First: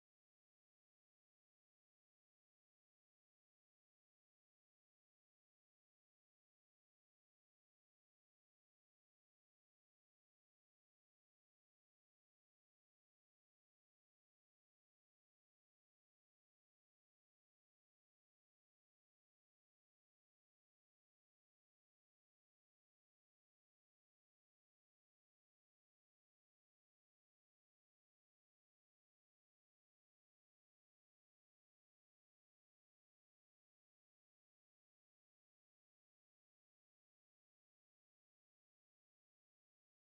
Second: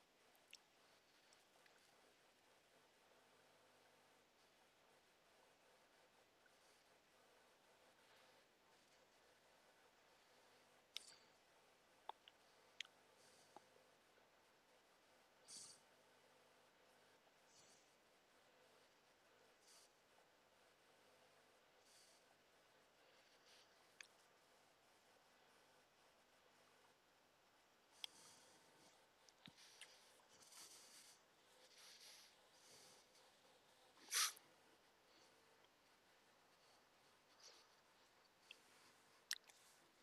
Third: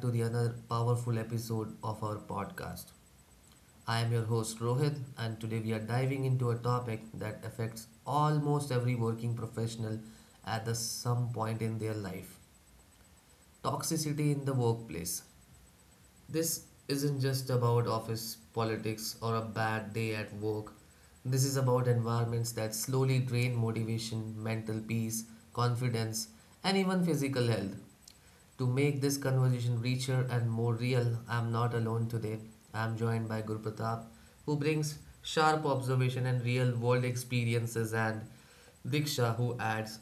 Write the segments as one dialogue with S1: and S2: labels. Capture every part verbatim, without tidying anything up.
S1: to the another powerful episode of our podcast. I am your host Rohit, and today we are diving into a topic that affects almost every working professional at the some point in their life, toxicity in the workplace. This isn't just about office politics or a bad day at work. This is about environments that slowly drain motivation, mental peace, confidence, and even physical health. To make this conversation richer and more real, I'm not alone today. I'm joined by Guru Pratap, who brings sharp observation and real world experiences, and Diksha, who adds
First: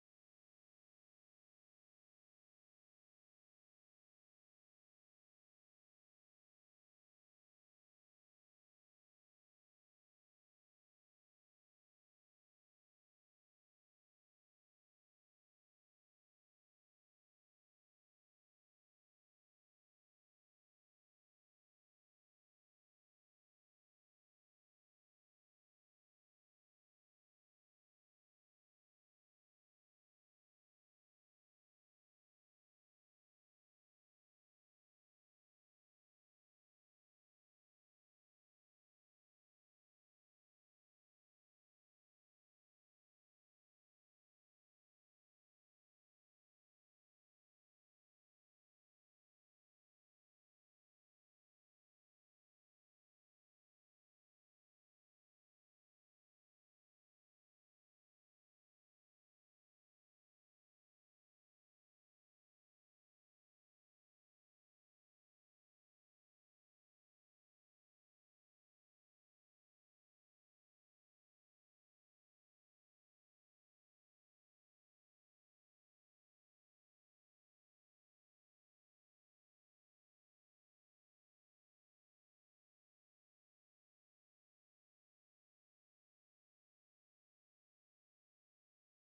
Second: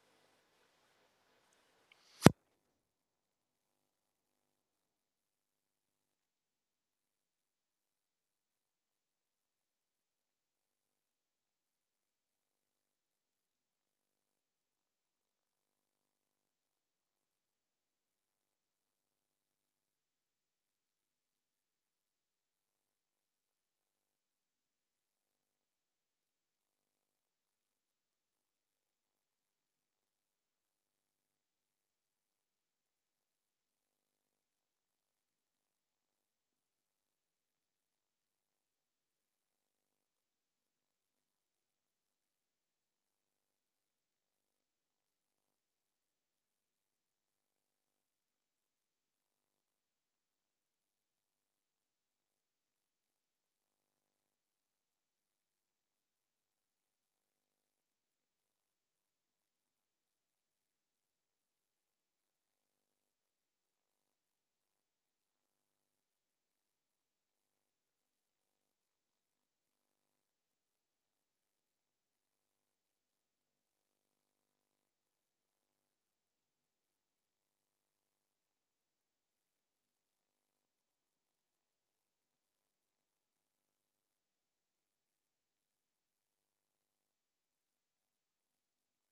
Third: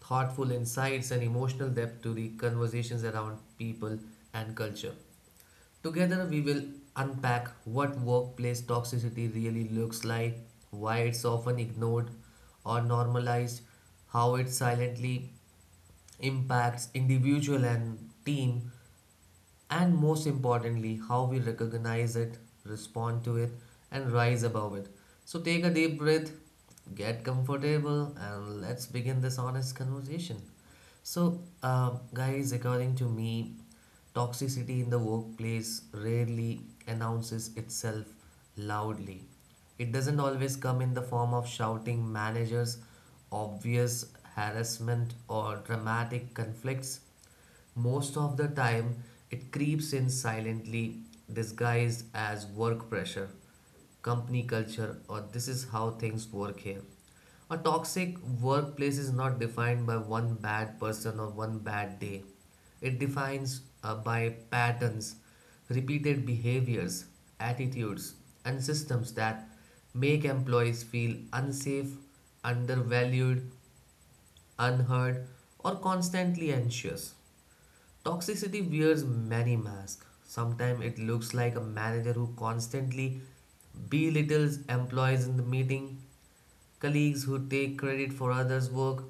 S1: thoughtful insights and emotional depth to the conversations around people and culture. Together, we will unpack what workplace toxicity really looks like, why it's often ignored or normalized, how it silently impacts individual and team, and most importantly, how we recognize it, respond to it, and rise above it. So, take a deep breath, get comfortable, and let's begin this honest conversation. So, uh, guys, according to me, toxicity in the workplace rarely announces itself loudly. It doesn't always come in the form of shouting managers, obvious harassment, or dramatic conflicts. Most of the time, it creeps in silently, disguised as work pressure, company culture, or this is how things work here. A toxic workplace is not defined by one bad person or one bad day. It defines uh, by patterns, repeated behaviors, attitudes, and systems that make employees feel unsafe, undervalued, unheard, or constantly anxious. Toxicity wears many masks. Sometimes it looks like a manager who constantly belittles employees in the meeting, colleagues who take credit for others' work,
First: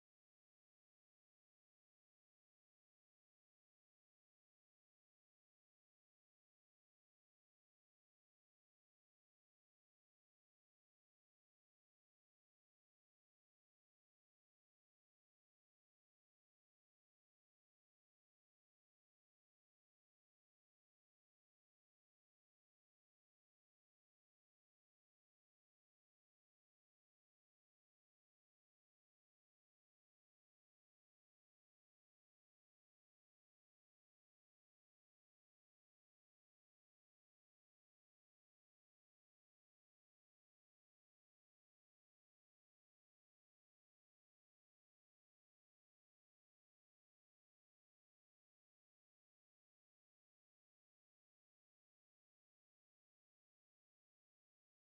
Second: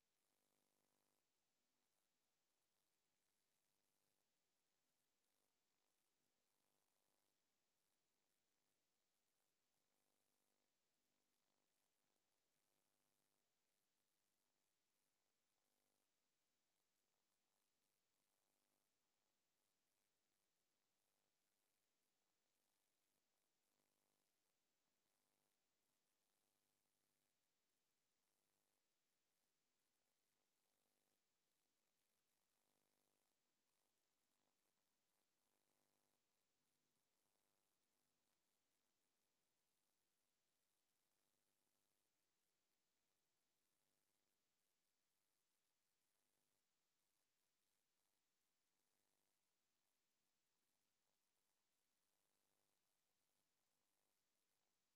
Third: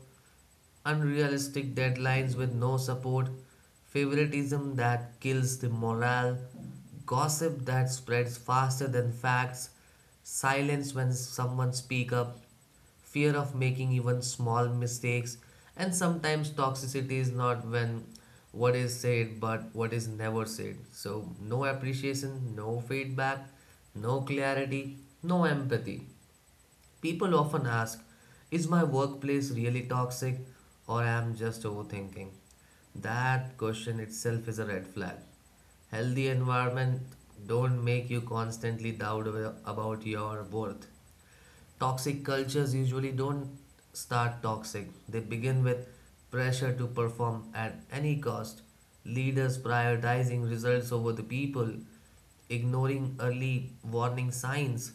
S1: unrealistic deadlines with no support, favoritism that kills the morale, gossip that spreads faster than facts, silence when someone speaks up, fear of making even small mistakes, and sometimes toxicity is not when what is said but what is never said. So, no appreciation, no feedback, no clarity, no empathy. People often ask, is my workplace really toxic or I am just overthinking? That question itself is a red flag. Healthy environment don't make you constantly doubt about your worth. Toxic cultures usually don't start toxic, they begin with pressure to perform at any cost, leaders prioritizing results over the people, ignoring early warning signs,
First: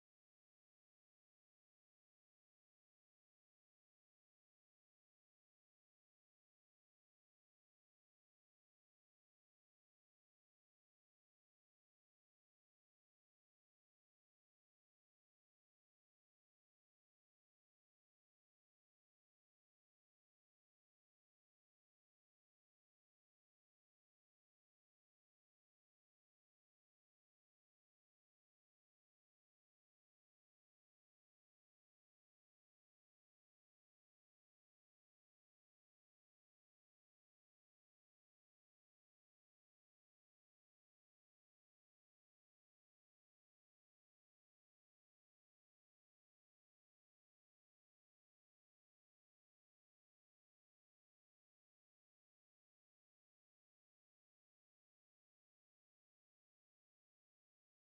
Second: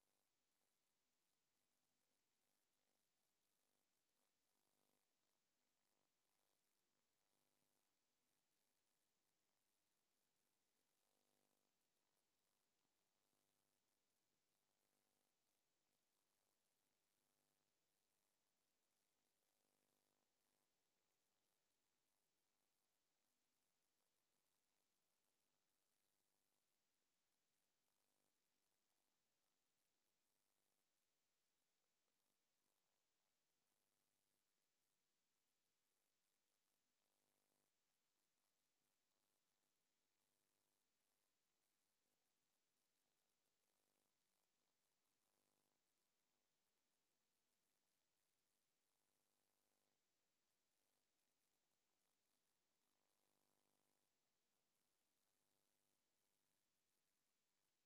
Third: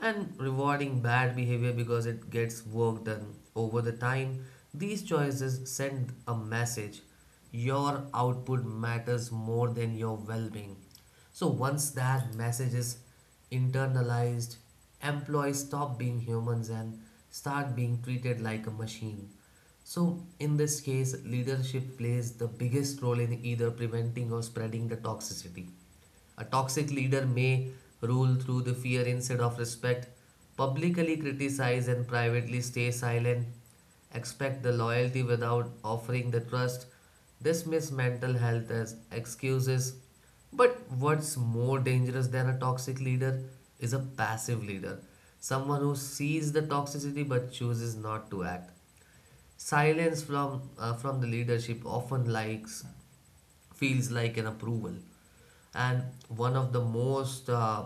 S1: and rewarding bad behavior because it gets work done. Over the time, these choices send a message, your output matters more than your well being. So once that message is internalized, employees stop being humans and start being treated like a machine. So in this case, leadership plays the biggest role in either preventing or spreading the toxicity. A toxic leader may rule through the fear instead of respect, publicly criticize and privately stay silent, expect the loyalty without offering the trust, dismiss mental health as excuses, but what's more dangerous than a toxic leader is a passive leader, someone who sees the toxicity but chooses not to act. Silence from uh, from the leadership often likes feels like an approval, and one of the most uh,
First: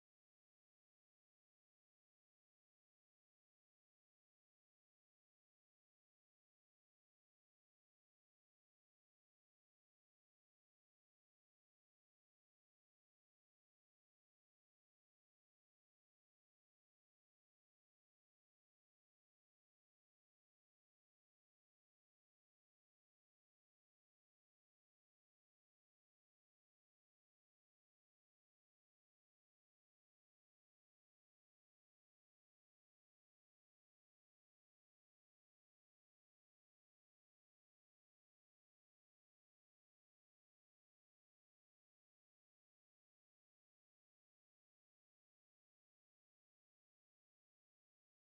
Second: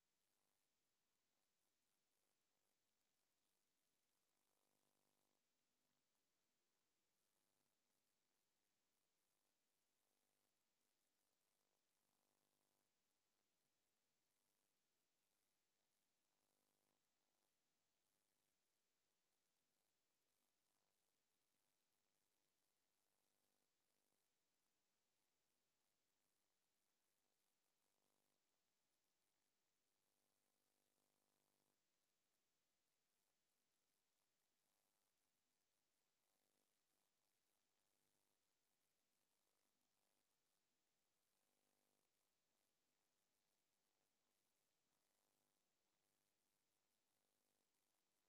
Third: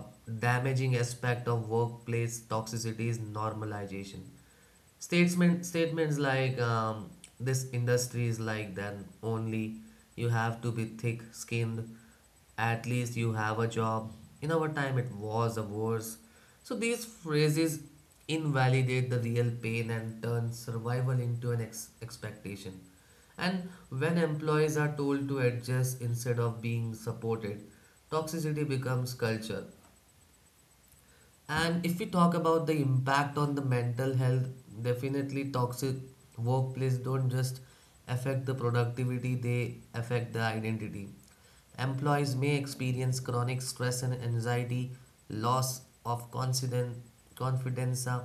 S1: damaging aspect of workplace toxicity is normalization. Statement statements like um, this industry is like, then only you have to be thick-skinned. At least you have a job. In our time, it was a worse. So these phrases invalidate the real pain and turn survival into an ex- expectation. And when employees are told to adjust instead of being supported, toxicity becomes culture. And if we talk about the impact on the mental health, definitely toxic workplace don't just affect the productivity, they affect the identity. Employees may experience chronic stress and anxiety, loss of confidence, confidence uh,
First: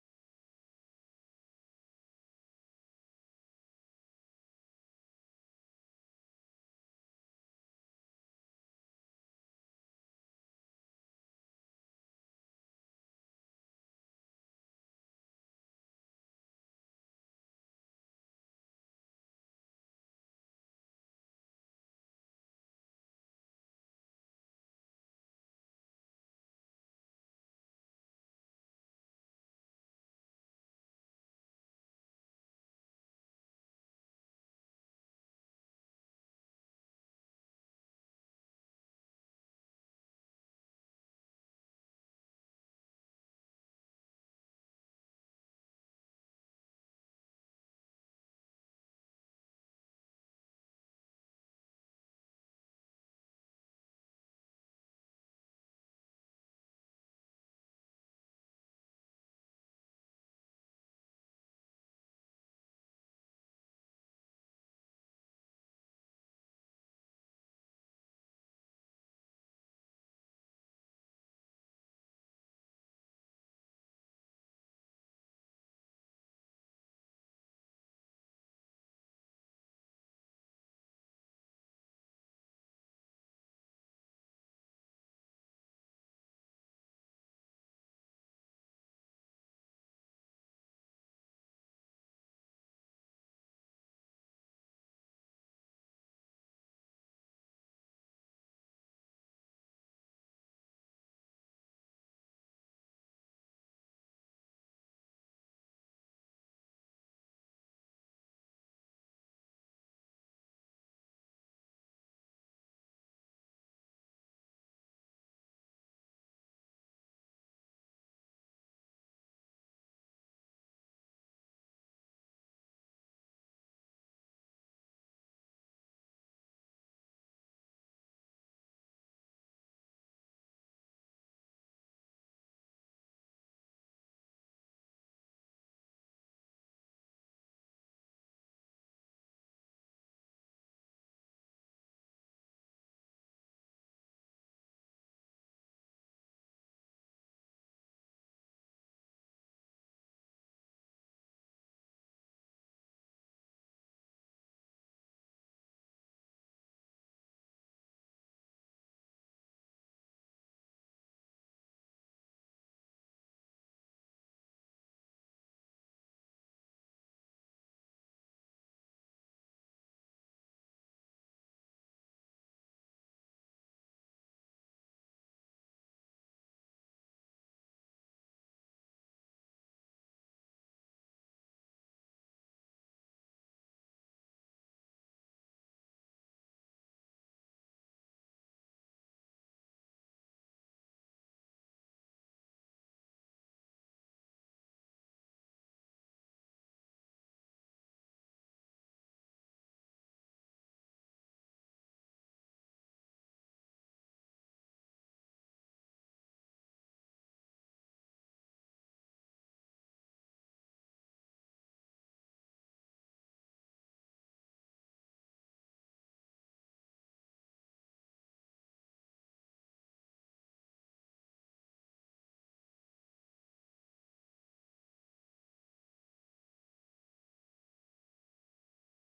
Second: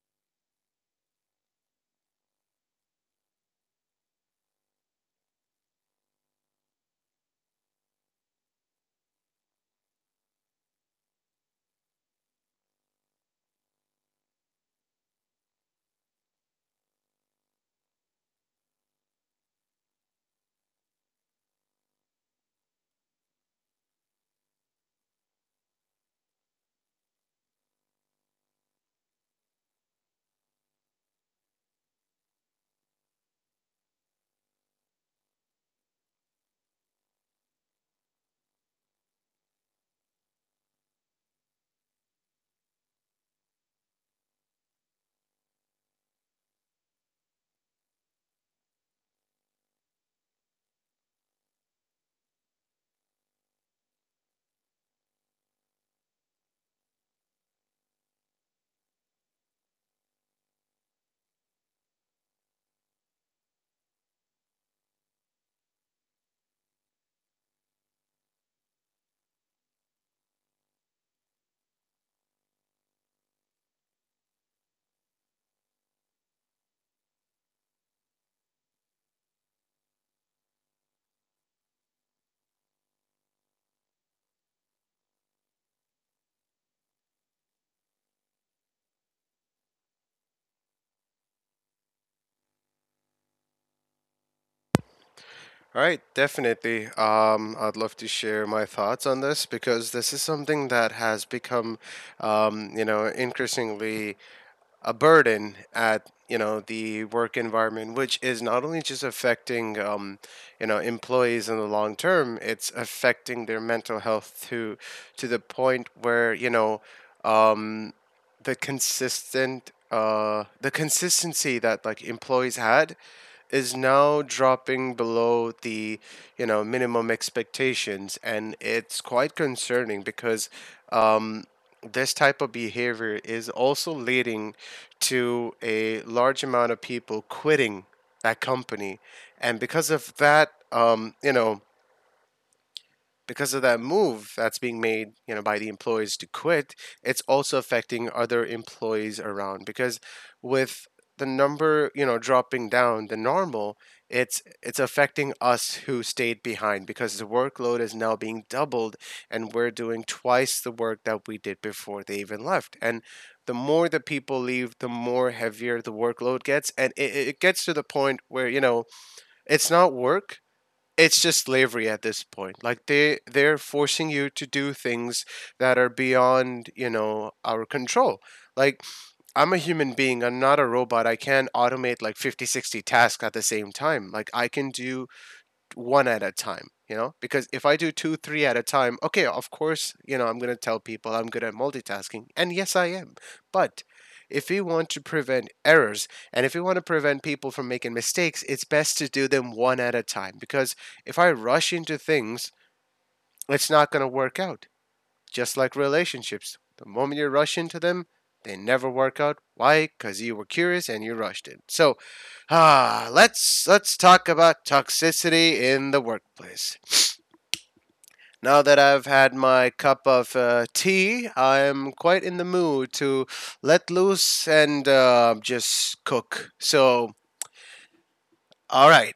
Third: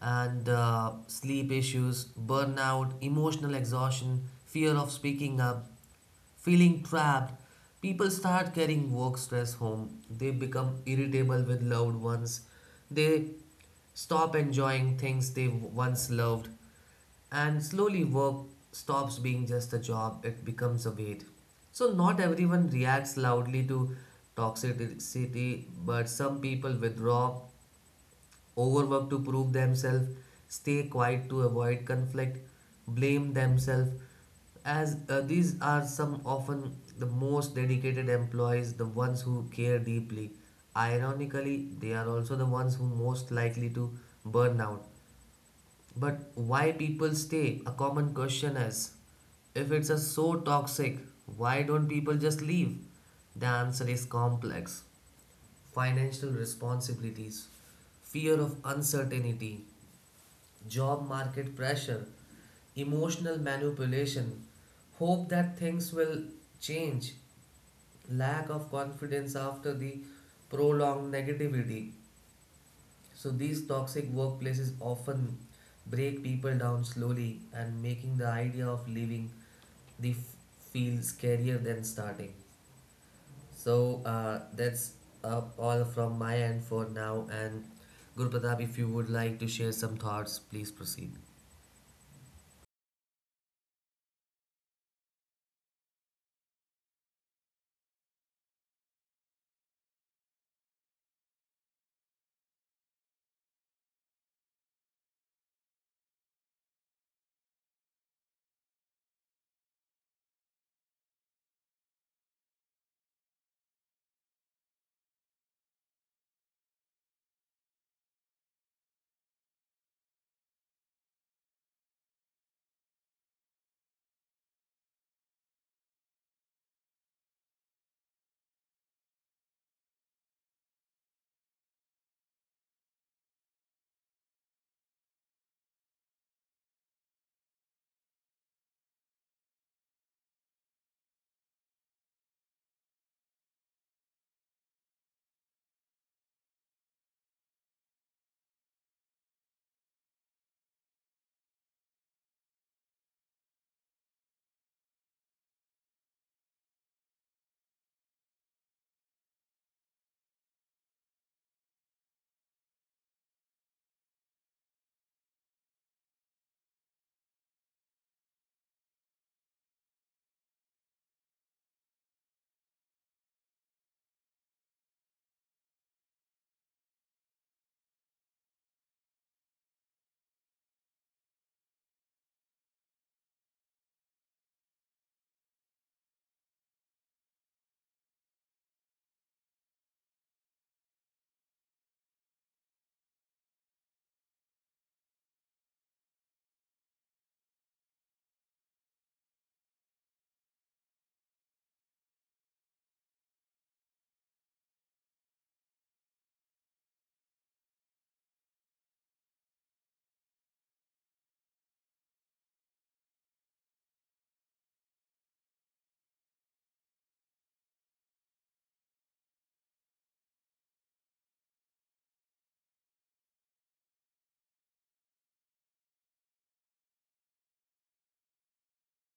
S1: and uh, sleep issues, burnout, emotional exhaustion, fear of speaking up, feeling trapped. People start carrying work stress home. They become irritable with loved ones. They stop enjoying things they once loved. And slowly, work stops being just a job, it becomes a weight. So, not everyone reacts loudly to toxicity, but some people withdraw, overwork to prove themselves, stay quiet to avoid conflict, blame themselves. As uh, These are some often the most dedicated employees, the ones who care deeply. Ironically, they are also the ones who most likely to burn out. But why people stay? A common question is if it's a so toxic, why don't people just leave? The answer is complex, financial responsibilities, fear of uncertainty, job market pressure, emotional manipulation, hope that things will change, lack of confidence after the prolonged negativity. So, these toxic workplaces often break people down slowly and making the idea of leaving the f- feel scarier than starting. So uh, that's uh, all from my end for now. And Guru Pratap, if you would like to share some thoughts, please proceed.
S2: All right, definitely. Um, I'd love to share my thoughts on this because this is something that has become, um, you know, increasingly a burden at you know the work environment, which is not only just affecting um, you know employees. In the long term, it's affecting their mental health to to the point where you know um, the consistent uh, the consistency that like employees had is now dropping below the you know minimum expectations, and it's quite concerning because um, this type of behavior is also leading to a large amount of people quitting that company. And because of that, um, you know, because of that move that's being made, you know, by the employees to quit, it's also affecting other employees around because with the number, you know, dropping down the normal, it's it's affecting us who stayed behind because the workload is now being doubled and we're doing twice the work that we did before they even left. And the more the people leave, the more heavier the workload gets, and it, it gets to the point where, you know, it's not work, it's just slavery at this point. Like they they're forcing you to do things that are beyond you know our control. Like I'm a human being, I'm not a robot. I can't automate like fifty, sixty tasks at the same time. Like I can do one at a time, you know because if I do two three at a time, okay, of course, you know I'm going to tell people I'm good at multitasking, and yes I am. But if we want to prevent errors, and if we want to prevent people from making mistakes, it's best to do them one at a time, because if I rush into things, it's not going to work out. Just like relationships, the moment you rush into them, they never work out. Why? Because you were curious and you rushed it. So, ah, let's let's talk about toxicity in the workplace. Now that I've had my cup of uh, tea, I'm quite in the mood to let loose and uh, just cook. So, all right.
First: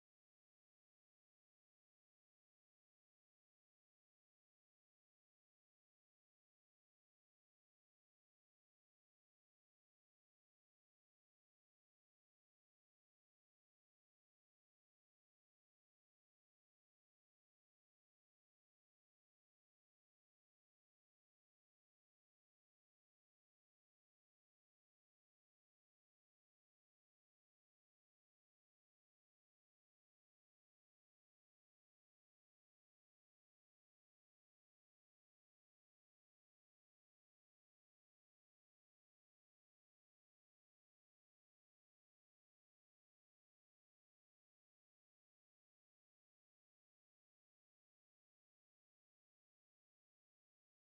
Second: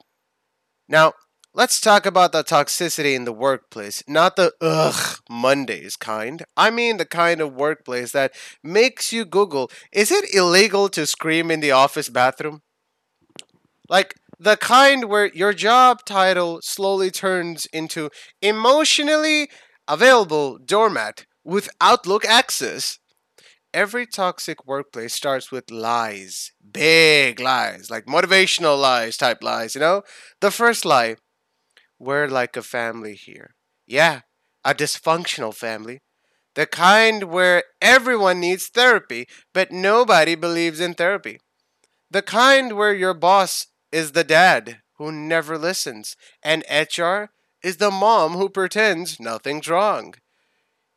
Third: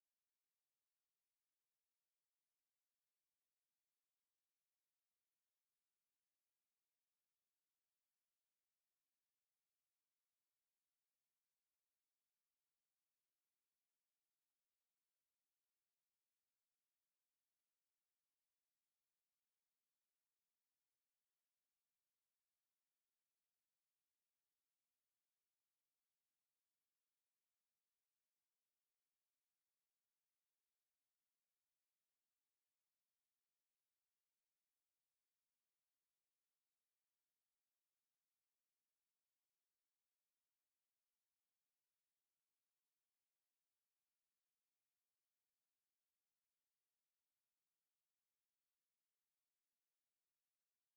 S2: Now, let's talk about the toxicity in the workplace, not the ugh Mondays kind. I mean the kind of workplace that makes you Google, is it illegal to scream in the office bathroom? Like the kind where your job title slowly turns into emotionally available doormat with Outlook access. Every toxic workplace starts with lies, big lies, like motivational lies type lies, you know? The first lie, we're like a family here. Yeah, a dysfunctional family. The kind where everyone needs therapy, but nobody believes in therapy. The kind where your boss is the dad who never listens, and H R is the mom who pretends nothing's wrong.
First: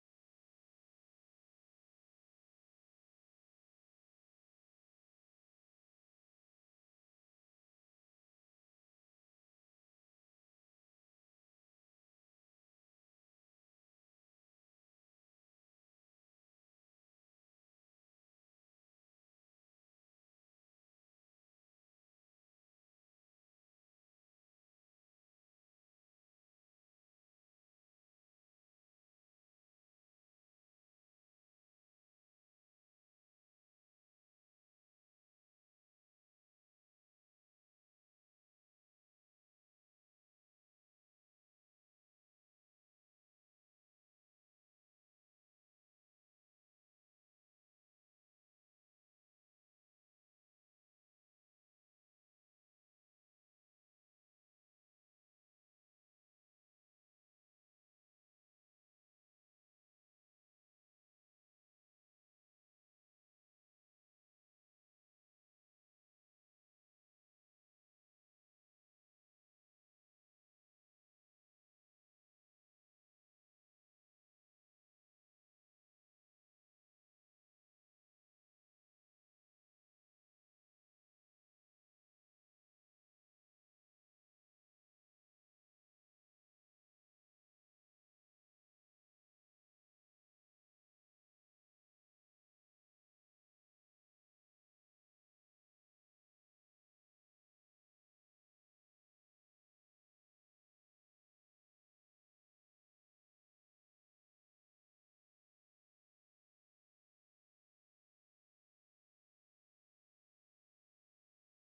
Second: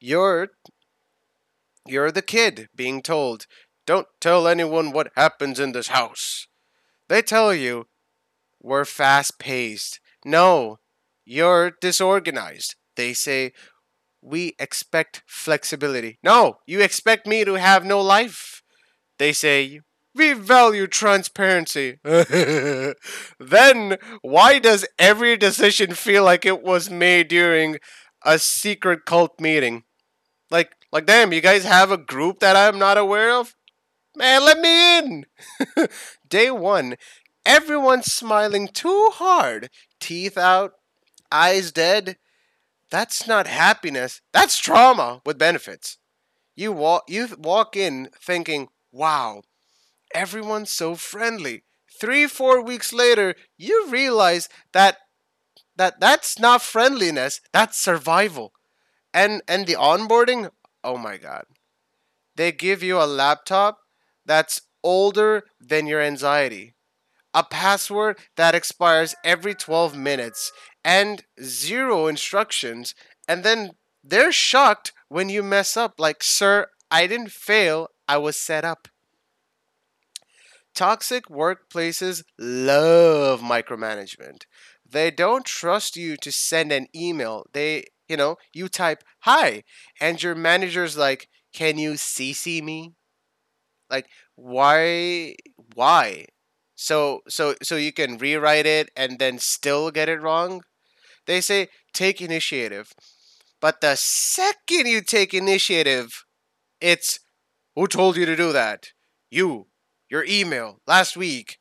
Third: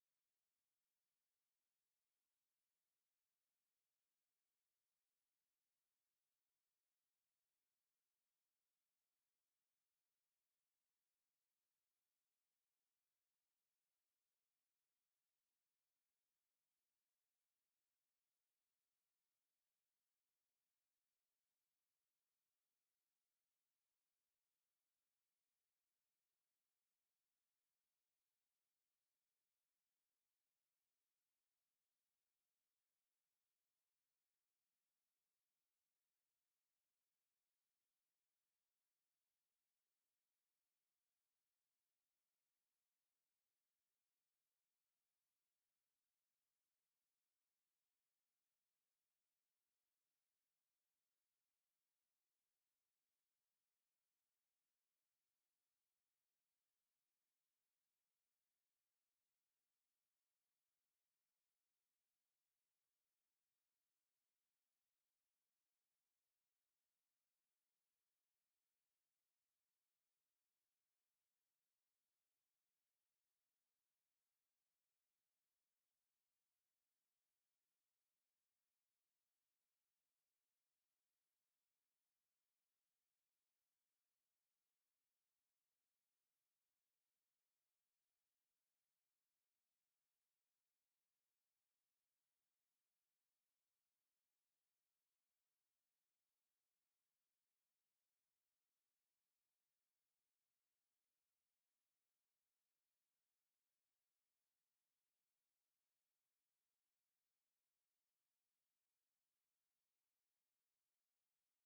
S2: You're you're the kid being told, "Don't tell anyone what happens in this house." They tell you we're fast-paced. No, you're disorganized. They say we expect flexibility. No, you expect me to have no life. They say, we value transparency. Then, why does every decision feel like it was made during a secret cult meeting? Like, like, damn, you guys have a group that I'm not aware of? Man, let me in! Day one, everyone's smiling too hard. Teeth out, eyes dead. That's not happiness. That's trauma with benefits. You walk you walk in thinking, "Wow, everyone's so friendly." three four weeks later, you realize that that that's not friendliness, that's survival. And and the onboarding, oh my god. They give you a laptop that's older than your anxiety, a password that expires every twelve minutes, and zero instructions. And then they're shocked when you mess up, like, sir, I didn't fail, I was set up. Toxic workplaces love micromanagement. They don't trust you to send an email. They, you know, you type hi, and your manager's like, can you C C me? Like why why? So so so you can rewrite it and then still get it wrong? They say take initiative. But the second you take initiative, it's who told you to do that? You, your email last week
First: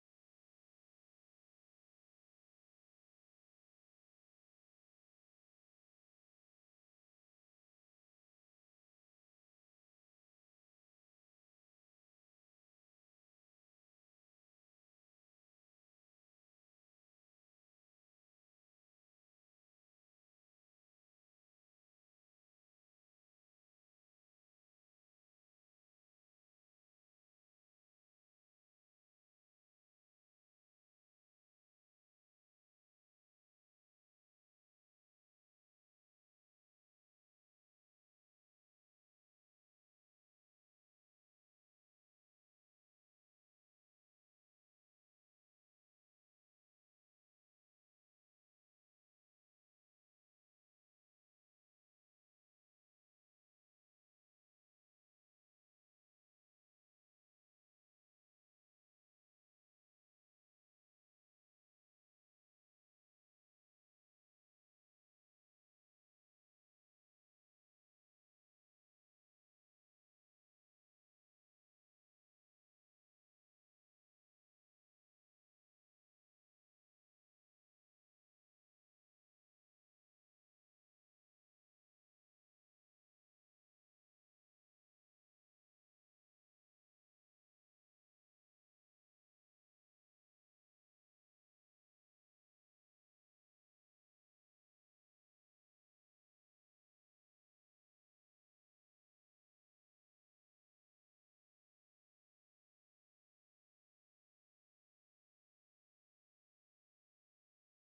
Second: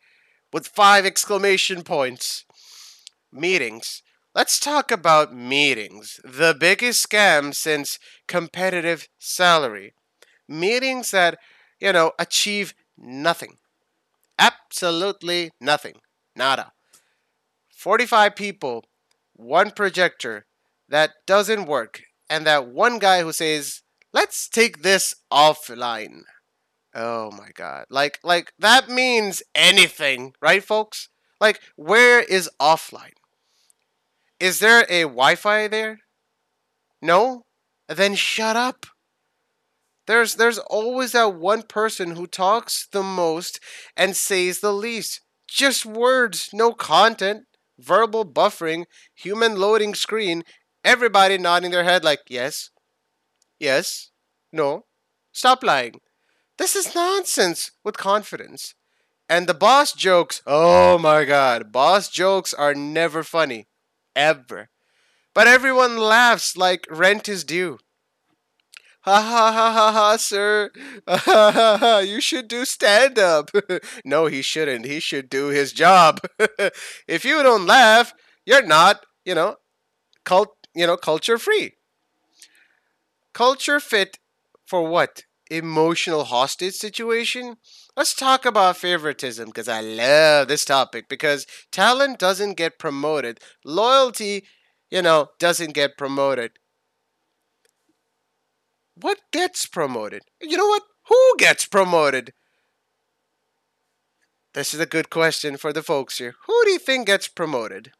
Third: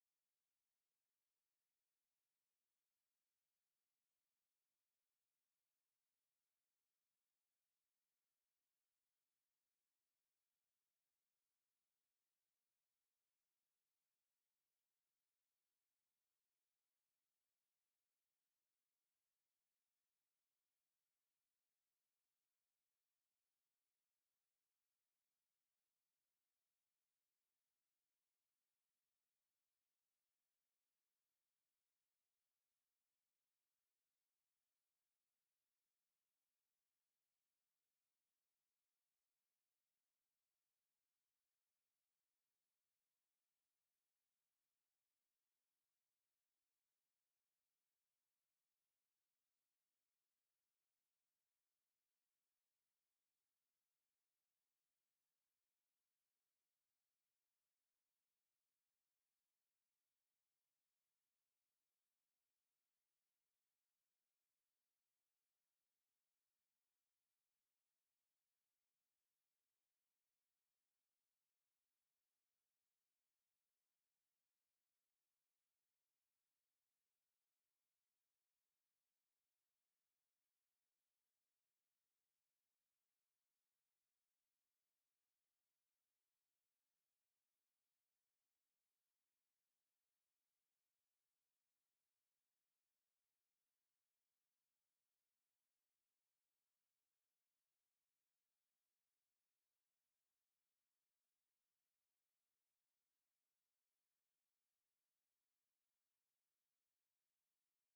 S2: with five exclamation points. Meetings. Let's talk about meetings. The biggest scam since competitive salary. Meetings that, you know, achieve nothing. Absolutely nothing. Nada. forty-five people, one projector that doesn't work, and that one guy who says, let's take this offline. Oh my god. Like like that means anything, right folks? Like where is offline? Is there a Wi-Fi there? No? Then shut up. There's there's always that one person who talks the most and says the least. Just words, no content, verbal buffering, human loading screen, everybody nodding their head like yes, yes, no. Stop lying. This is nonsense with confidence. And the boss jokes, oh my god, boss jokes are never funny. Ever. But everyone laughs like rent is due. Ha ha ha ha ha, sir. Ha ha ha ha. You should do stand up. No, he shouldn't. He should do his job. If you don't laugh, you're not, you know, cult, you know, culture free. Culture fit for what? Emotional hostage situation? Let's talk about favoritism because I love this topic because talent doesn't get promoted. Loyalty, you know, doesn't get promoted. What gets promoted? You know what? Who gets promoted? This is a good question for the folks here. Who do you think gets promoted?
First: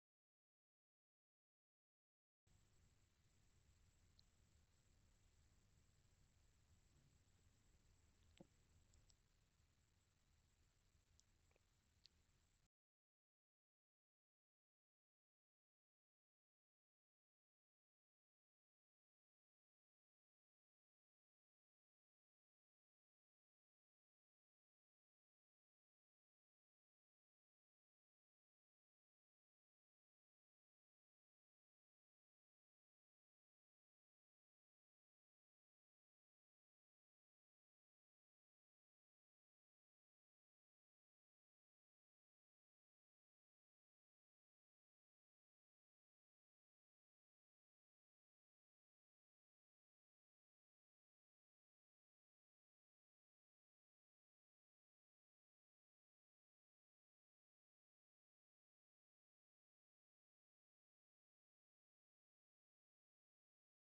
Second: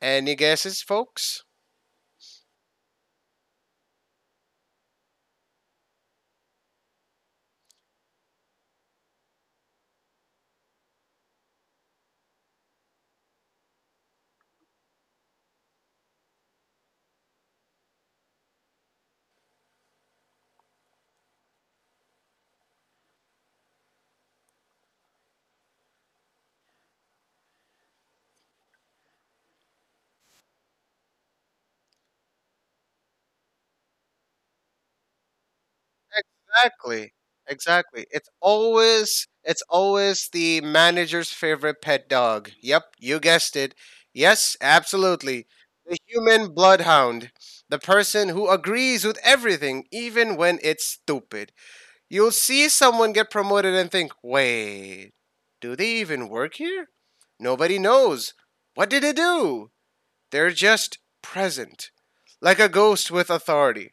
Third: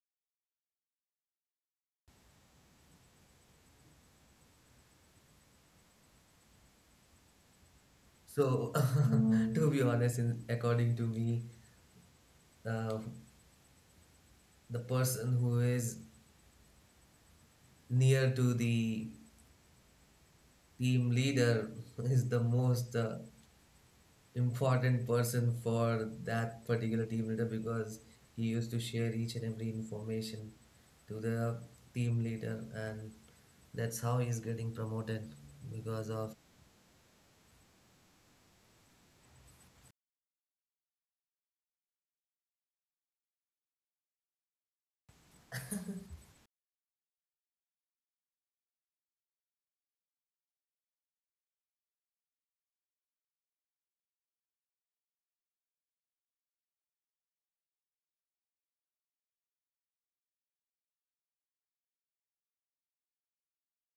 S2: Any guesses, folks?
S1: So, to be honest, in, according to me, uh, the person who is near to the team leader is the most uh, important person for that particular team leader because he used to share each and every information to the team leader and that's how he's getting promoted because of
S2: Exactly. Exactly. It's always it's always the manager's favorite pet dog. Yep, you guessed it. Yes, absolutely. The human bloodhound. The person who agrees with everything even when it's stupid. You'll see someone get promoted and think, "Wait, do they even work here? Nobody knows. What did they do?" They're just present, like a ghost with authority.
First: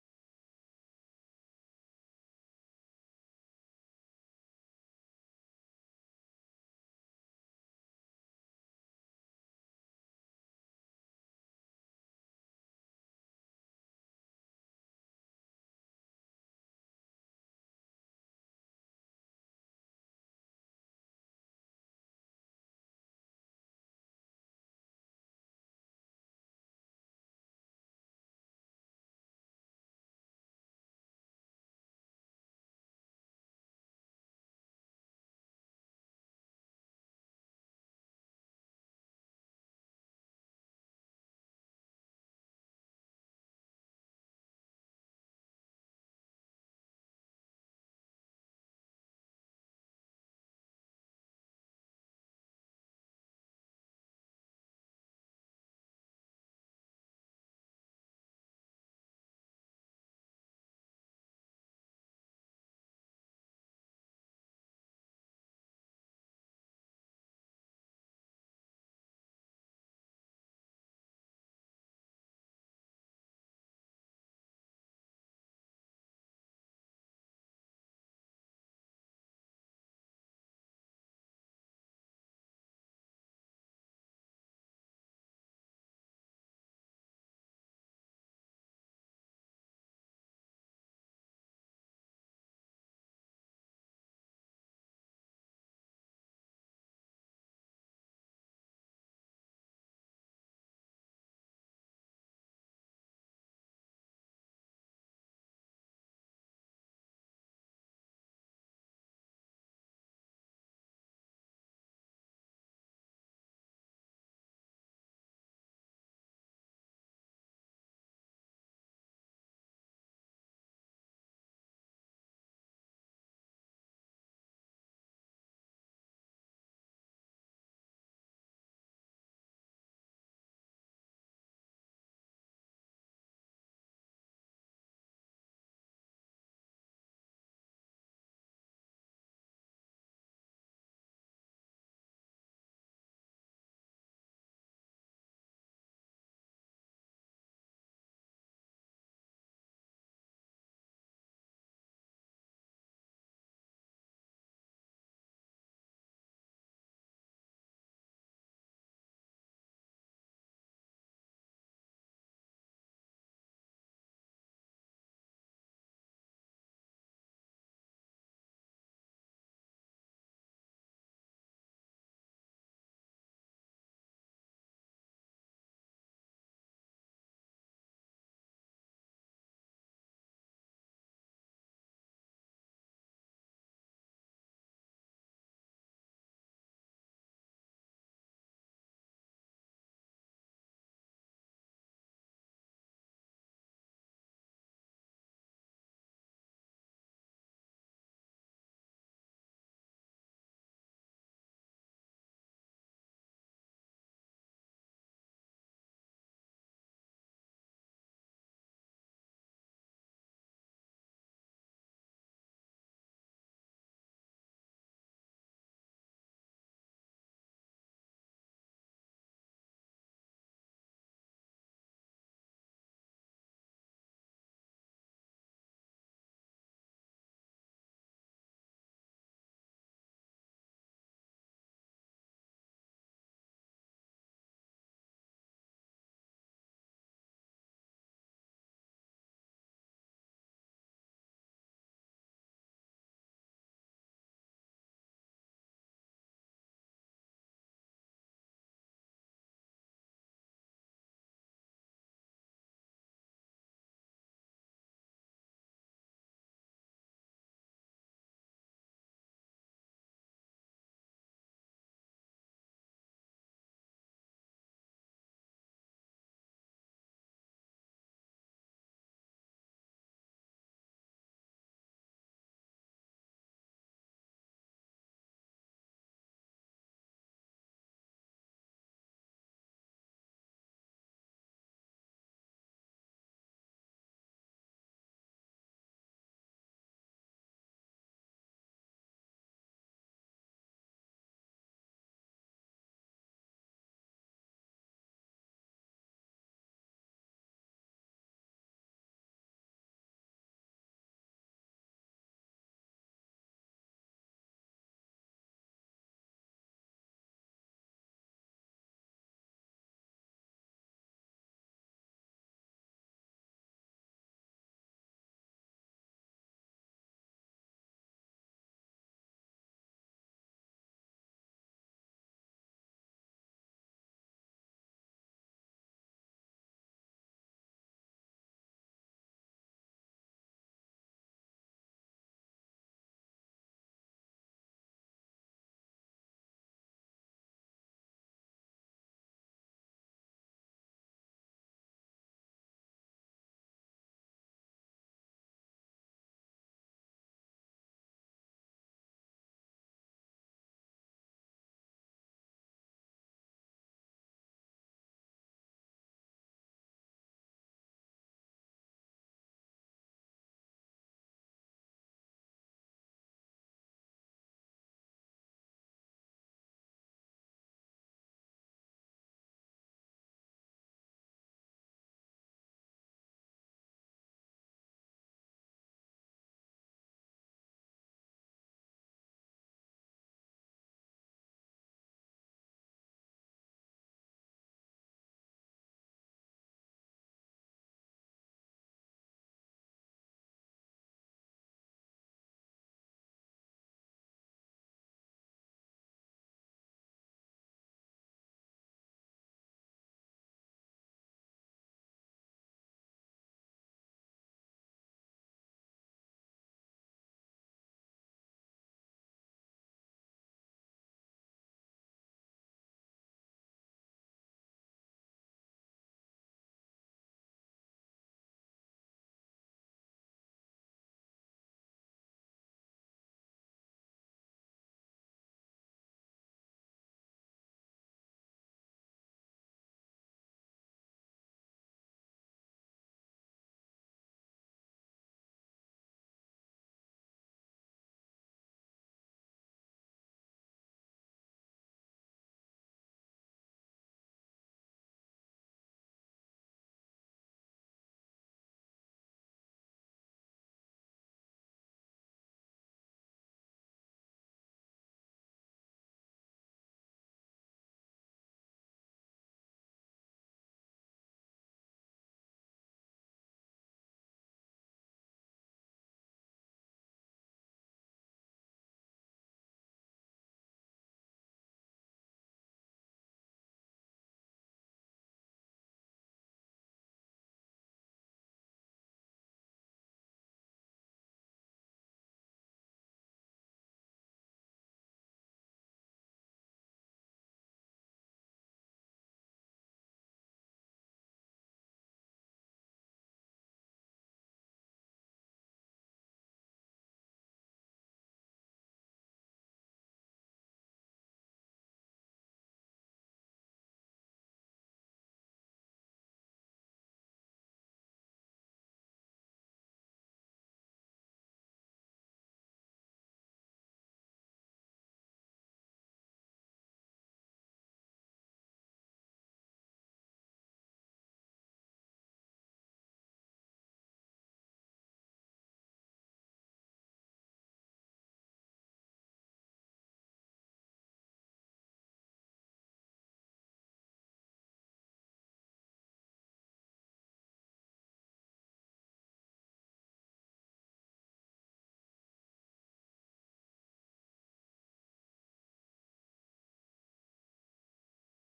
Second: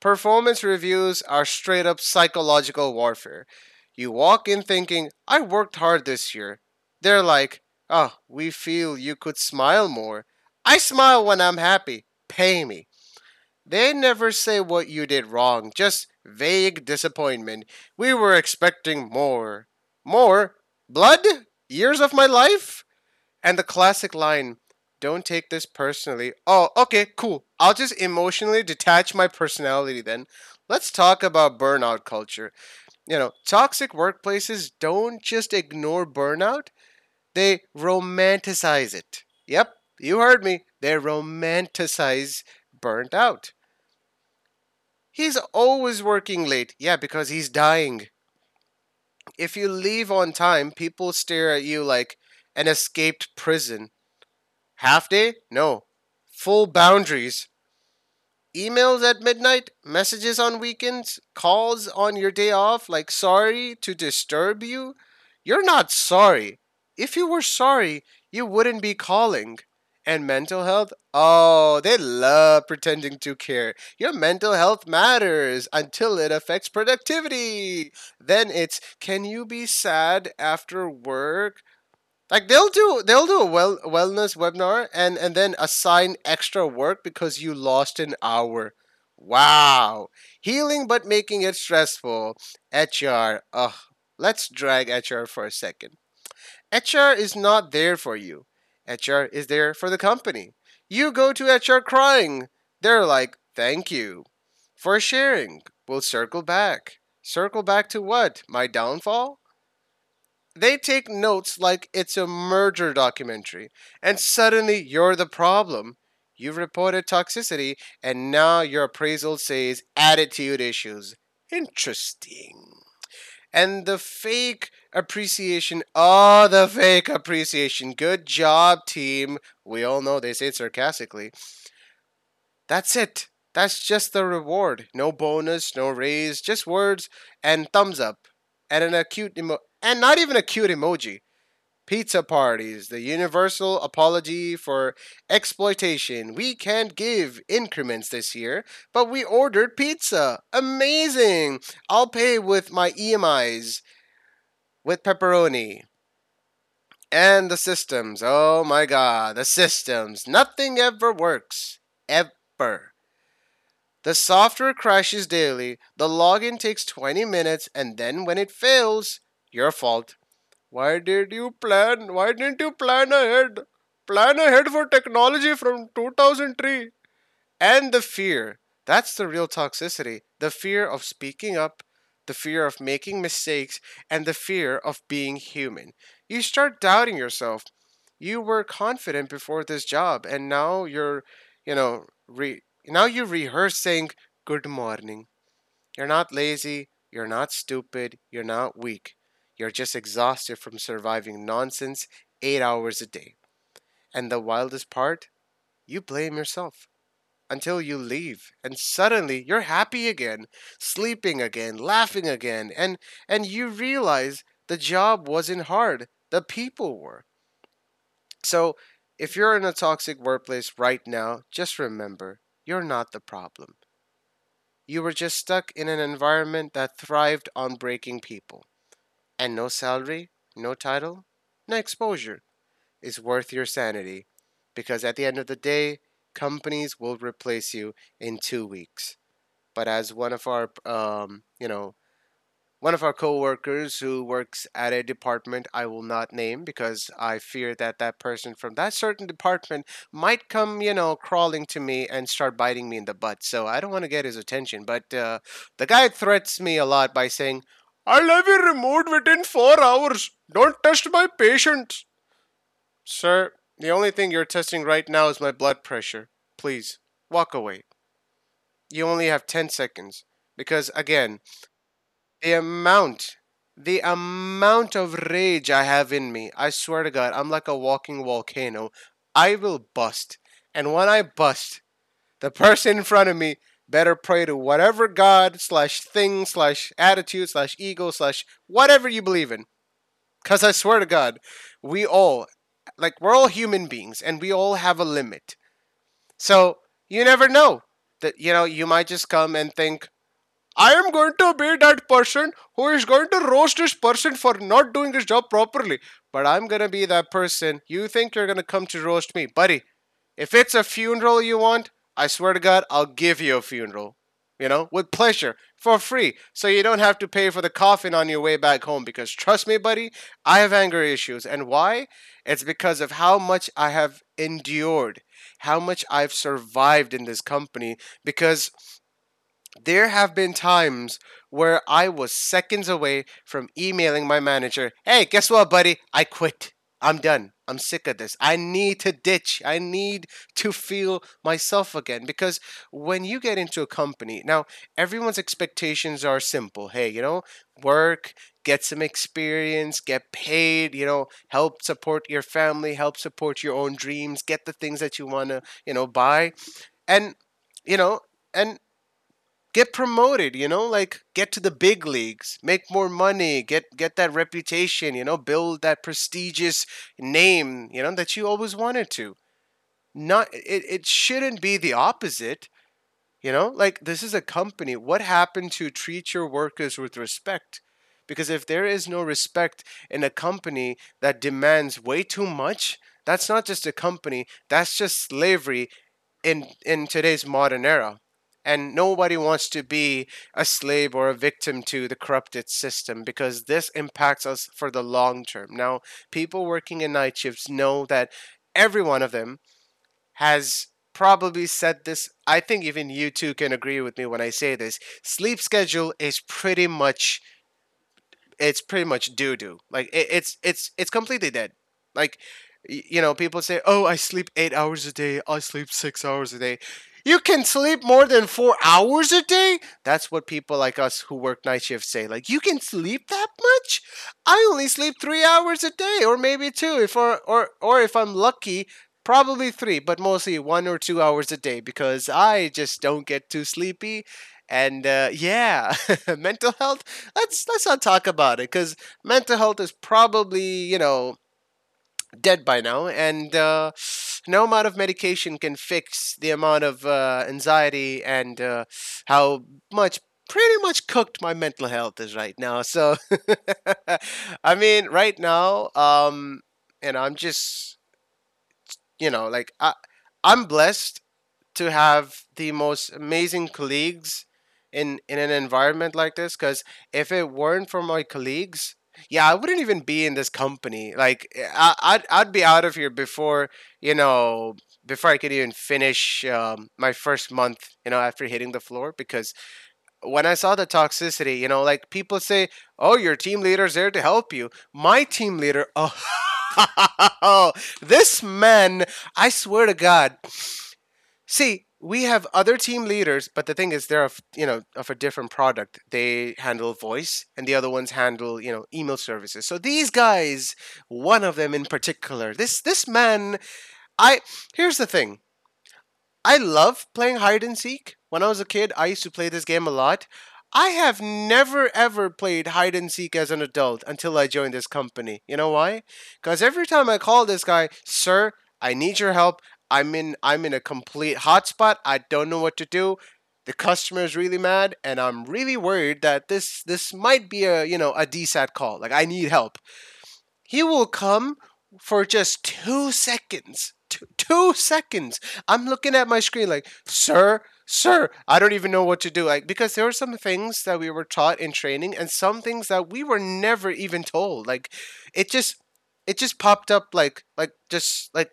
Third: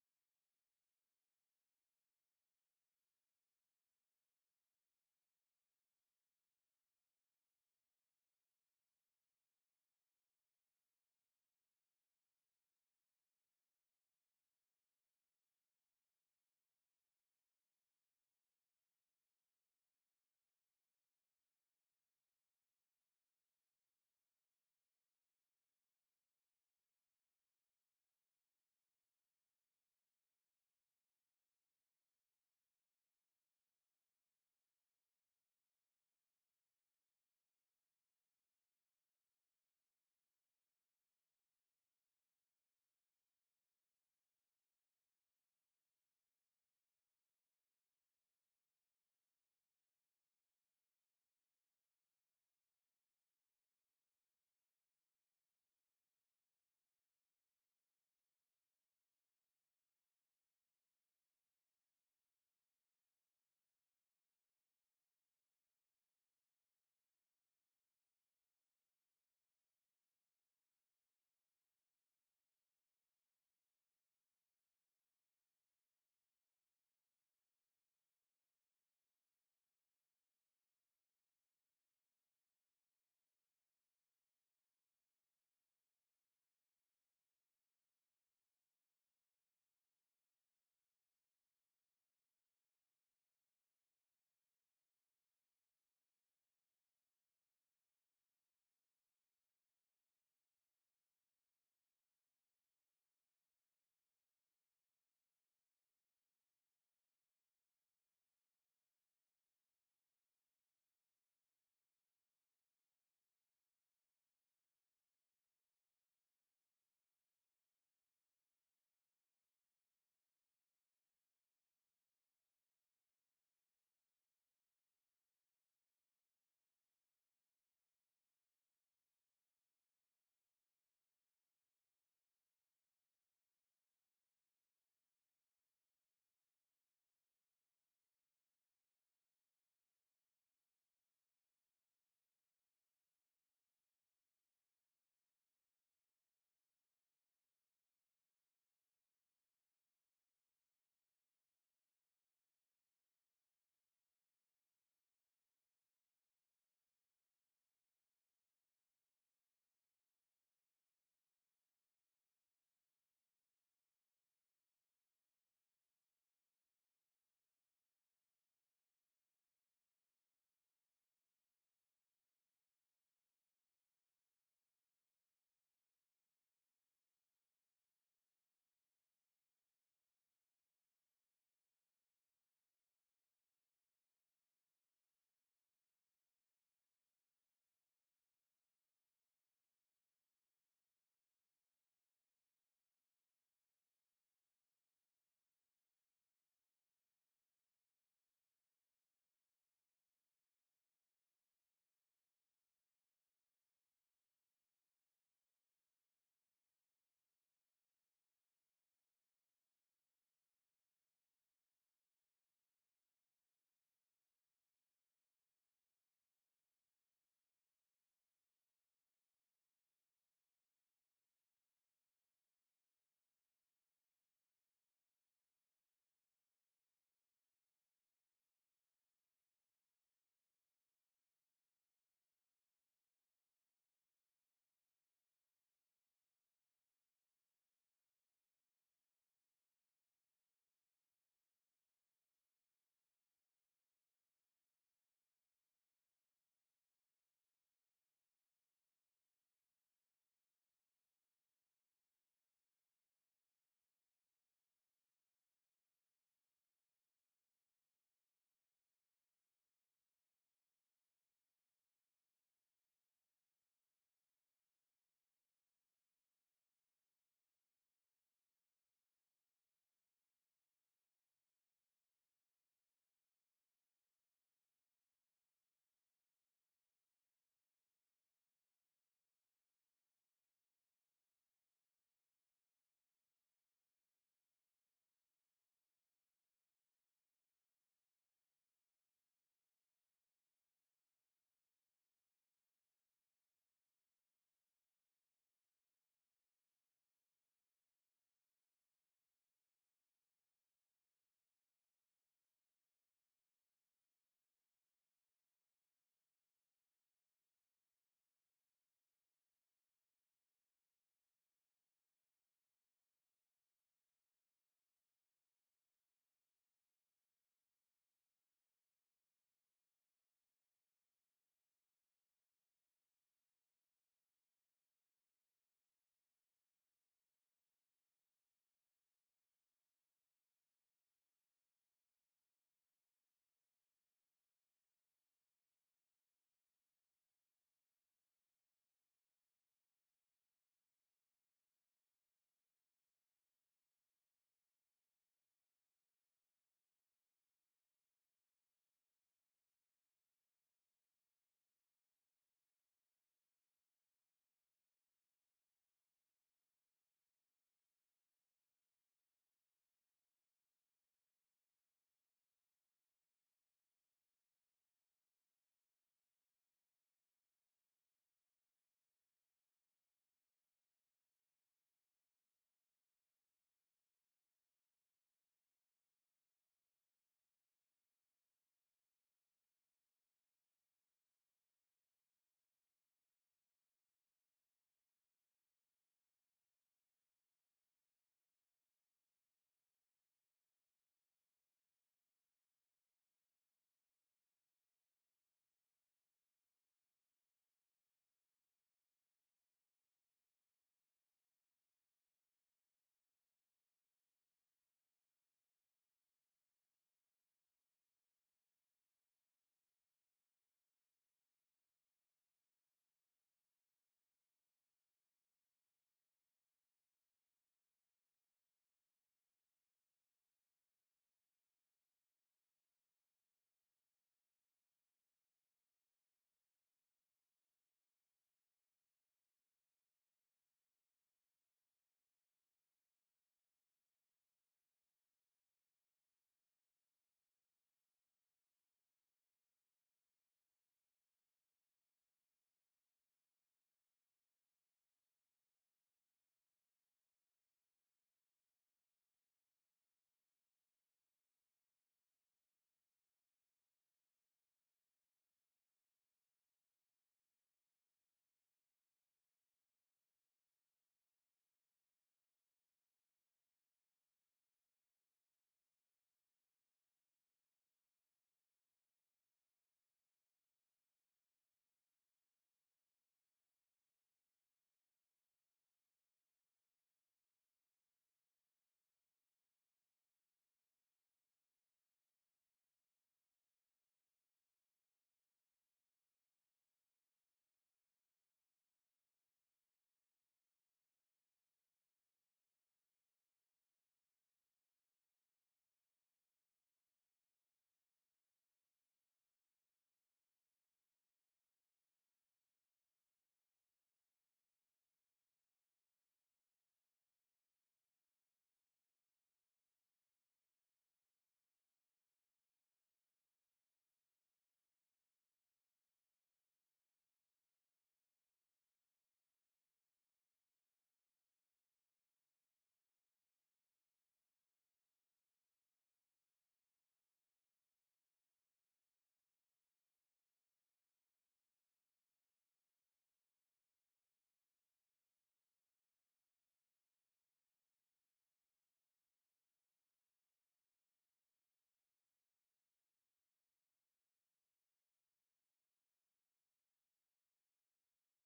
S2: Performance reviews are straight up psychological warfare. You walk in thinking, I worked hard this year. They're like, oh, we feel you could smile more. I smile when I'm happy. Pay me. They never say what you did wrong, just vague disappointment. We were expecting more. More? Blood? Years of my life? And the classic line, don't take this personally. Oh, okay, cool. I'll just emotionally detach my personality then. Let's talk about burnout culture. You know, toxic workplaces don't just ignore burnout, they romanticize it. Yep, you heard me. They romanticize burnt out. He's always working late. Yeah, because he's dying. If you leave on time, people stare at you like an escaped prison. Half day? No. Full boundaries. Emails at midnight, messages on weekends, calls on your day off, like sorry to disturb you. You're not sorry. If you were sorry, you wouldn't be calling. And mental health? Oh, they love pretending to care. Your mental health matters until it affects productivity. Then it's can you be sad after work? Like they'll do they'll do a well wellness webinar and and then assign extra work because you lost an hour. Wow. Healing but making it stressful. H R. Ugh. Let's drag H R for a second. H R is not there for you. H R is there for the company. You go to H R crying. They're like, "Thank you for sharing. We'll circle back." Circle back to what? My downfall? They take notes like it's a murder documentary, and suddenly you're the problem. You've reported toxicity, and now your appraisal says attitude issues. Interesting. And the fake appreciation. Oh, the fake appreciation. Good job, team. We all know they say it sarcastically. That's it. That's just the reward. No bonus, no raise, just words and thumbs up and an acute emo- and not even a cute emoji. Pizza parties, the universal apology for exploitation. We can't give increments this year, but we ordered pizza. Amazing! I'll pay with my E M Is, with pepperoni. And the systems. Oh my god, the systems. Nothing ever works. Ever. The software crashes daily, the login takes twenty minutes, and then when it fails, your fault. Why did you plan? Why didn't you plan ahead? Plan ahead for technology from two thousand three. And the fear. That's the real toxicity. The fear of speaking up, the fear of making mistakes, and the fear of being human. You start doubting yourself. You were confident before this job, and now you're, you know, re- now you rehearse saying good morning. You're not lazy, you're not stupid, you're not weak. You're just exhausted from surviving nonsense eight hours a day. And the wildest part, you blame yourself until you leave and suddenly you're happy again, sleeping again, laughing again, and and you realize the job wasn't hard, the people were. So, if you're in a toxic workplace right now, just remember, you're not the problem. You were just stuck in an environment that thrived on breaking people. And no salary, no title, no exposure is worth your sanity because at the end of the day, companies will replace you in two weeks. But as one of our, um, you know, one of our coworkers who works at a department I will not name because I fear that that person from that certain department might come, you know, crawling to me and start biting me in the butt. So I don't want to get his attention. But uh, the guy threats me a lot by saying, I'll have you removed within four hours. Don't test my patients. Sir, the only thing you're testing right now is my blood pressure. Please, walk away. You only have ten seconds. Because, again, the amount, the amount of rage I have in me, I swear to God, I'm like a walking volcano. I will bust. And when I bust, the person in front of me better pray to whatever God slash thing slash attitude slash ego slash whatever you believe in. Because I swear to God, we all, like, we're all human beings and we all have a limit. So you never know that, you know, you might just come and think, I am going to be that person who is going to roast this person for not doing his job properly. But I'm going to be that person. You think you're going to come to roast me. Buddy, if it's a funeral you want, I swear to God, I'll give you a funeral. You know, with pleasure, for free. So you don't have to pay for the coffin on your way back home. Because trust me, buddy, I have anger issues. And why? It's because of how much I have endured, how much I've survived in this company. Because there have been times where I was seconds away from emailing my manager, hey, guess what, buddy? I quit. I'm done. I'm sick of this. I need to ditch. I need to feel myself again. Because when you get into a company, now everyone's expectations are simple. Hey, you know, work, get some experience, get paid, you know, help support your family, help support your own dreams, get the things that you want to, you know, buy. And, you know, and get promoted, you know, like, get to the big leagues, make more money, get get that reputation, you know, build that prestigious name, you know, that you always wanted to. Not it, it shouldn't be the opposite. You know, like, this is a company. What happened to treat your workers with respect? Because if there is no respect in a company that demands way too much, that's not just a company, that's just slavery in in today's modern era. And nobody wants to be a slave or a victim to the corrupted system because this impacts us for the long term. Now people working in night shifts know that every one of them has probably said this. I think even you two can agree with me when I say this: sleep schedule is pretty much it's pretty much doo doo. Like it, it's it's it's completely dead. Like, y- you know, people say, "Oh, I sleep eight hours a day. I sleep six hours a day." You can sleep more than four hours a day. That's what people like us who work night shifts say. Like, you can sleep that much? I only sleep three hours a day, or maybe two, if or or or if I'm lucky, probably three, but mostly one or two hours a day because I just don't get too sleepy. And uh, yeah, mental health, let's let's not talk about it because mental health is probably, you know, dead by now, and uh, no amount of medication can fix the amount of uh, anxiety and uh, how much pretty much cooked my mental health is right now. So I mean, right now, um, and I'm just, you know, like, I I'm blessed to have the most amazing colleagues in in an environment like this. Because if it weren't for my colleagues, yeah, I wouldn't even be in this company. Like I, I'd, I'd be out of here before, you know, before I could even finish um, my first month, you know, after hitting the floor. Because when I saw the toxicity, you know, like, people say, oh, your team leader's there to help you. My team leader, oh, this man, I swear to God. See, we have other team leaders, but the thing is, they're of, you know, of a different product. They handle voice, and the other ones handle, you know, email services. So these guys, one of them in particular, this this man, I, here's the thing. I love playing hide and seek. When I was a kid, I used to play this game a lot. I have never ever played hide and seek as an adult until I joined this company. You know why? Because every time I call this guy, sir, I need your help. I'm in I'm in a complete hotspot. I don't know what to do. The customer is really mad, and I'm really worried that this this might be a, you know, a D SAT call. Like, I need help. He will come for just two seconds. Two, two seconds. I'm looking at my screen like, sir, sir, I don't even know what to do. Like, because there were some things that we were taught in training and some things that we were never even told. Like, it just, it just popped up like, like, just like,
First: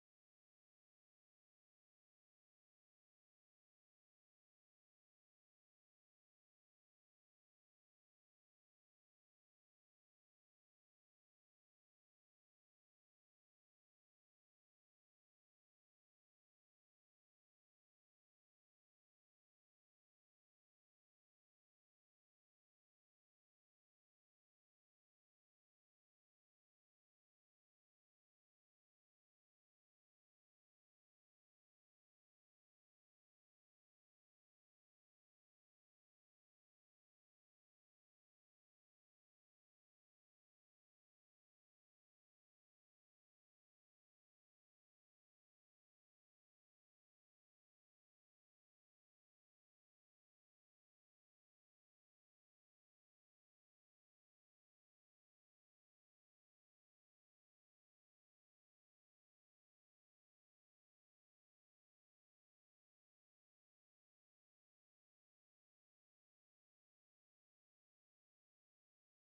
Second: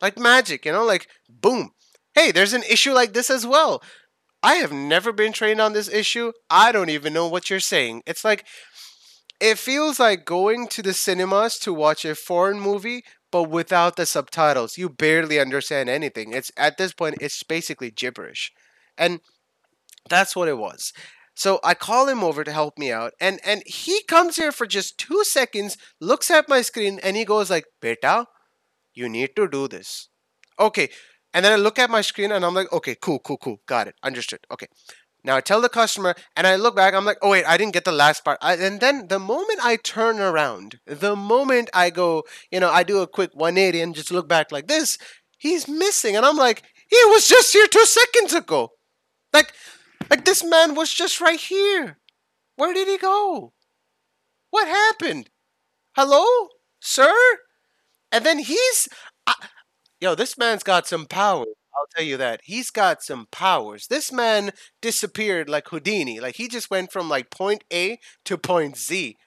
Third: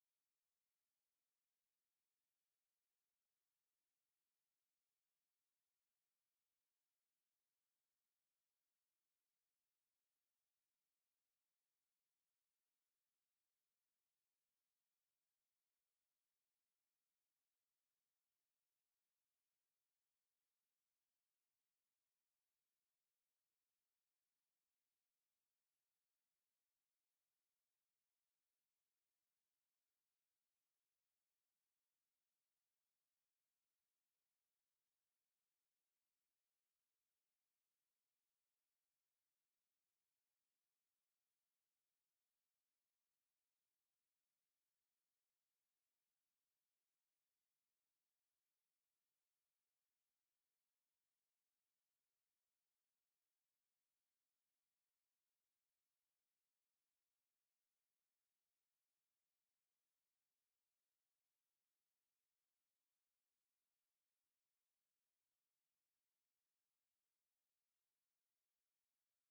S2: like magic, you know, like, boom. Hey, there's an issue like this as well. I have never been trained on this issue. I don't even know what you're saying. It's like, it feels like going to the cinemas to watch a foreign movie, but without the subtitles. You barely understand anything. It's at this point, it's basically gibberish, and that's what it was. So I call him over to help me out, and and he comes here for just two seconds, looks at my screen, and he goes like, "Beta, you need to do this." Okay. And then I look at my screen and I'm like, okay, cool, cool, cool. Got it. Understood. Okay. Now I tell the customer, and I look back, I'm like, oh, wait, I didn't get the last part. I, and then the moment I turn around, the moment I go, you know, I do a quick one eighty and just look back like this, he's missing. And I'm like, he was just here two seconds ago. Like, like this man was just right here. Where did he go? What happened? Hello? Sir? And then he's Yo, this man's got some power. I'll tell you that. He's got some powers. This man disappeared like Houdini. Like, he just went from, like, point A to point Z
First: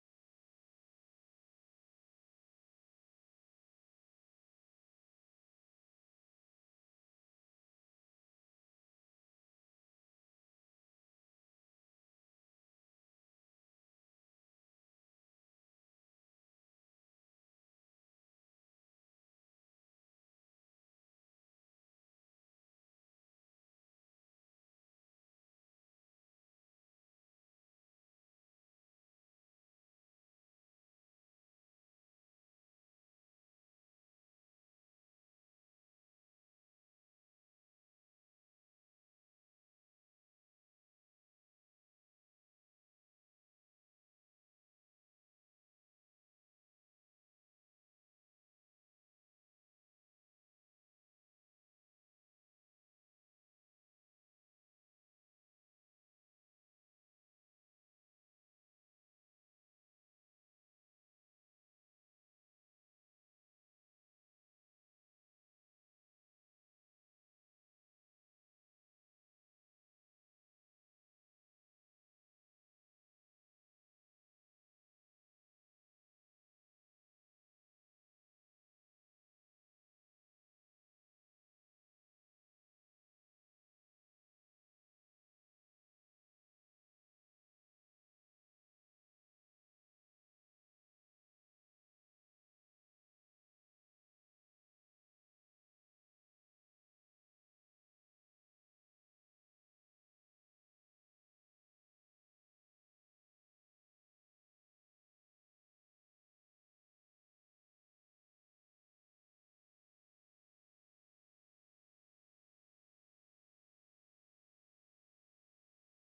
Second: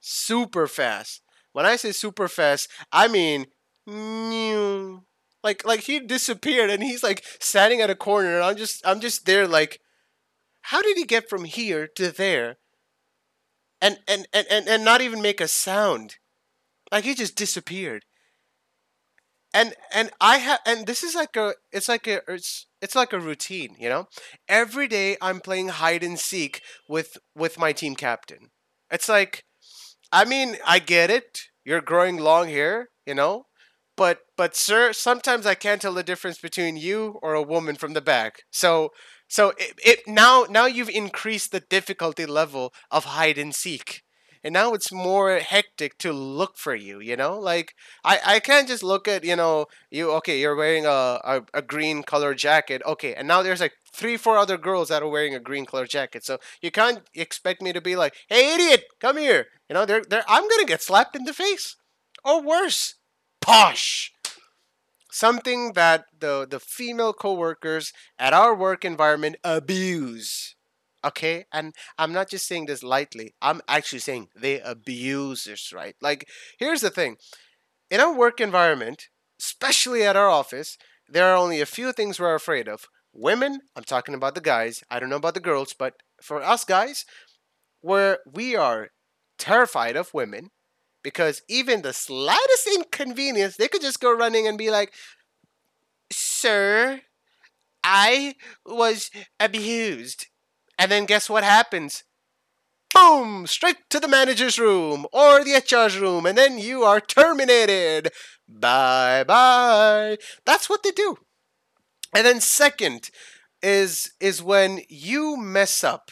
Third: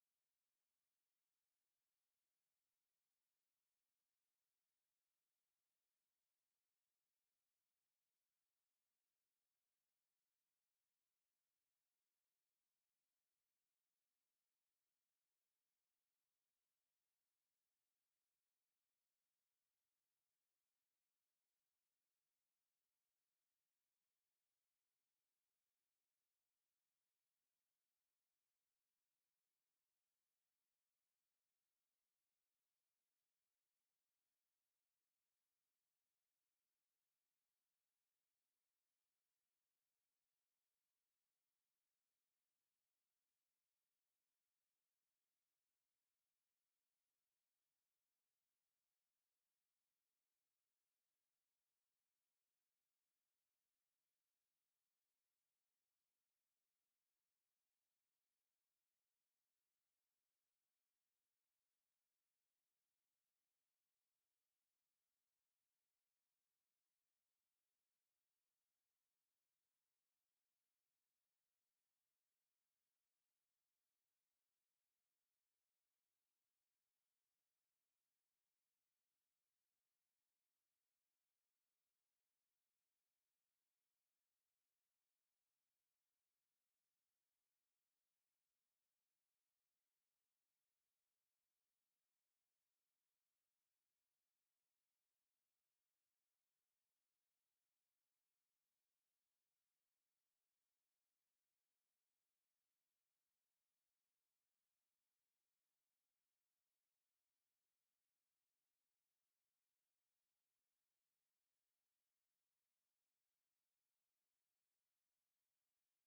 S2: super fast. When I say super fast, I mean meow. Like, like he disappeared and he's, like, standing at a corner and I'm just I'm just there like, how did he get from here to there and and and and, and not even make a sound? Like, he just disappeared. and and I have, and this is like a, it's like a it's it's like a routine, you know, every day I'm playing hide and seek with with my team captain. It's like, I mean, I get it. You're growing long hair, you know, but but sir, sometimes I can't tell the difference between you or a woman from the back. So so it, it now now you've increased the difficulty level of hide and seek. And now it's more hectic to look for you, you know? Like I, I can't just look at, you know, you, okay, you're wearing a, a, a green color jacket. Okay, and now there's like three, four other girls that are wearing a green color jacket. So you can't expect me to be like, "Hey, idiot, come here." You know, they're, they're I'm gonna get slapped in the face, or worse, posh. Something that the the female coworkers at our work environment abuse. Okay, and I'm not just saying this lightly. I'm actually saying they abuse this, right? Like, here's the thing: in our work environment, especially at our office, there are only a few things we're afraid of. Women, I'm talking about the guys. I don't know about the girls, but for us guys, where we are terrified of women because even the slightest inconvenience, they could just go running and be like, sir, I was abused. And then guess what happens? Boom! Straight to the manager's room or the H R's room, and then you are terminated. Bye bye. That's what they do. And then second is is when you mess up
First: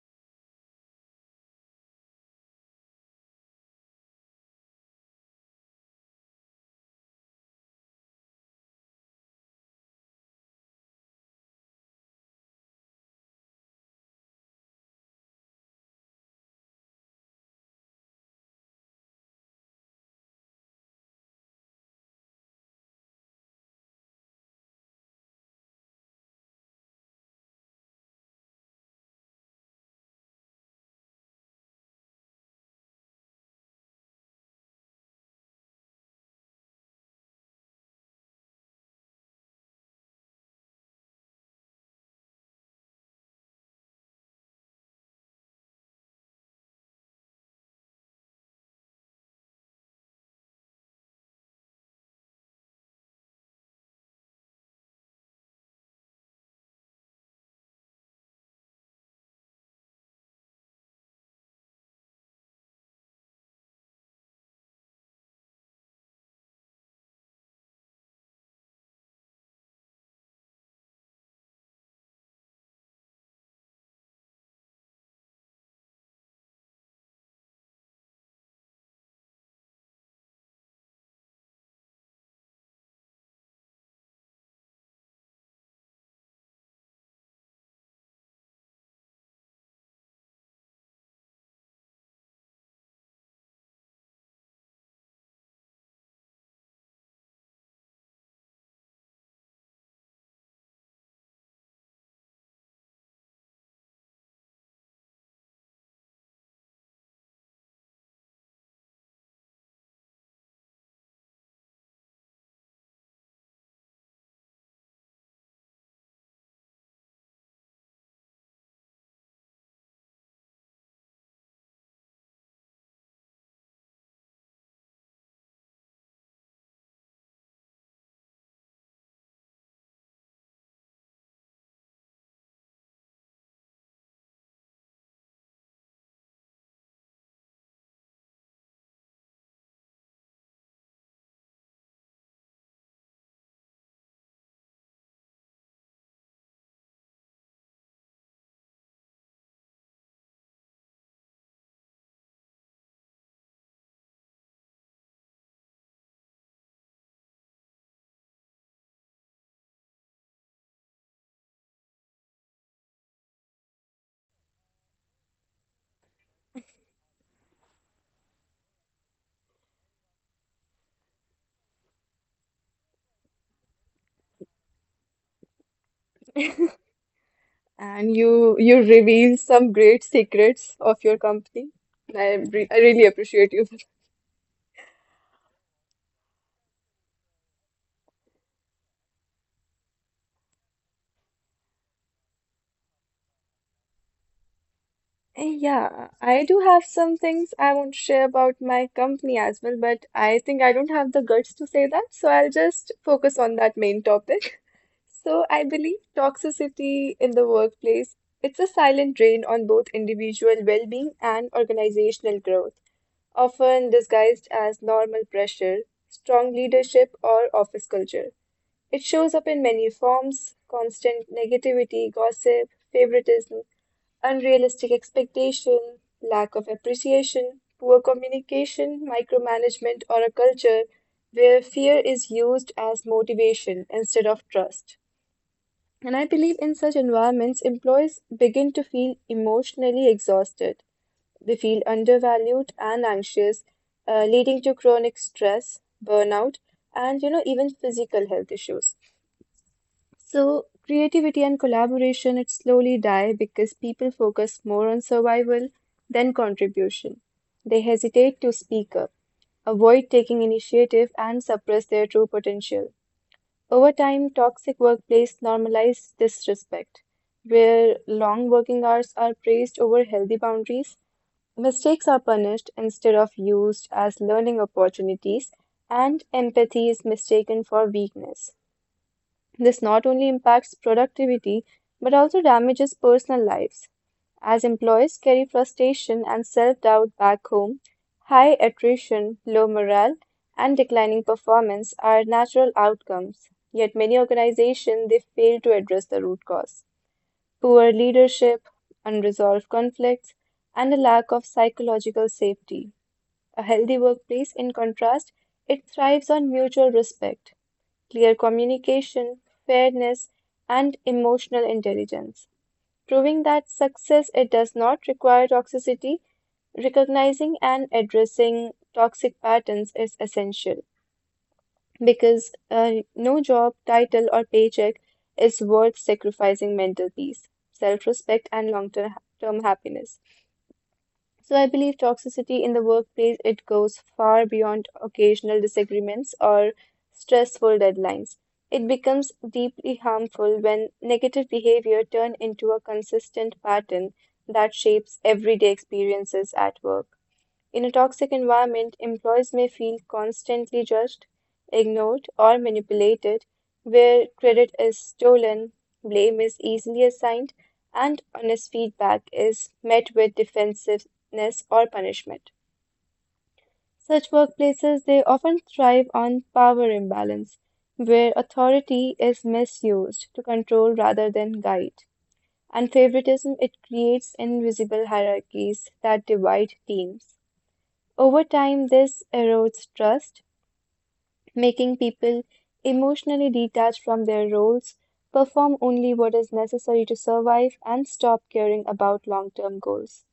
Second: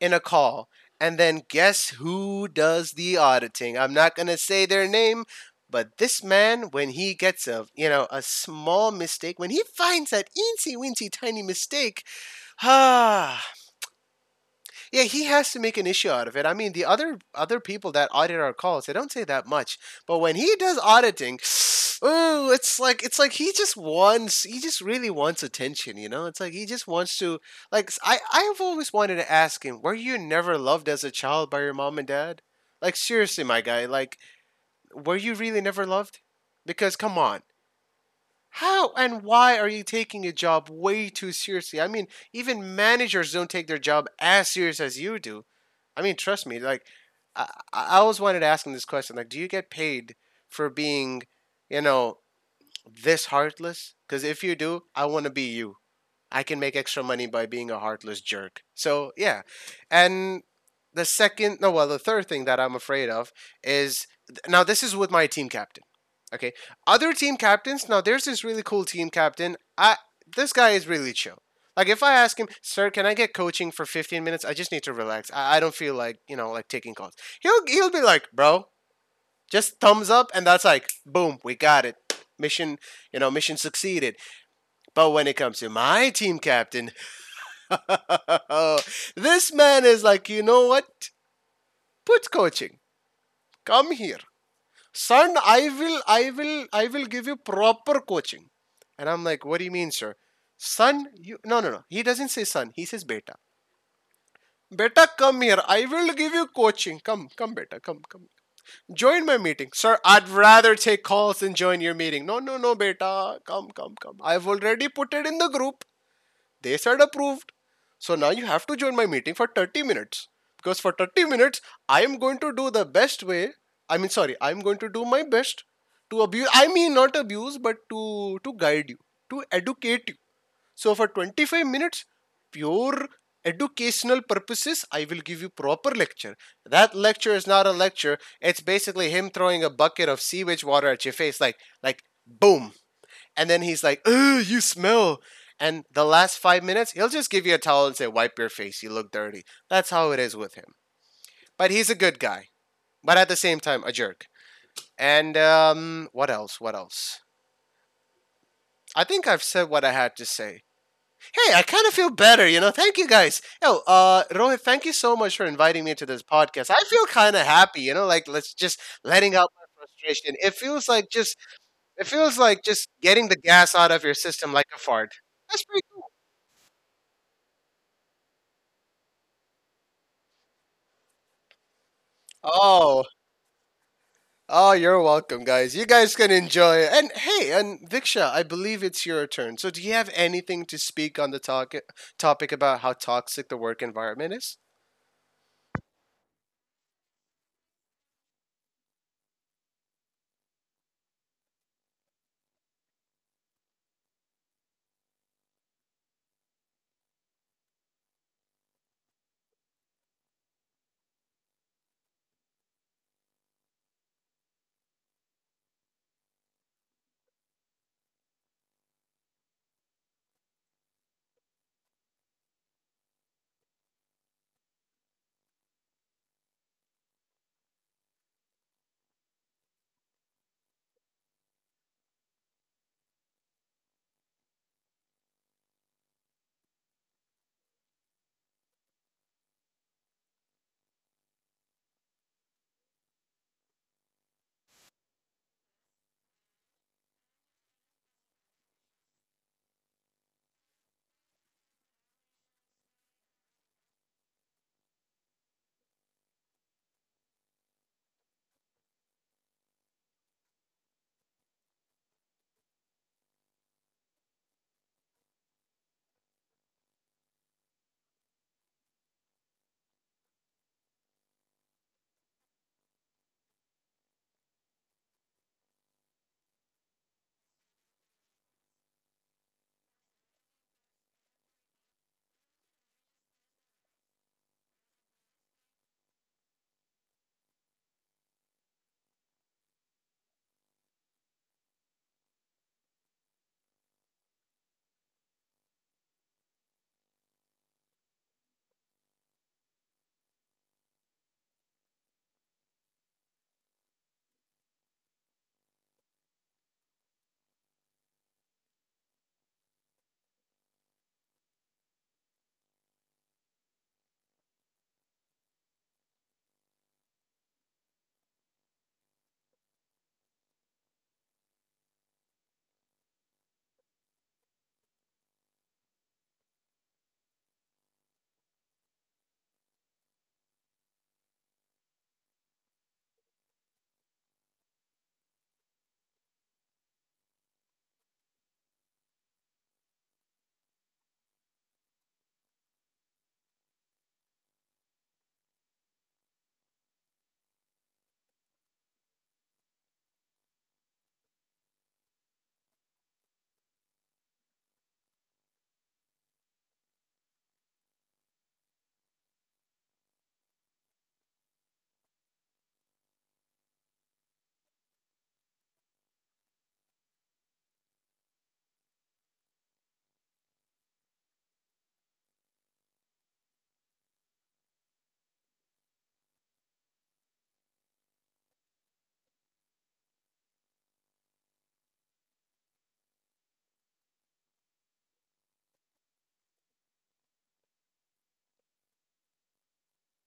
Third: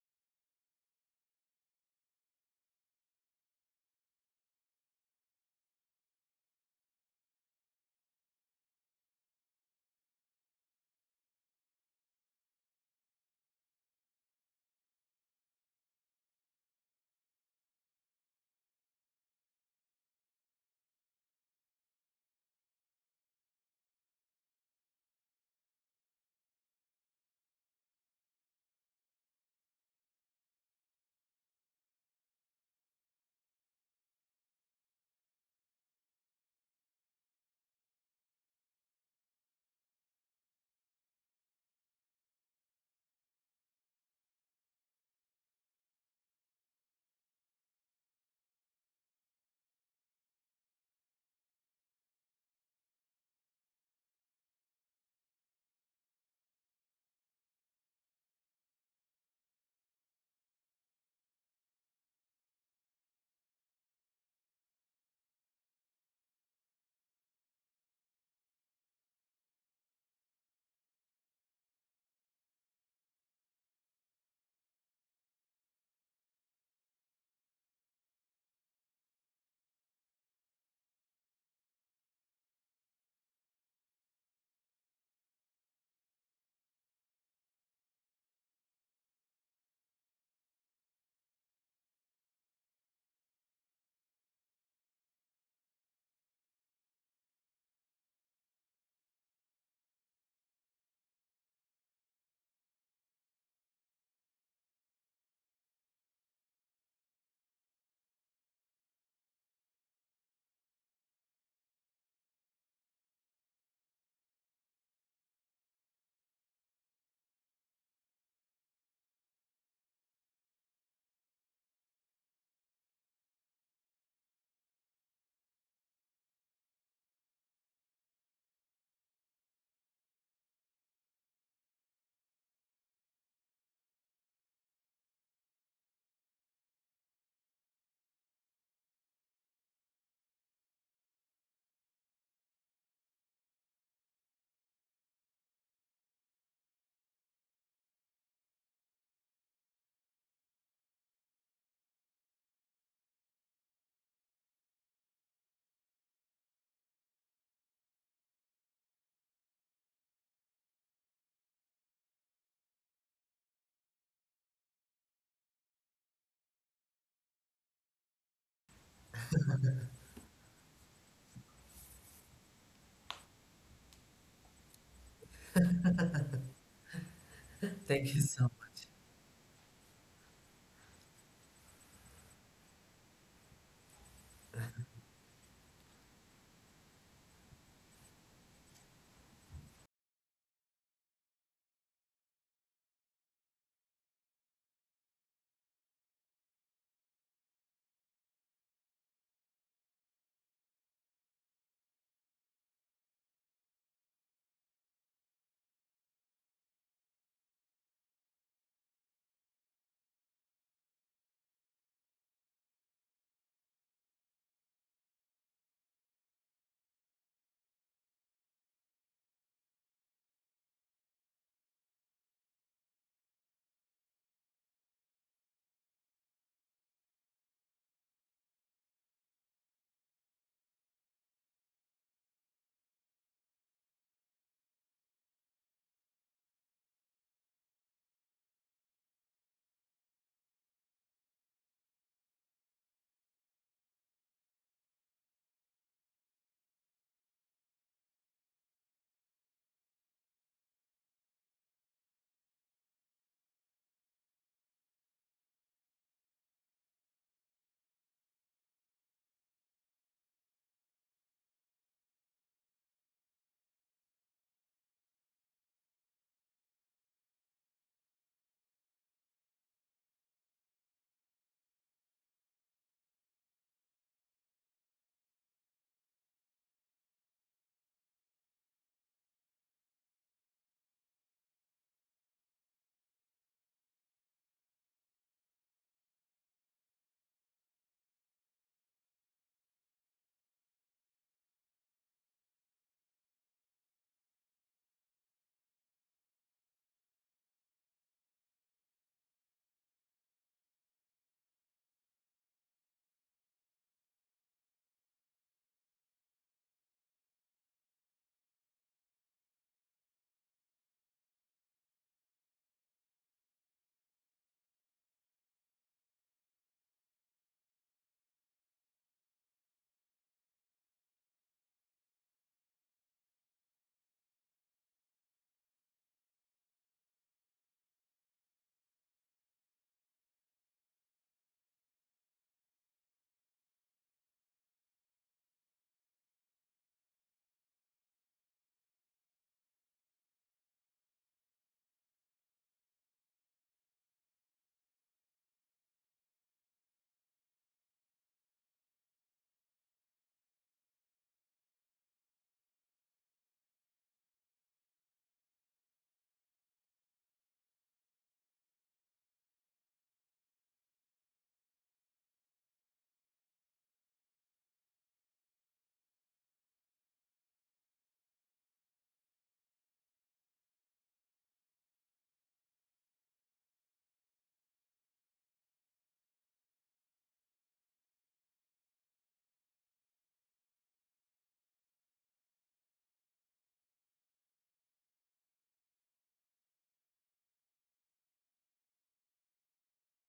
S2: in a call. And then guess who does the auditing? I'm not going to say their name, but this man, when he gets a, you know, a small mistake, when he finds that eensy weensy tiny mistake, ah, yeah, he has to make an issue out of it. I mean, the other other people that audit our calls, they don't say that much, but when he does auditing, ooh, it's like it's like he just wants he just really wants attention, you know? It's like he just wants to like I—I I I've always wanted to ask him, were you never loved as a child by your mom and dad? Like seriously, my guy, like were you really never loved? Because come on. How and why are you taking a job way too seriously? I mean, even managers don't take their job as serious as you do. I mean, trust me. Like, I, I always wanted to ask him this question. Like, do you get paid for being, you know, this heartless? Because if you do, I want to be you. I can make extra money by being a heartless jerk. So yeah, and the second, no, well, the third thing that I'm afraid of is, now this is with my team captain. Okay, other team captains. Now there's this really cool team captain. I, this guy is really chill. Like if I ask him, sir, can I get coaching for fifteen minutes? I just need to relax. I, I don't feel like you know like taking calls. He'll he'll be like, bro, just thumbs up, and that's like, boom, we got it. Mission, you know, mission succeeded. But when it comes to my team captain, oh, this man is like, you know what? Put coaching. Come here. Son, I will I will I will give you proper coaching. And I'm like, what do you mean, sir? Son, you, no no no. He doesn't say son, he says beta. Beta, come here. I will give you coaching. Come, come, beta, come, come. Join my meeting. Sir, I'd rather take calls than join your meeting. No, no, no, beta. Come, come, come. I've already put it in the group. They said approved. So now you have to join my meeting for thirty minutes. Because for thirty minutes, I am going to do the best way. I mean, sorry, I am going to do my best to abuse. I mean, not abuse, but to, to guide you, to educate you. So for twenty-five minutes, pure educational purposes, I will give you proper lecture. That lecture is not a lecture. It's basically him throwing a bucket of sewage water at your face, like like boom, and then he's like, "Ugh, you smell." And the last five minutes, he'll just give you a towel and say, "Wipe your face. You look dirty." That's how it is with him. But he's a good guy, but at the same time, a jerk. And um, what else? What else? I think I've said what I had to say. Hey, I kind of feel better, you know. Thank you guys. Yo, uh, Rohit, thank you so much for inviting me to this podcast. I feel kind of happy, you know, like let's just letting out my frustration. It feels like just it feels like just getting the gas out of your system like a fart. That's pretty cool.
S3: And
S1: thank you so
S3: you you
S1: much.
S3: reveal some great secrets of your company. I re I really
S2: Oh,
S3: appreciate you.
S2: oh, you're welcome, guys. You guys can enjoy. And hey, and Viksha, I believe it's your turn. So, do you have anything to speak on the talk topic about how toxic the work environment is?
S3: Eh, Yeah, I do have some things I want to share about my company as well, but I think I don't have the guts to say that, so I'll just focus on that main topic. So I believe toxicity in the workplace, it's a silent drain on both individual well-being and organizational growth, often disguised as normal pressure, strong leadership, or office culture. It shows up in many forms: constant negativity, gossip, favoritism, unrealistic expectation, lack of appreciation, poor communication, micromanagement, or a culture where fear is used as motivation instead of trust. And I believe in such environments, employees begin to feel emotionally exhausted. They feel undervalued and anxious, uh, leading to chronic stress, burnout, and you know even physical health issues. So creativity and collaboration it slowly die because people focus more on survival than contribution. They hesitate to speak up, avoid taking initiative, and suppress their true potential. Over time, toxic workplace normalize disrespect, where long working hours are praised over healthy boundaries, mistakes are punished instead of used as learning opportunities, and empathy is mistaken for weakness. This not only impacts productivity but also damages personal lives. As employees carry frustration and self doubt back home, high attrition, low morale, and declining performance are natural outcomes. Yet many organizations they fail to address the root cause: poor leadership, unresolved conflicts, and a lack of psychological safety. A healthy workplace, in contrast, it thrives on mutual respect, clear communication, fairness, and emotional intelligence, proving that success it does not require toxicity. Recognizing and addressing toxic patterns is essential because uh, no job, title, or paycheck is worth sacrificing mental peace, self-respect, and long-term term happiness. So I believe toxicity in the workplace it goes far beyond occasional disagreements or stressful deadlines. It becomes deeply harmful when negative behavior turn into a consistent pattern that shapes everyday experiences at work. In a toxic environment, employees may feel constantly judged, ignored, or manipulated, where credit is stolen, blame is easily assigned, and honest feedback is met with defensiveness or punishment. Such workplaces, they often thrive on power imbalance, where authority is misused to control rather than guide. And favoritism, it creates invisible hierarchies that divide teams. Over time, this erodes trust, making people emotionally detached from their roles, perform only what is necessary to survive, and stop caring about long-term goals.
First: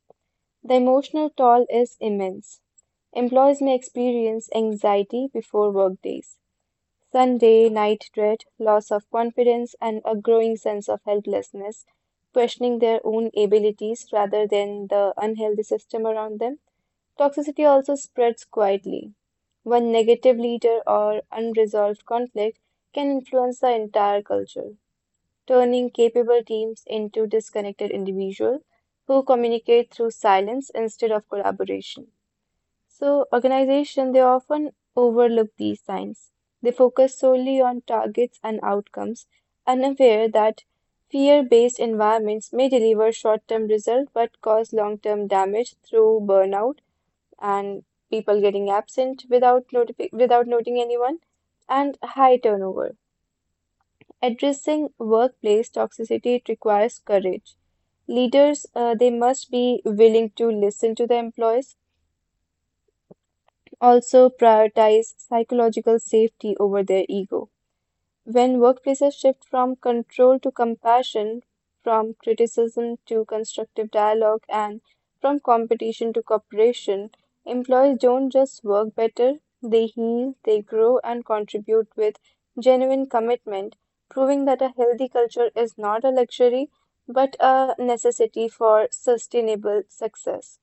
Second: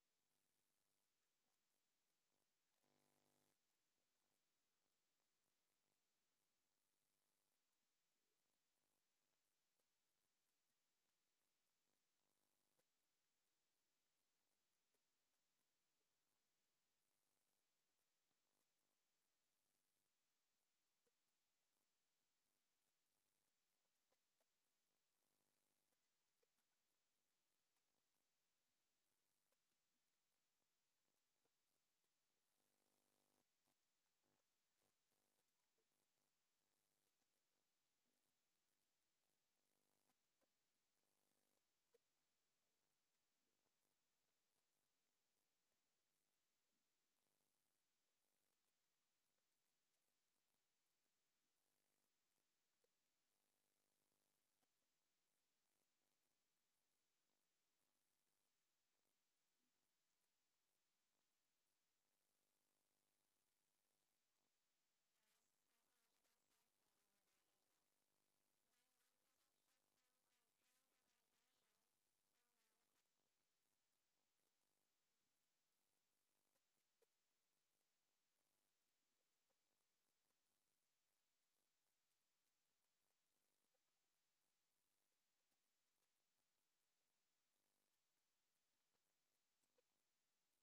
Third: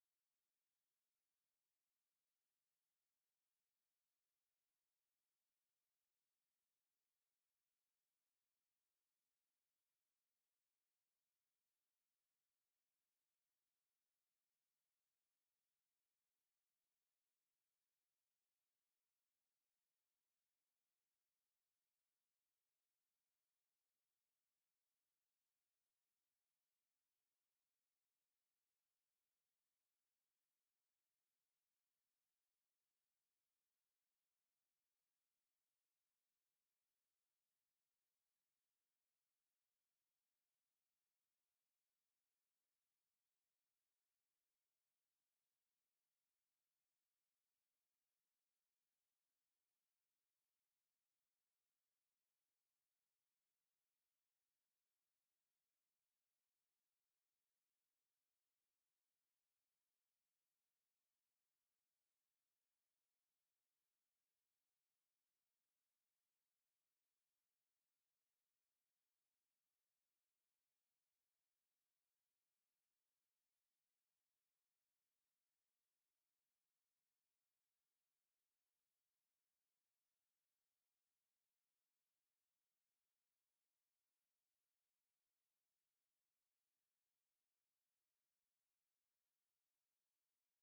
S3: The emotional toll is immense. Employees may experience anxiety before workdays, Sunday night dread, loss of confidence, and a growing sense of helplessness, questioning their own abilities rather than the unhealthy system around them. Toxicity also spreads quietly. One negative leader or unresolved conflict can influence the entire culture, turning capable teams into disconnected individuals who communicate through silence instead of collaboration. So, organizations they often overlook these signs. They focus solely on targets and outcomes, unaware that fear-based environments may deliver short-term results but cause long-term damage through burnout and people getting absent without notifi without noting anyone, and high turnover. Addressing workplace toxicity requires courage. Leaders, uh, they must be willing to listen to the employees, also prioritize psychological safety over their ego. When workplaces shift from control to compassion, from criticism to constructive dialogue, and from competition to cooperation, employees don't just work better, they heal, they grow, and contribute with genuine commitment, proving that a healthy culture is not a luxury but a necessity for sustainable success.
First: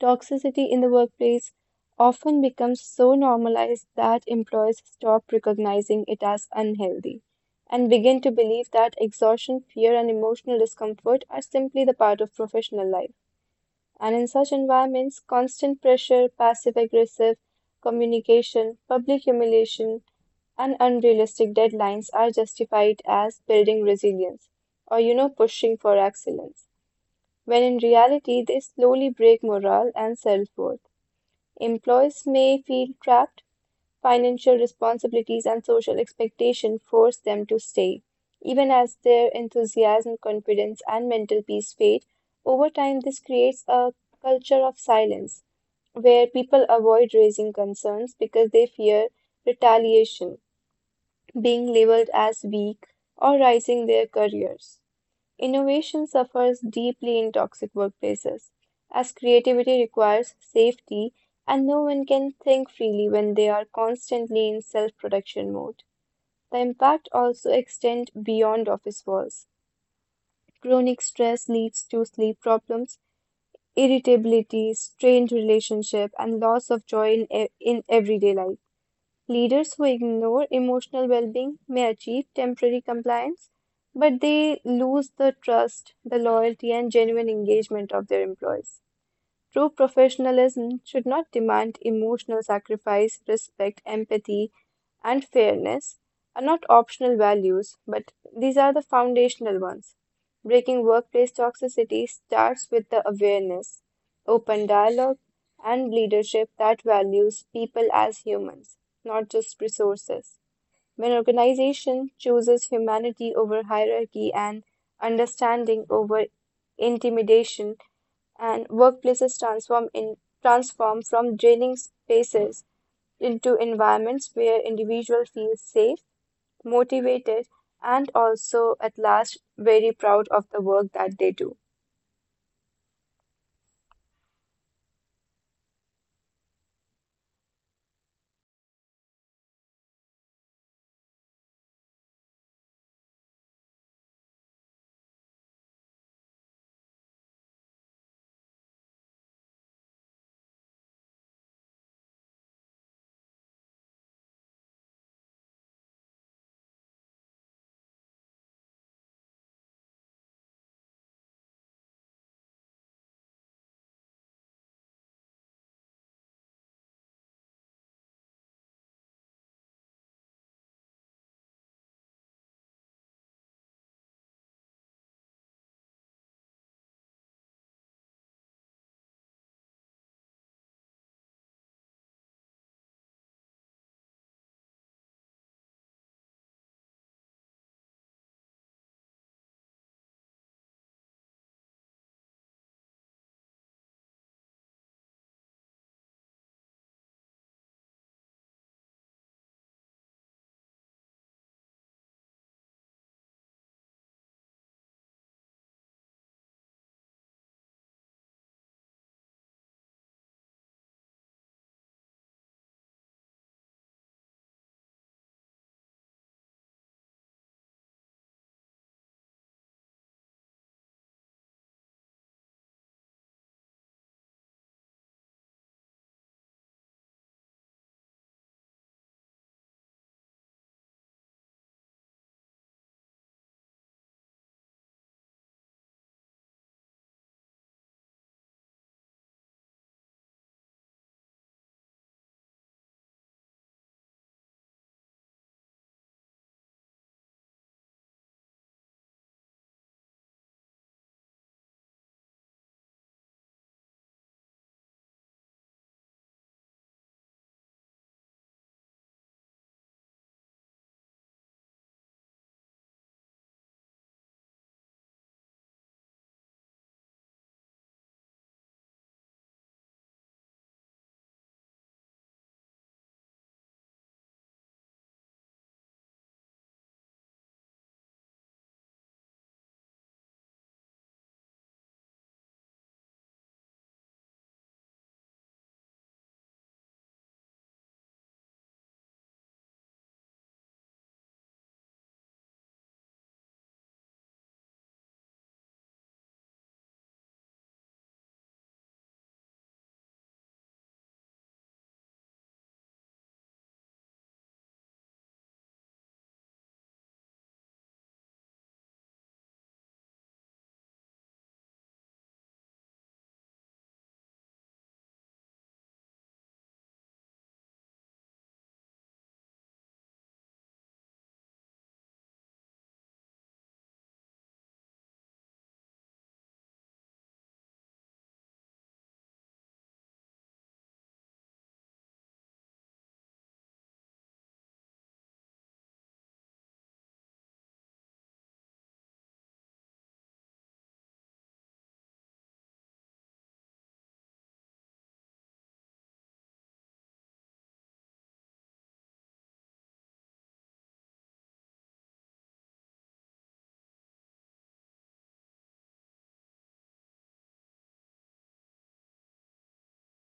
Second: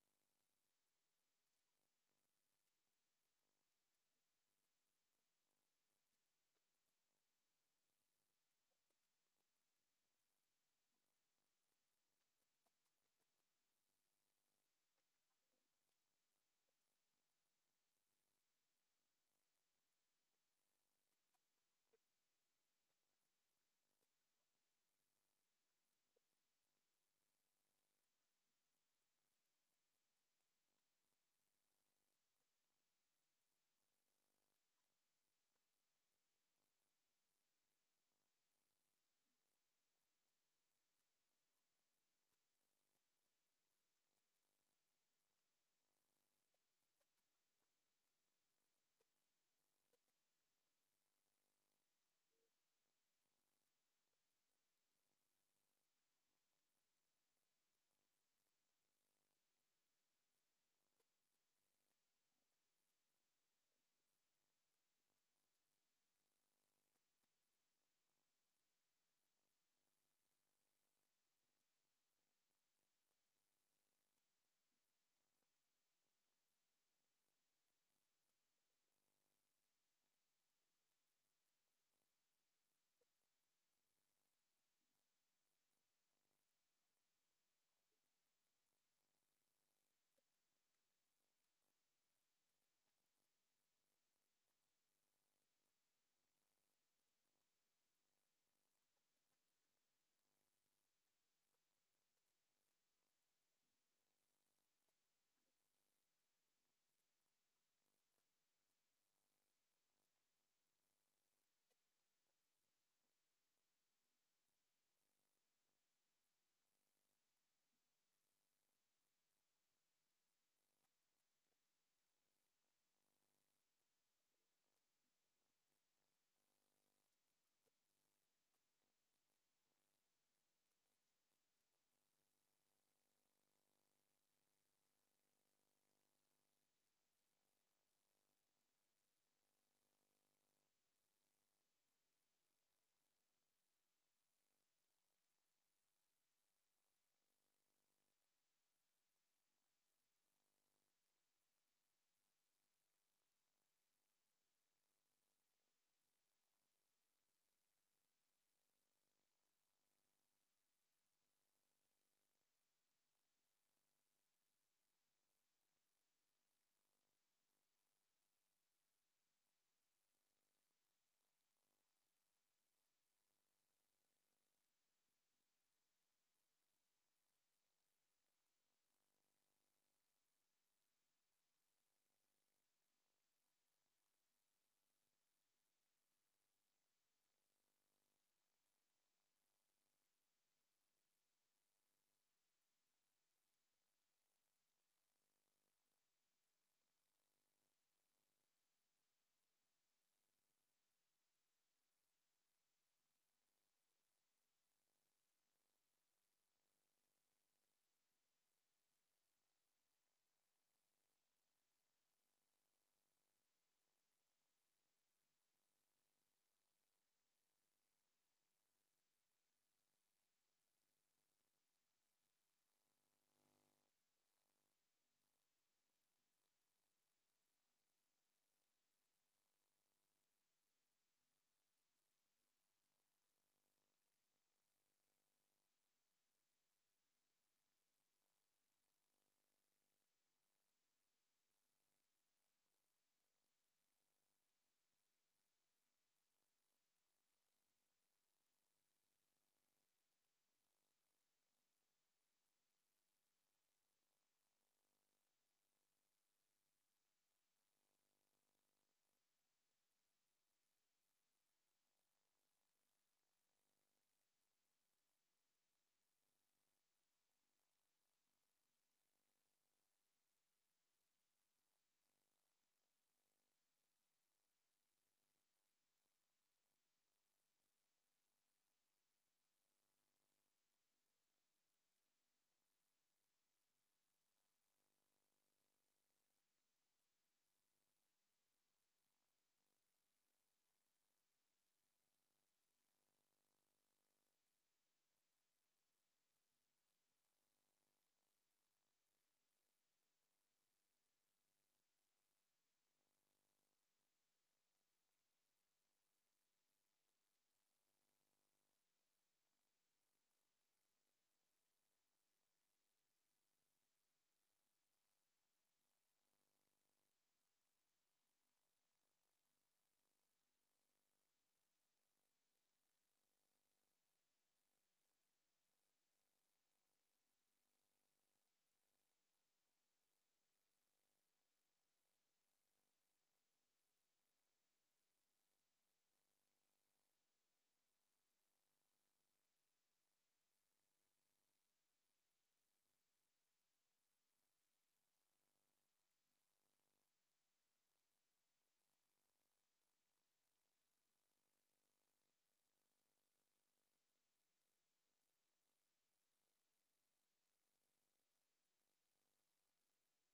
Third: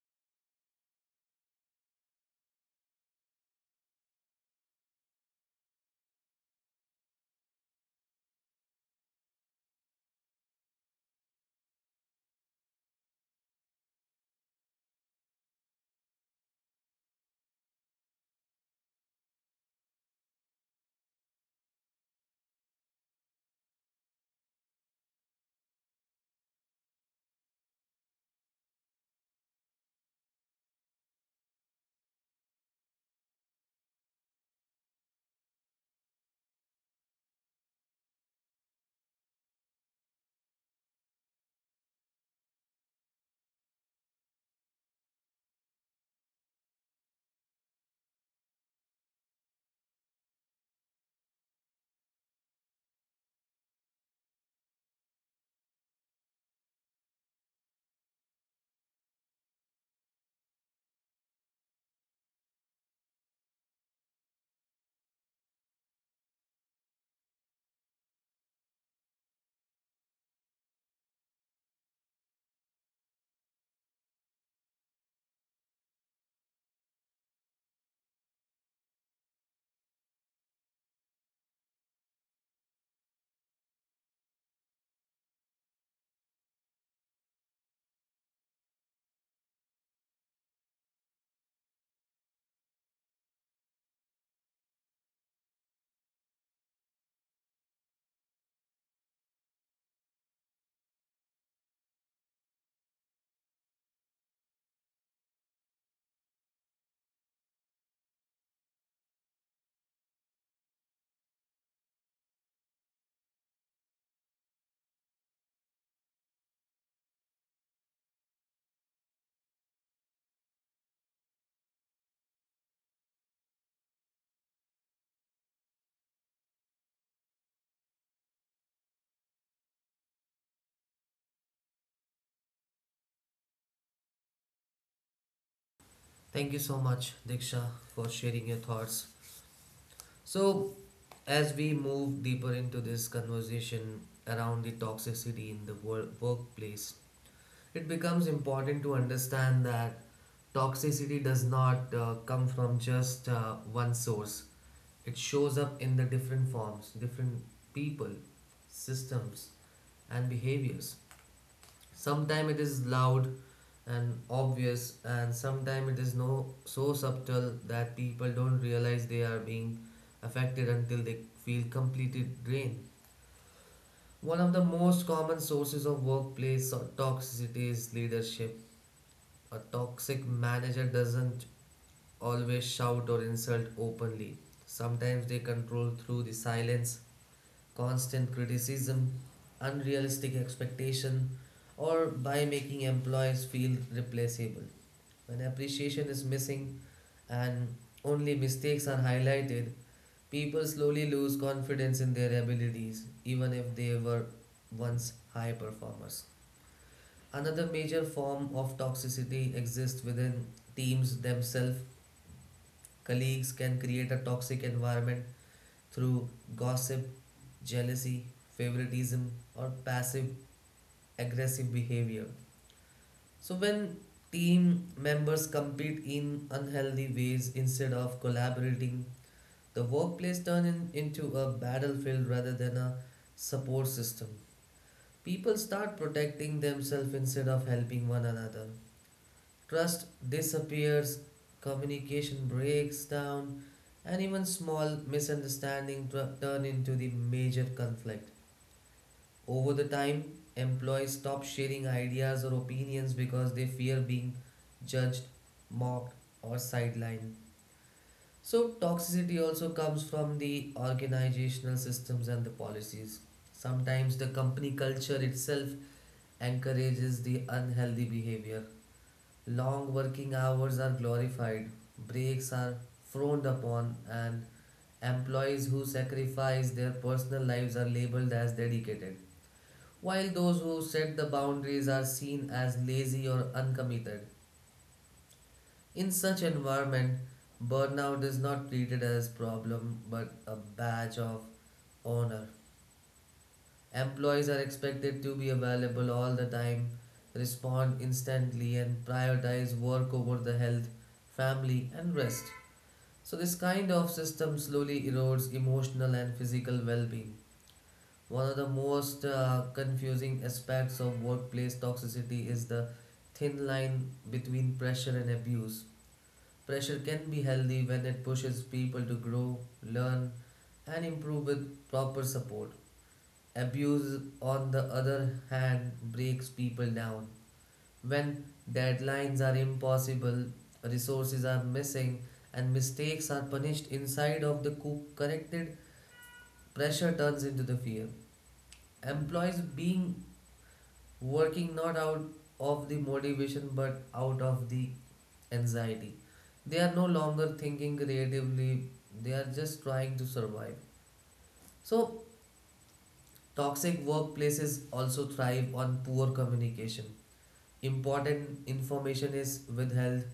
S3: Toxicity in the workplace often becomes so normalized that employers stop recognizing it as unhealthy and begin to believe that exhaustion, fear, and emotional discomfort are simply the part of professional life. And in such environments, constant pressure, passive aggressive communication, public humiliation, and unrealistic deadlines are justified as building resilience or, you know, pushing for excellence, when in reality they slowly break morale and self worth. Employees may feel trapped; financial responsibilities and social expectation force them to stay, even as their enthusiasm, confidence, and mental peace fade. Over time this creates a culture of silence where people avoid raising concerns because they fear retaliation, being labeled as weak, or rising their careers. Innovation suffers deeply in toxic workplaces, as creativity requires safety, and no one can think freely when they are constantly in self-protection mode. The impact also extends beyond office walls. Chronic stress leads to sleep problems, irritability, strained relationship, and loss of joy in, e- in everyday life. Leaders who ignore emotional well-being may achieve temporary compliance, but they lose the trust, the loyalty, and genuine engagement of their employees. True professionalism should not demand emotional sacrifice; respect, empathy, and fairness are not optional values, but these are the foundational ones. Breaking workplace toxicity starts with the awareness, open dialogue, and leadership that values people as humans, not just resources. When organization chooses humanity over hierarchy, and understanding over intimidation, and workplaces transform in transform from draining spaces into environments where individuals feel safe, motivated, and also at last very proud of the work that they do.
S1: Thank you so much, Diksha, for sharing your thoughts. So as we move deeper into this conversation around the toxicity in the wor- workplace, it becomes important to understand that toxicity does not uh, come from just uh, one source. It shows up in the different forms, different people, systems, and behaviors. Sometimes it is loud and obvious, and sometimes it is no so subtle that people don't realize they are being affected until they feel completely drained. One of the most common sources of workplace toxicity is leadership. A toxic manager doesn't always shout or insult openly. Sometimes they control through the silence, constant criticism, unrealistic expectation, or by making employees feel replaceable. When appreciation is missing and only mistakes are highlighted, people slowly lose confidence in their abilities, even if they were once high performers. Another major form of toxicity exists within teams themselves. Colleagues can create a toxic environment through gossip, jealousy, favoritism, or passive aggressive behavior. So, when team members compete in unhealthy ways instead of collaborating, the workplace turns in, into a battlefield rather than a support system. People start protecting themselves instead of helping one another. Trust disappears, communication breaks down, and even small misunderstandings tr- turn into the major conflict. Over the time, employees stop sharing ideas or opinions because they fear being judged, mocked, or sidelined. So, toxicity also comes from the organizational systems and the policies. Sometimes the company culture itself encourages the unhealthy behavior. Long working hours are glorified, breaks are frowned upon, and employees who sacrifice their personal lives are labeled as dedicated, while those who set the boundaries are seen as lazy or uncommitted. In such environment, burnout is not treated as problem but a badge of honor. Employees are expected to be available all the time, respond instantly, and prioritize work over the health, family, and rest. So, this kind of system slowly erodes emotional and physical well being. One of the most uh, confusing aspects of workplace toxicity is the thin line between pressure and abuse. Pressure can be healthy when it pushes people to grow, learn, and improve with proper support. Abuse, on the other hand, breaks people down. When deadlines are impossible, resources are missing, and mistakes are punished inside of the co- corrected, pressure turns into the fear. Employees being working not out of the motivation but out of the anxiety. They are no longer thinking creatively, they are just trying to survive. So, toxic workplaces also thrive on poor communication. Important information is withheld,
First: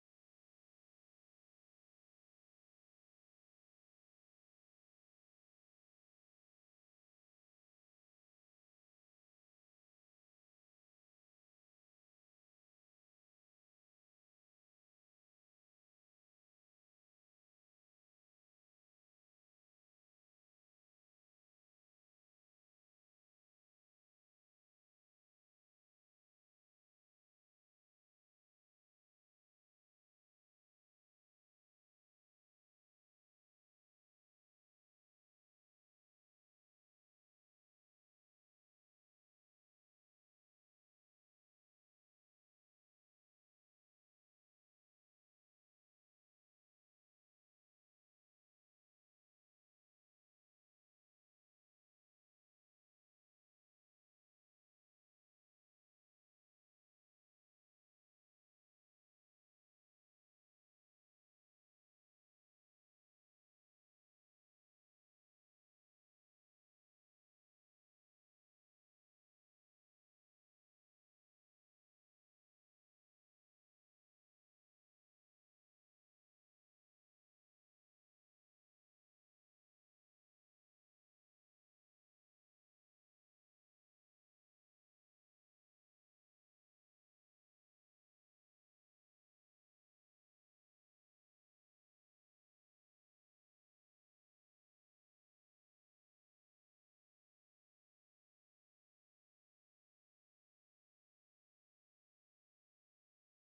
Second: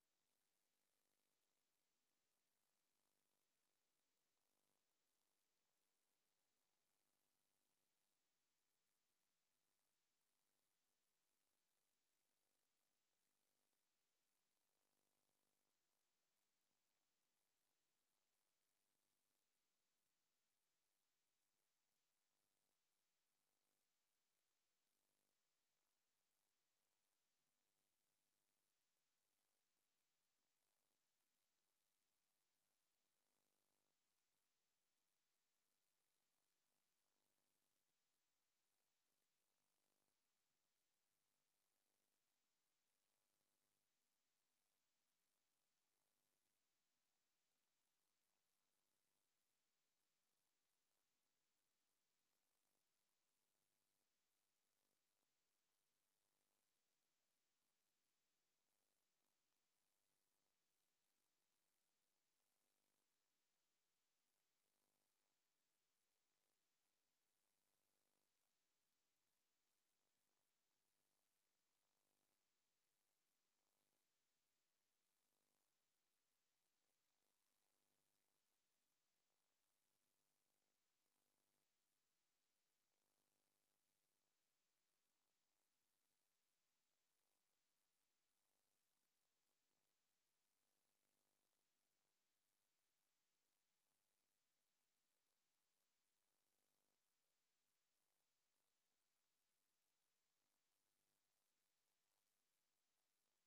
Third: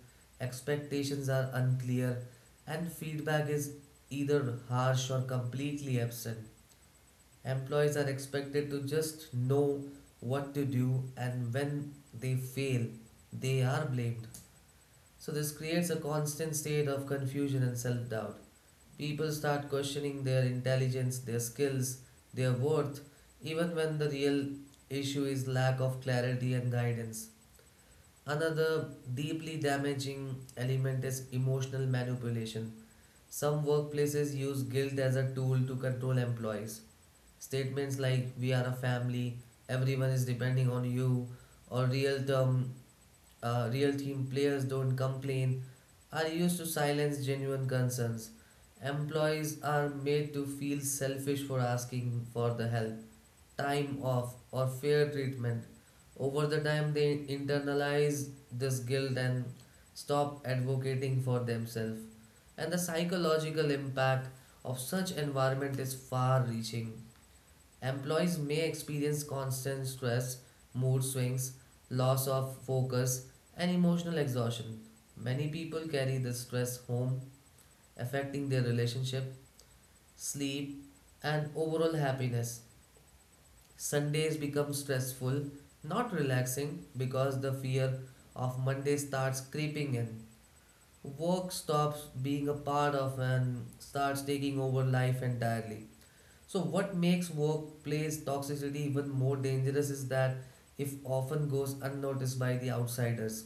S1: expectations are unclear, and feedback is either harsh or completely absent. Employees are expected to just know what to do, and when they fail, they are blamed. So, this creates a constant state of confusion and self doubt. People start questioning their intelligence, their skills, their worth, even when the real issue is lack of clarity and guidance. Another deeply damaging element is emotional manipulation. Some workplaces use guilt as a tool to control employees. Statements like, we are a family, everyone is depending on you, or real term, uh, real team players don't complain, are used to silence genuine concerns. Employees are made to feel selfish for asking for the help, time off, or fair treatment. Over the time, they internalize this guilt and stop advocating for themselves. And the psychological impact of such environment is far reaching. Employees may experience constant stress, mood swings, loss of focus, and emotional exhaustion. Many people carry this stress home, affecting their relationship, sleep, and overall happiness. Sundays become stressful, not relaxing because the fear of Monday starts creeping in. Work stops being a part of and starts taking over life entirely. So, what makes workplace toxicity even more dangerous is that if often goes unnoticed by the outsiders.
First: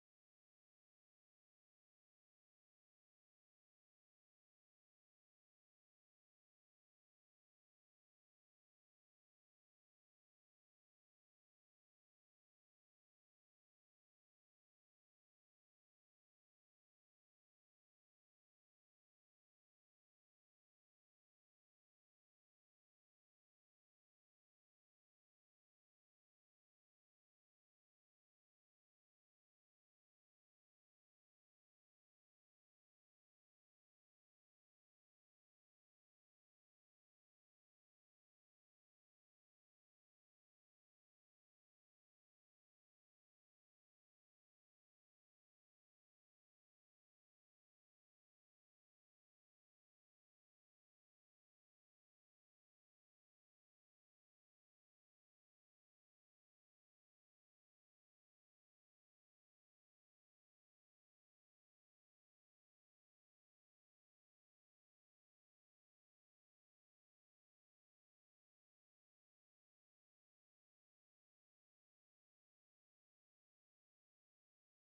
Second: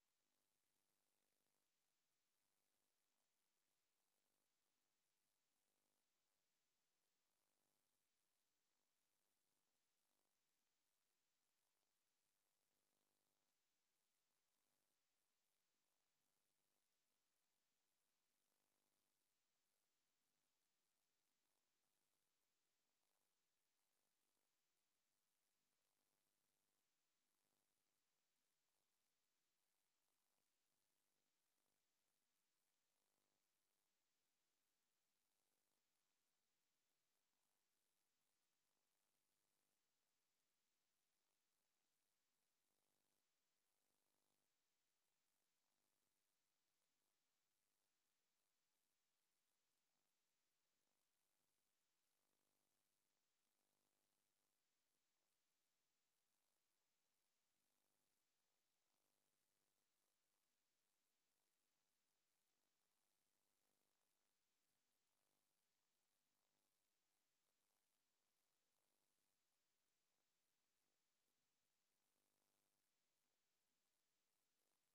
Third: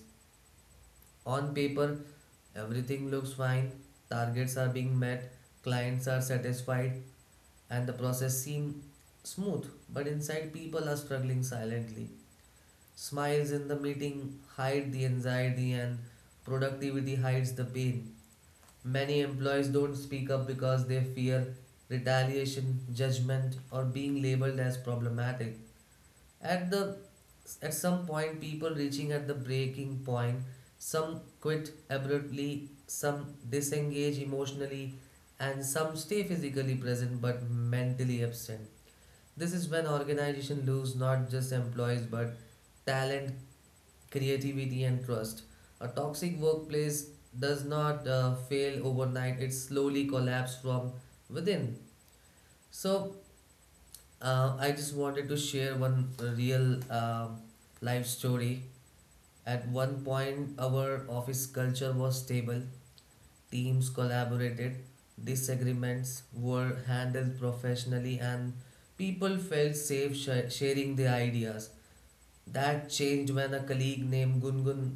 S1: On paper, everything looks fine, targets are being met, clients are satisfied, and the process seems smooth, but inside people are struggling silently. Smiles in the meeting hide the anxiety and productivity hides the pain. Many employees don't speak up because they fear retaliation, judgment or being labeled as problematic. At the at some point people reaching at the breaking point, some quit abruptly, some disengage emotionally and some stay physically present but mentally absent. This is when organization lose not just employees but talent, creativity, and trust. A toxic workplace does not uh, fail overnight, it slowly collapses from within. So, uh, I just wanted to share one real um life story. At one point, our office culture was stable, teams collaborated, disagreements were handled professionally, and people felt safe sh- sharing their ideas. That changed when a colleague named Gungun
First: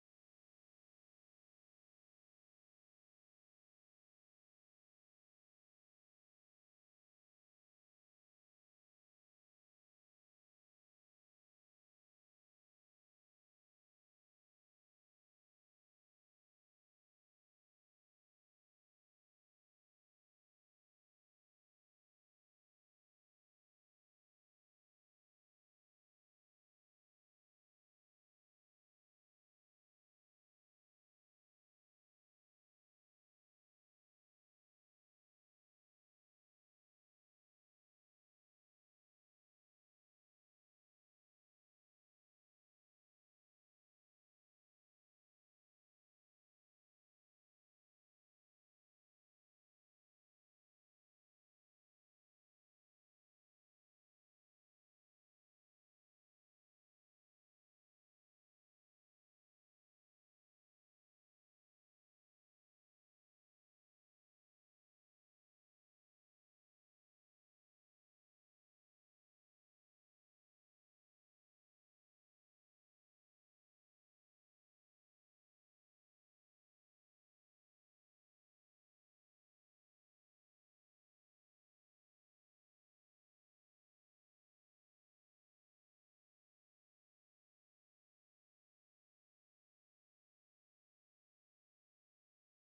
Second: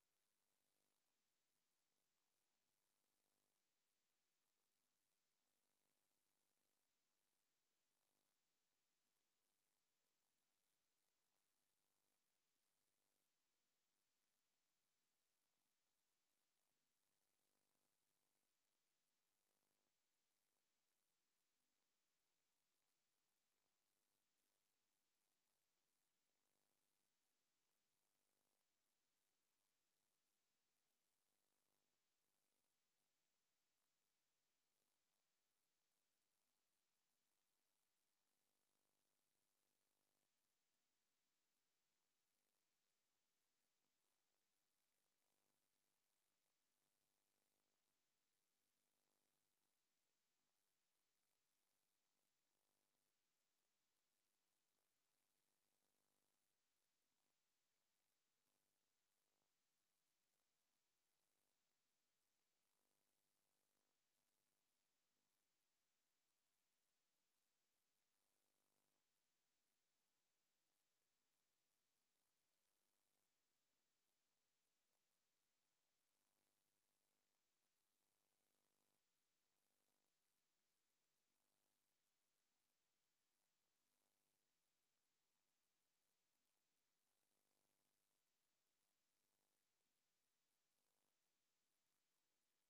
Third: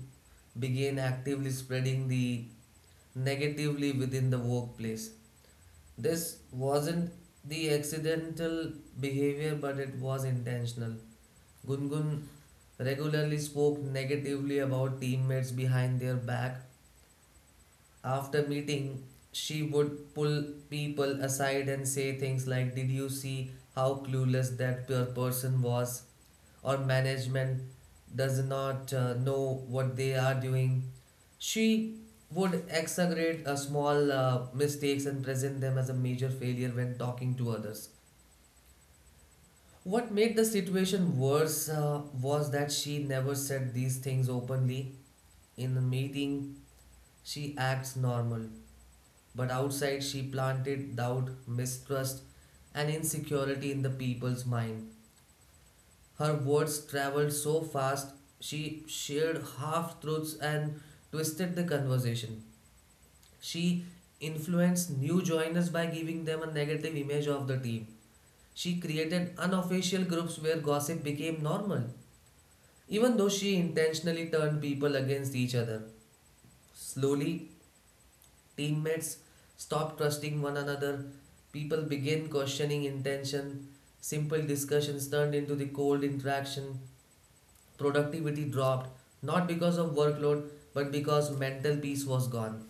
S1: began actively spreading the negatively within the workplace. This wasn't the accidental behavior, but it was intentional. Gungun regularly spoke negatively about teammates behind their back. After meeting, she would pull people aside and say things like, "Did you see how clueless that per- person was?" Or, management does not uh, know what they are doing. She would exaggerate uh, small uh, mistakes and present them as a major failure when talking to others. What made the situation worse uh, was that she never said these things openly. In a meeting, she acts normal, but outside, she planted doubt, mistrust, and insecurity in the people's mind. Her words traveled so fast, she shared half truths and twisted the conversation. She influenced new joiners by giving them a negative image of the team. She created unofficial groups where gossip became normal, even though she intentionally turned people against each other. Slowly, teammates stop trusting one another. People begin questioning intention. Simple discussions turned into the cold interaction. Productivity dropped, not because of workload, but because mental peace was gone.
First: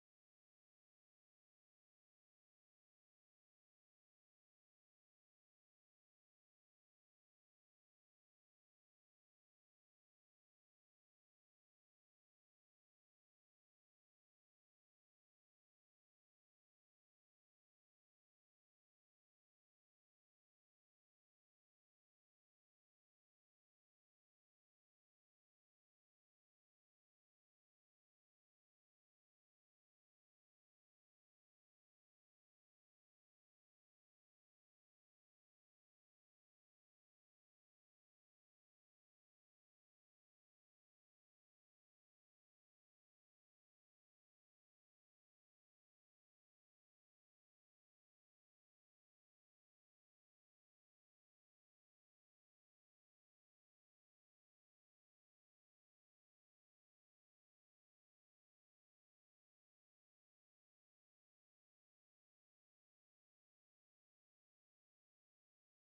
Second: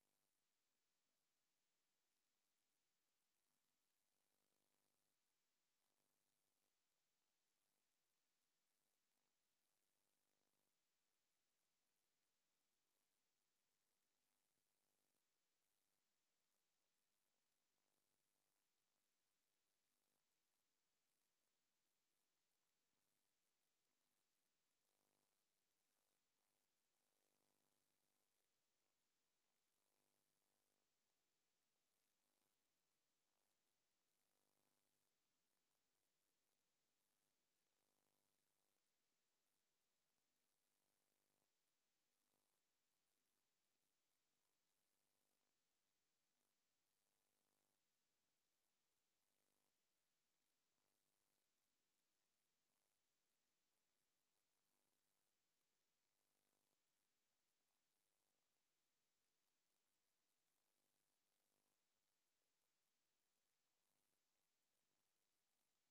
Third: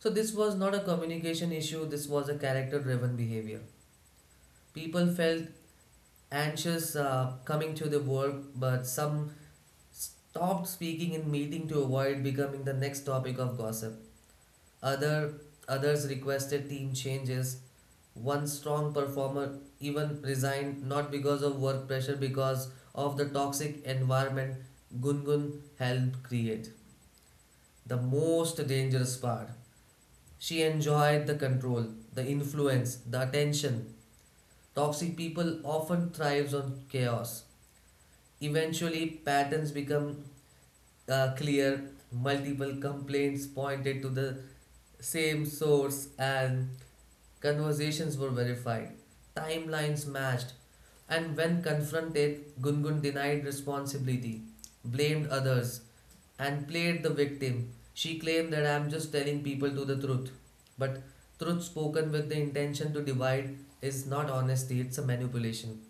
S1: So, this was not a communication issue, this was a character driven behavior. People felt anxious uh, coming to the work, but some stopped speaking in meeting to avoid becoming the next topic of gossip. Other Others requested team changes. One strong performer even resigned not because of work pressure, because of the toxic environment Gungun helped create. The most dangerous part. She enjoyed the control, the influence, the attention. Toxic people often thrives on chaos. Eventually, patterns become uh, clear. Multiple complaints pointed to the same source, and conversations were verified, timelines matched, and when confronted, Gungun denied responsibility, blamed others, and played the victim. She claimed that I am just telling people to the truth. But truth spoken with the intention to divide is not honesty, it's a manipulation.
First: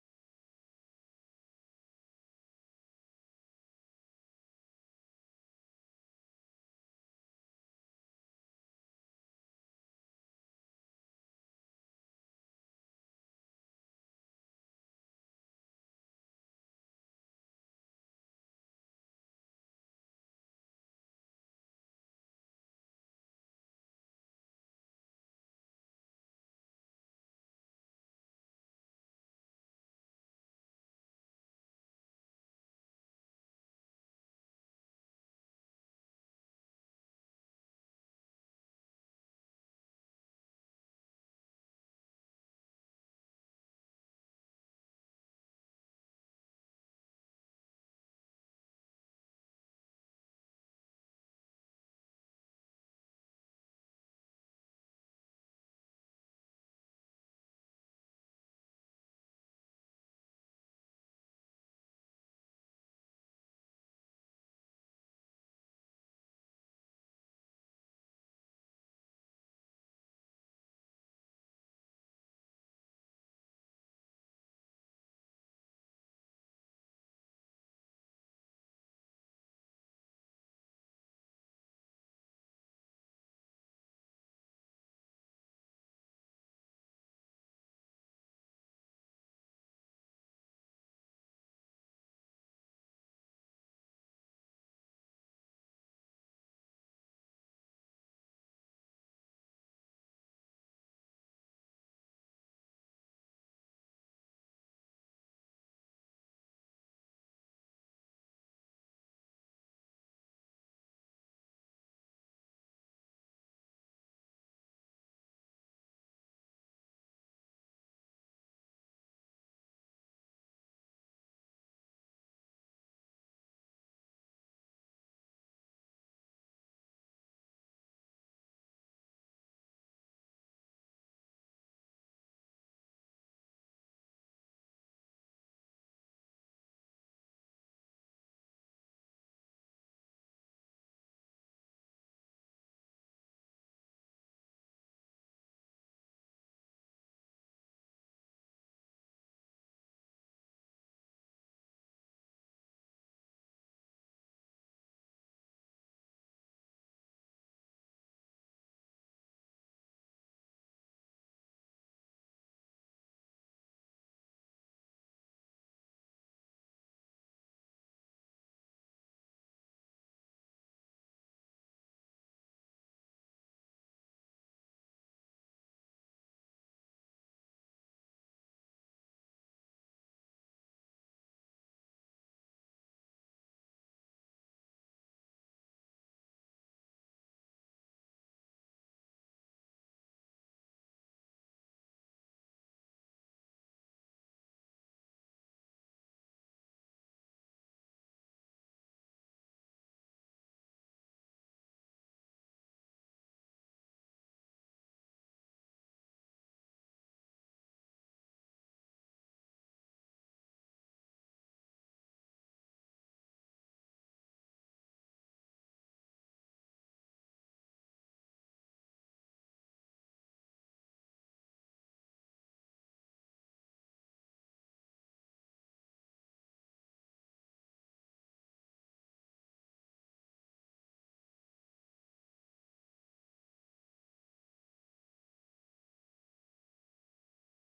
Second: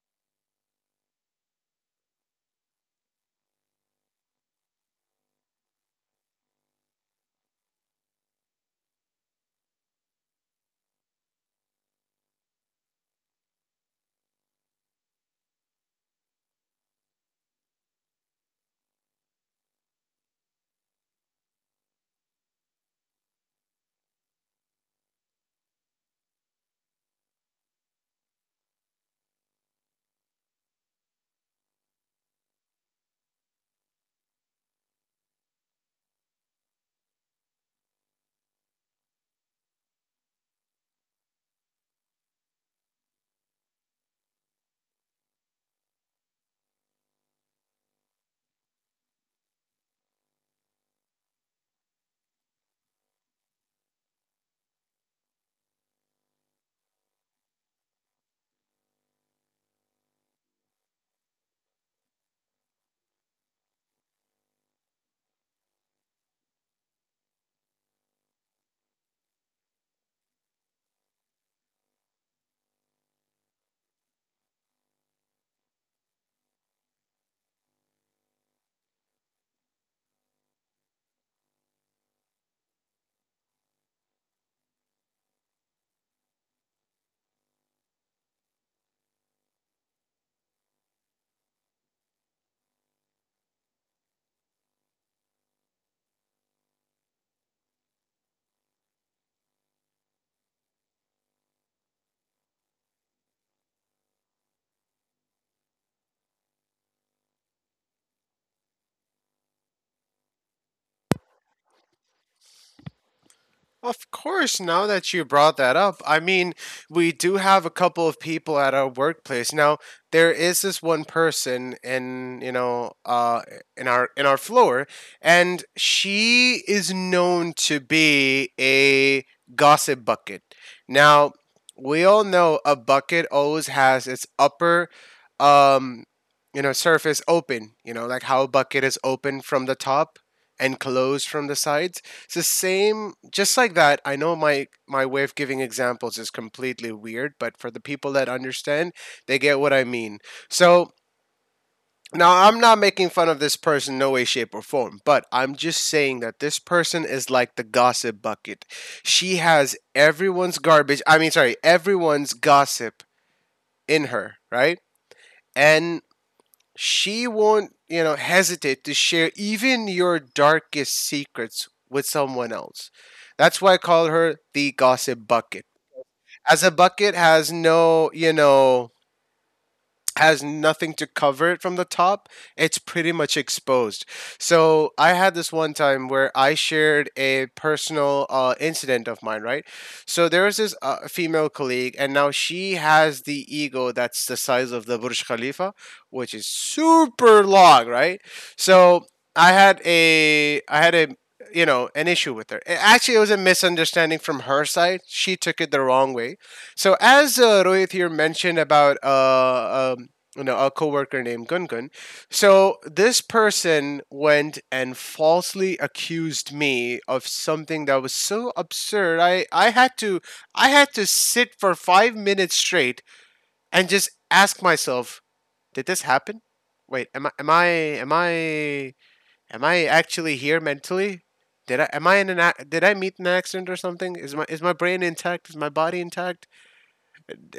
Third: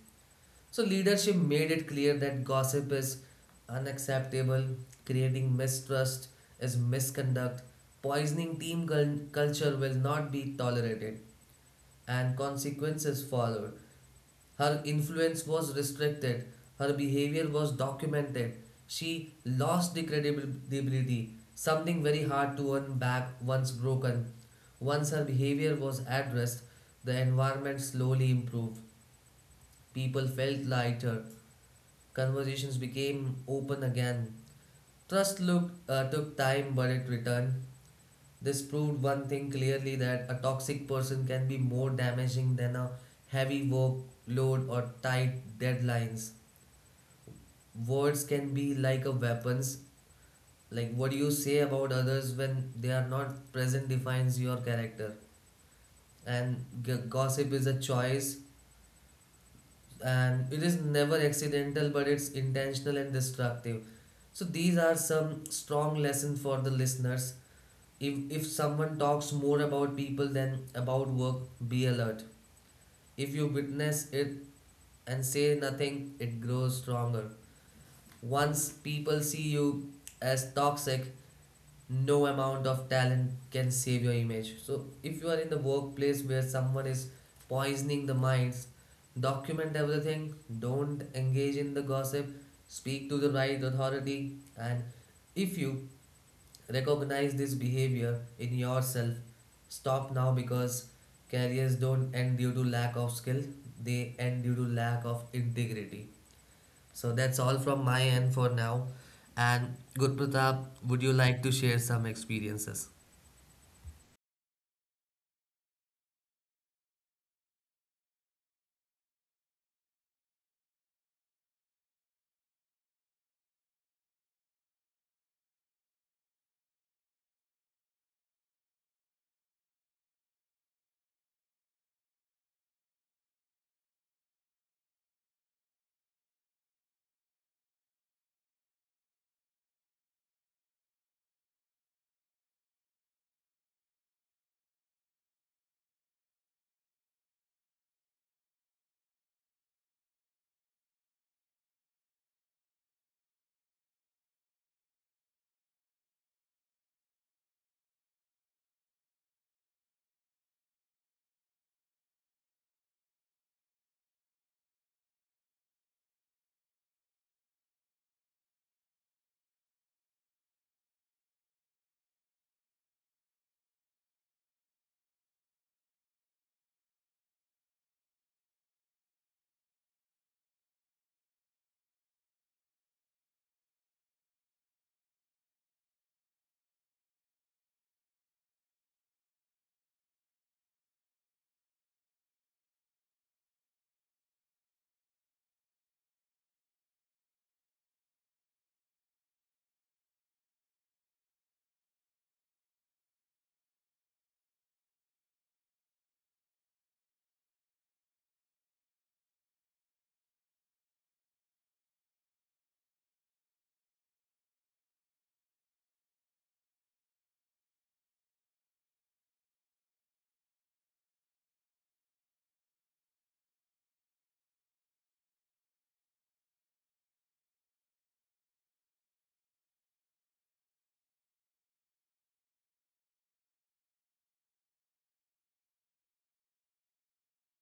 S1: So leadership made it clear that gossip is unacceptable, creating mistrust is misconduct, poisoning team cul- culture will not be tolerated and consequences followed. Her influence was restricted, her behavior was documented. She lost the credibility, something very hard to earn back once broken. Once her behavior was addressed, the environment slowly improved. People felt lighter, conversations became open again. Trust looked, uh, took time, but it returned. This proved one thing clearly that a toxic person can be more damaging than a heavy workload or tight deadlines. Words can be like a weapons. Like what you say about others when they are not present defines your character. And g- gossip is a choice and it is never accidental but it's intentional and destructive. So these are some strong lessons for the listeners. If if someone talks more about people than about work, be alert. If you witness it and say nothing, it grows stronger. Once people see you as toxic, no amount of talent can save your image. So, if you are in the workplace where someone is poisoning the minds, document everything, don't engage in the gossip, speak to the right authority, and if you recognize this behavior in yourself, stop now because careers don't end due to lack of skill, they end due to lack of integrity. So that's all from my end for now. And Guru Pratap, would you like to share some experiences?
S2: Of course, now that you brought that up, I mean, we do have a couple of people at our workplace. Now, there is this one person in, you know, uh in our in our floor, and she is known to be a gossip bucket. Now, we all know a bucket always has its upper um you know, surface open, you know, like how a bucket is open from the top and closed from the sides, it's the same, just like that. I know my my way of giving examples is completely weird, but for the people that understand, they get what I mean. So now I'm not making fun of this person, no way, shape, or form, but I'm just saying that this person is like the gossip bucket. She has everyone's garbage. I mean, sorry, everyone's gossip in her, right? And she won't, you know, hesitate to share even your darkest secrets with someone else. That's why I call her the gossip bucket. As a bucket has no, you know, has nothing to cover it from the top, it's pretty much exposed. So I had this one time where I shared a personal uh, incident of mine, right? So there was this uh, female colleague, and now she has the ego that's the size of the Burj Khalifa, which is super long, right? So I had a, I had a, you know, an issue with her. A- Actually, it was a misunderstanding from her side. She took it the wrong way. So as uh, Rohit here mentioned about uh, um, you know, a coworker named Gungun. So this person went and falsely accused me of something that was so absurd. I I had to I had to sit for five minutes straight and just ask myself, did this happen? Wait, am I am I am I am I actually here mentally? Did I am I in an, did I meet an accident or something? Is my, is my brain intact? Is my body intact?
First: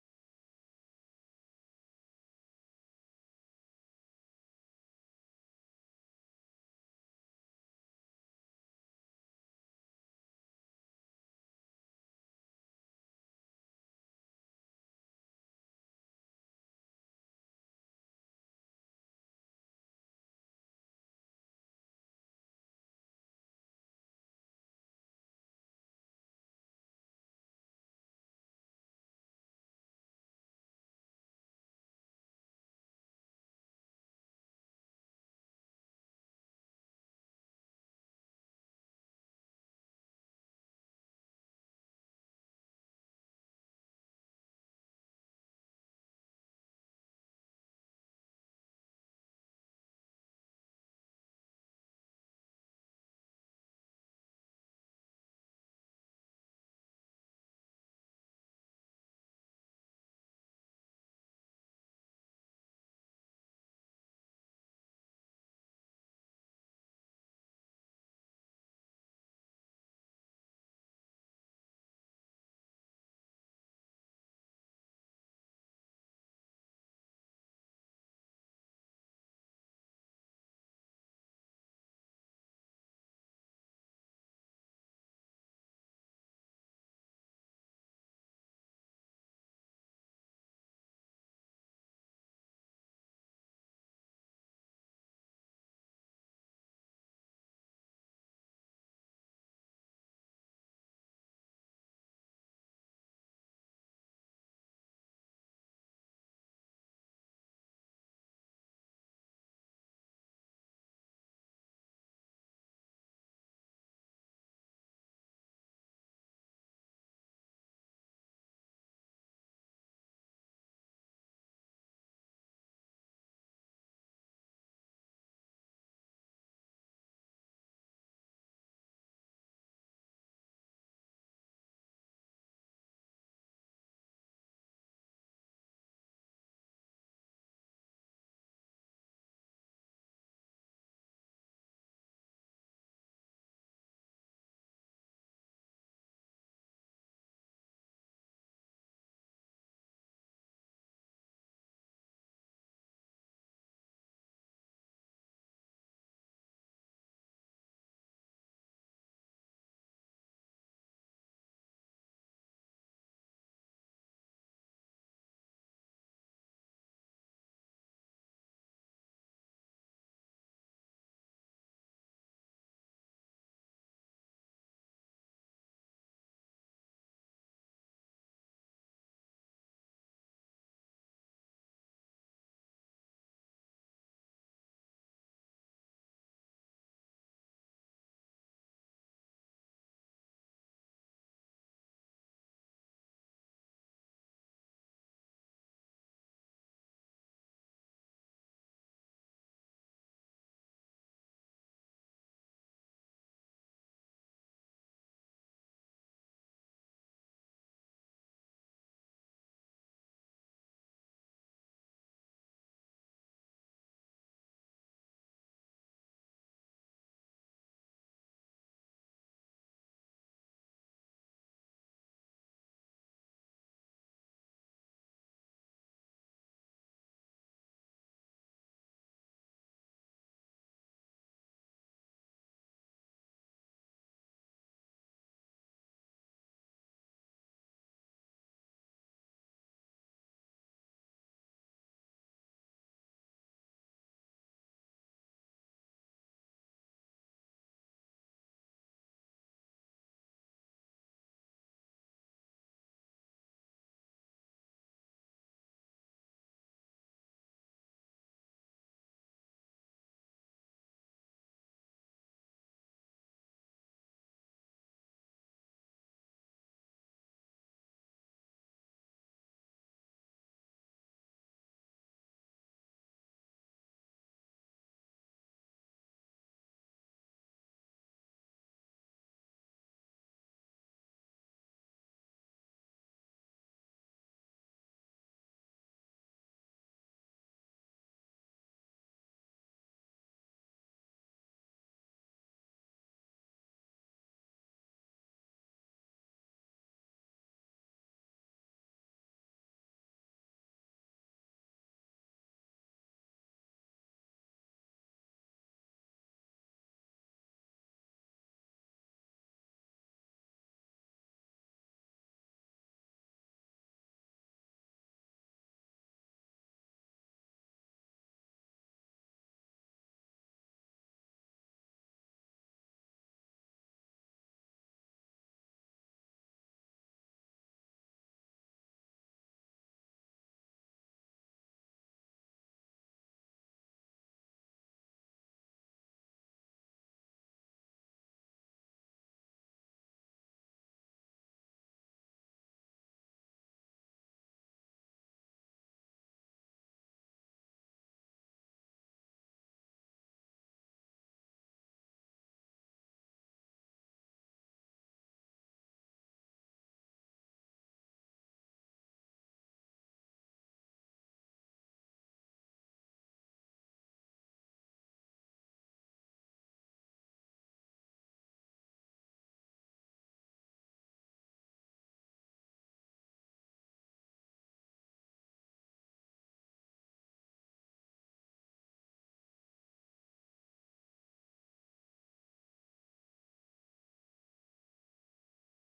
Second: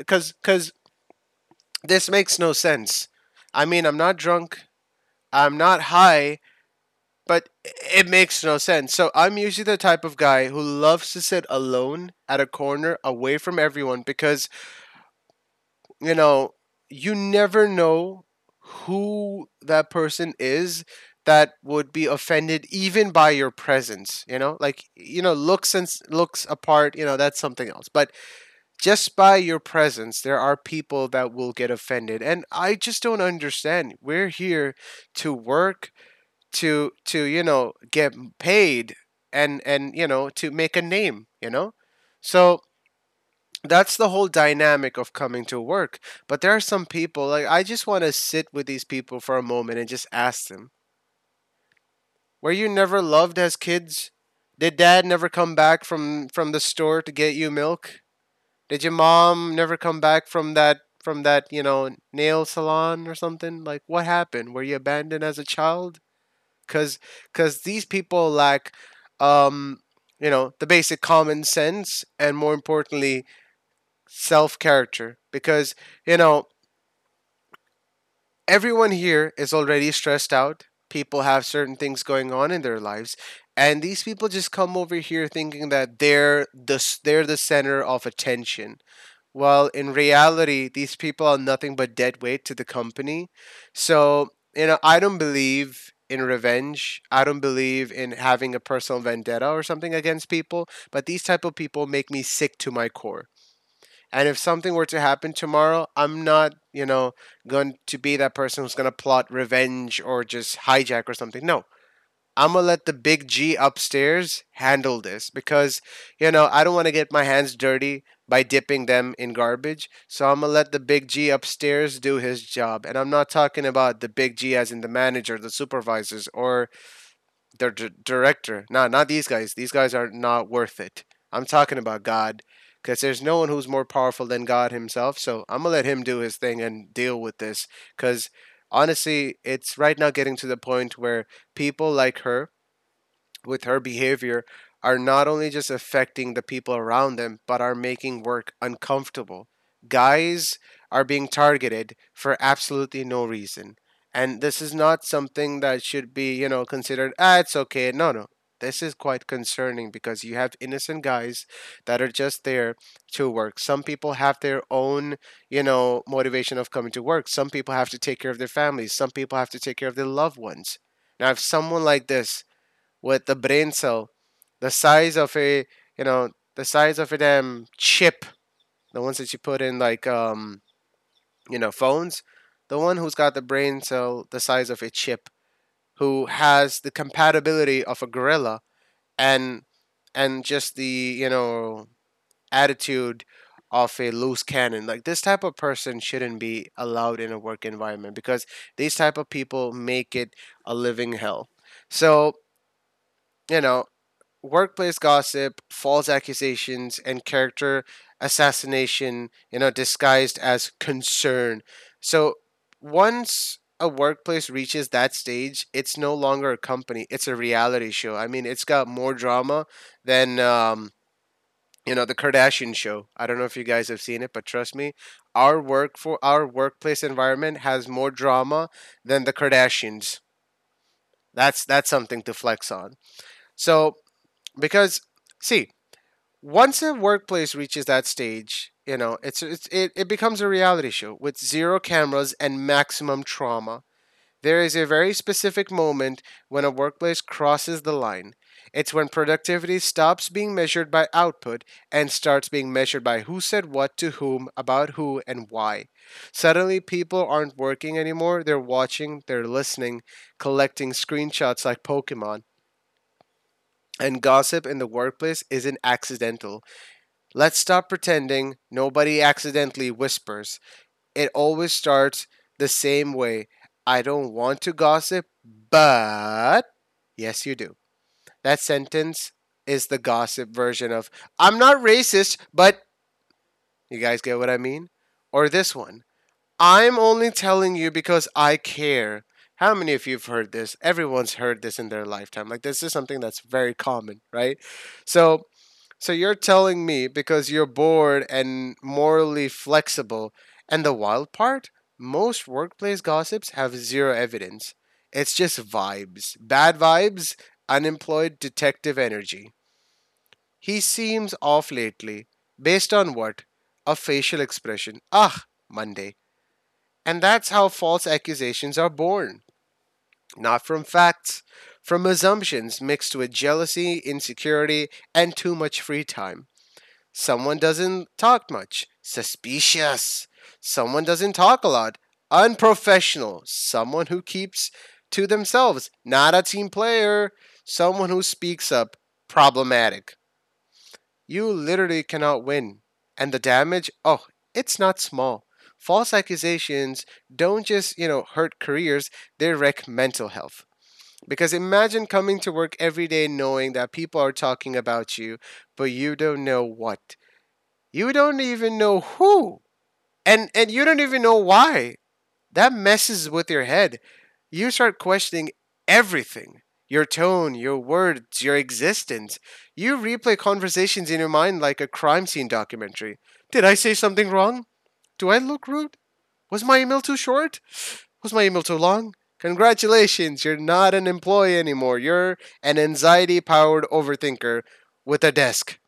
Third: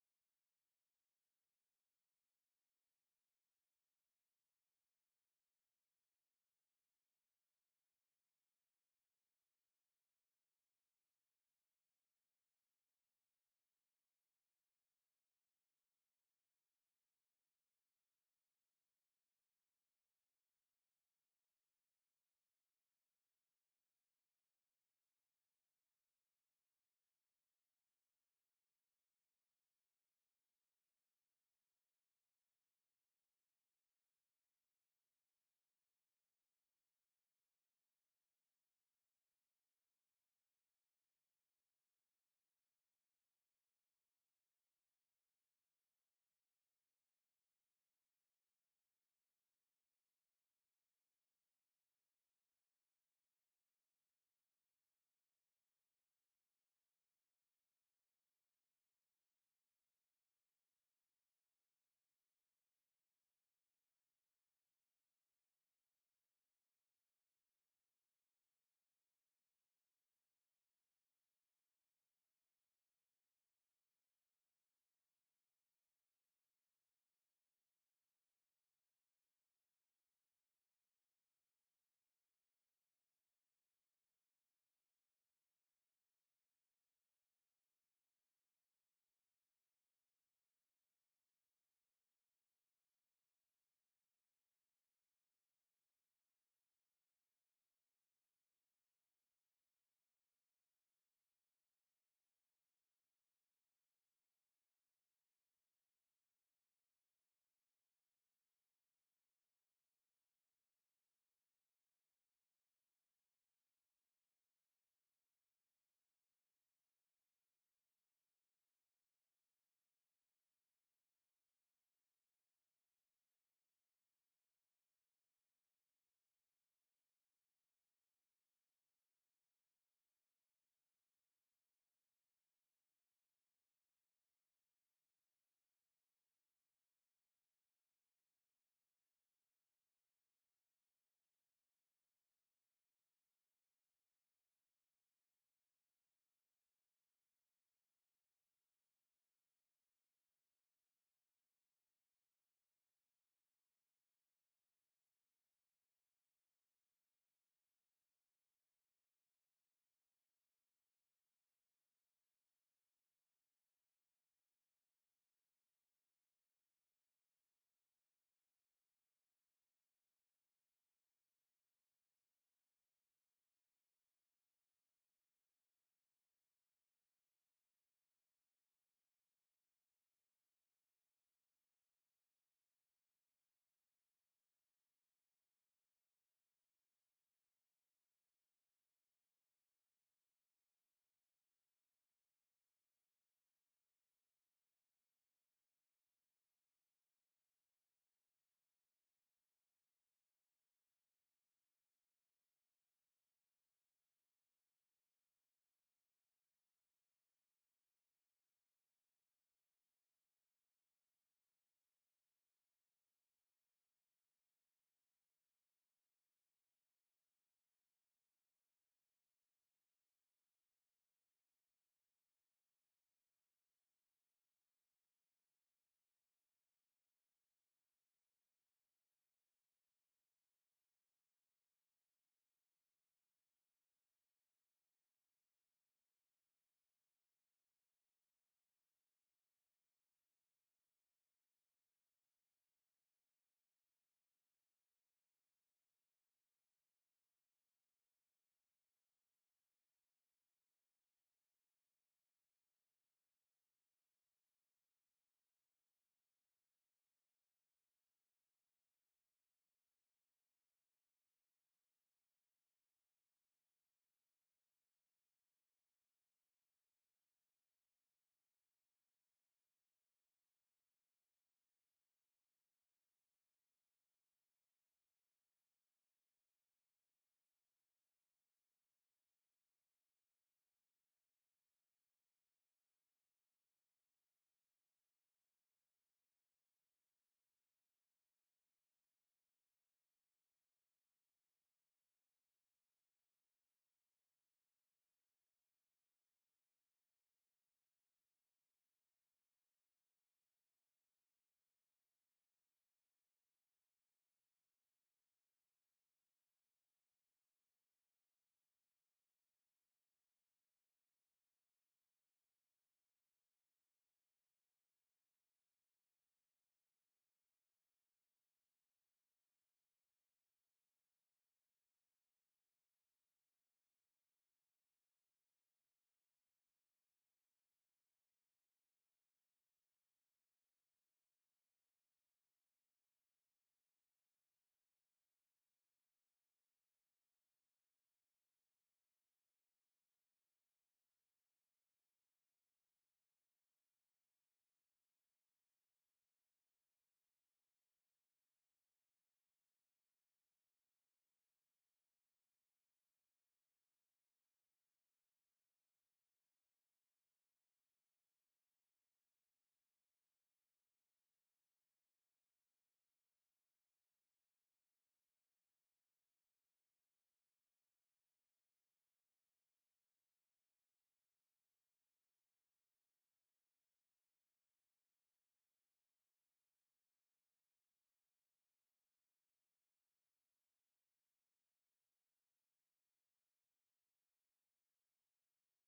S2: Cuz cuz this makes no sense. I mean, I'm not drunk. I'm not high, but it makes no sense. So I'm usually the type of guy who loves to sit alone at a corner away from everyone because, you know, you never know who that person is that would be offended even by your presence, you know? Like, you know, looks and s- looks apart, you know, that's something else. But just by your presence, there are people that will get offended. And I just don't understand. We're here to work, to to you know get paid, and and you know to make a name, you know, so that's the whole dynamic of coming to work, but there are some people, like I just want to sit with these people for a moment and just ask them, were you never loved as kids? Did dad never come back from from the store to get you milk? Did your mom never come back from that, from that you know, nail salon or something? Like what happened, were you abandoned as a child? Because because these people lack, um you know, the basic common sense, and more importantly, self character. Because you know, everyone here is already stressed out, people have certain things going on in their lives, and these people just come over here thinking that they're the s- they're the center of attention, while in reality, these people are nothing but dead weight to the company. So, you know, I don't believe in revenge. I don't believe in having a personal vendetta or something against people, but these type of people make me sick to my core. And if something were to happen tomorrow, I'm not, you know, going to be that person who's going to plot revenge or just hijack or something. No, I'm gonna let the big G upstairs handle this, because you know I don't want to get my hands dirty by dipping them in garbage. So I'm gonna let the big G upstairs do his job, and I'm not talking about the big G as in the manager, the supervisors, or the d- director. No, not these guys. These guys are not worth it. I'm talking about God, because there's no one who's more powerful than God Himself. So I'm gonna let Him do His thing and deal with this, because honestly, it's right now getting to the point where people like her with her behavior are not only just affecting the people around them, but are making work uncomfortable. Guys are being targeted for absolutely no reason. And this is not something that should be, you know, considered, ah, it's okay. No, no. This is quite concerning because you have innocent guys that are just there to work. Some people have their own, you know, motivation of coming to work. Some people have to take care of their families. Some people have to take care of their loved ones. Now, if someone like this with the brain cell the size of a, you know, the size of a damn chip, the ones that you put in like um you know phones, the one who's got the brain cell the size of a chip, who has the compatibility of a gorilla, and and just the, you know, attitude of a loose cannon, like this type of person shouldn't be allowed in a work environment, because these type of people make it a living hell. So, you know, workplace gossip, false accusations, and character assassination, you know, disguised as concern. So once a workplace reaches that stage, it's no longer a company, it's a reality show. I mean, it's got more drama than, um, you know, the Kardashian show. I don't know if you guys have seen it, but trust me, our work for our workplace environment has more drama than the Kardashians. That's that's something to flex on. So, because see, once a workplace reaches that stage, you know, it's, it's it, it becomes a reality show with zero cameras and maximum trauma. There is a very specific moment when a workplace crosses the line. It's when productivity stops being measured by output and starts being measured by who said what to whom, about who, and why. Suddenly, people aren't working anymore. They're watching, they're listening, collecting screenshots like Pokemon. And gossip in the workplace isn't accidental. Let's stop pretending nobody accidentally whispers. It always starts the same way. "I don't want to gossip, but" — yes, you do. That sentence is the gossip version of "I'm not racist, but" — you guys get what I mean? Or this one: "I'm only telling you because I care." How many of you have heard this? Everyone's heard this in their lifetime. Like, this is something that's very common, right? So, so you're telling me because you're bored and morally flexible. And the wild part? Most workplace gossips have zero evidence. It's just vibes. Bad vibes, unemployed detective energy. "He seems off lately." Based on what? A facial expression. Ah, Monday. And that's how false accusations are born. Not from facts, from assumptions mixed with jealousy, insecurity, and too much free time. Someone doesn't talk much. Suspicious. Someone doesn't talk a lot. Unprofessional. Someone who keeps to themselves. Not a team player. Someone who speaks up. Problematic. You literally cannot win. And the damage, oh, it's not small. False accusations don't just, you know, hurt careers, they wreck mental health. Because imagine coming to work every day knowing that people are talking about you, but you don't know what. You don't even know who. And and you don't even know why. That messes with your head. You start questioning everything. Your tone, your words, your existence. You replay conversations in your mind like a crime scene documentary. Did I say something wrong? Do I look rude? Was my email too short? Was my email too long? Congratulations, you're not an employee anymore. You're an anxiety powered overthinker with a desk.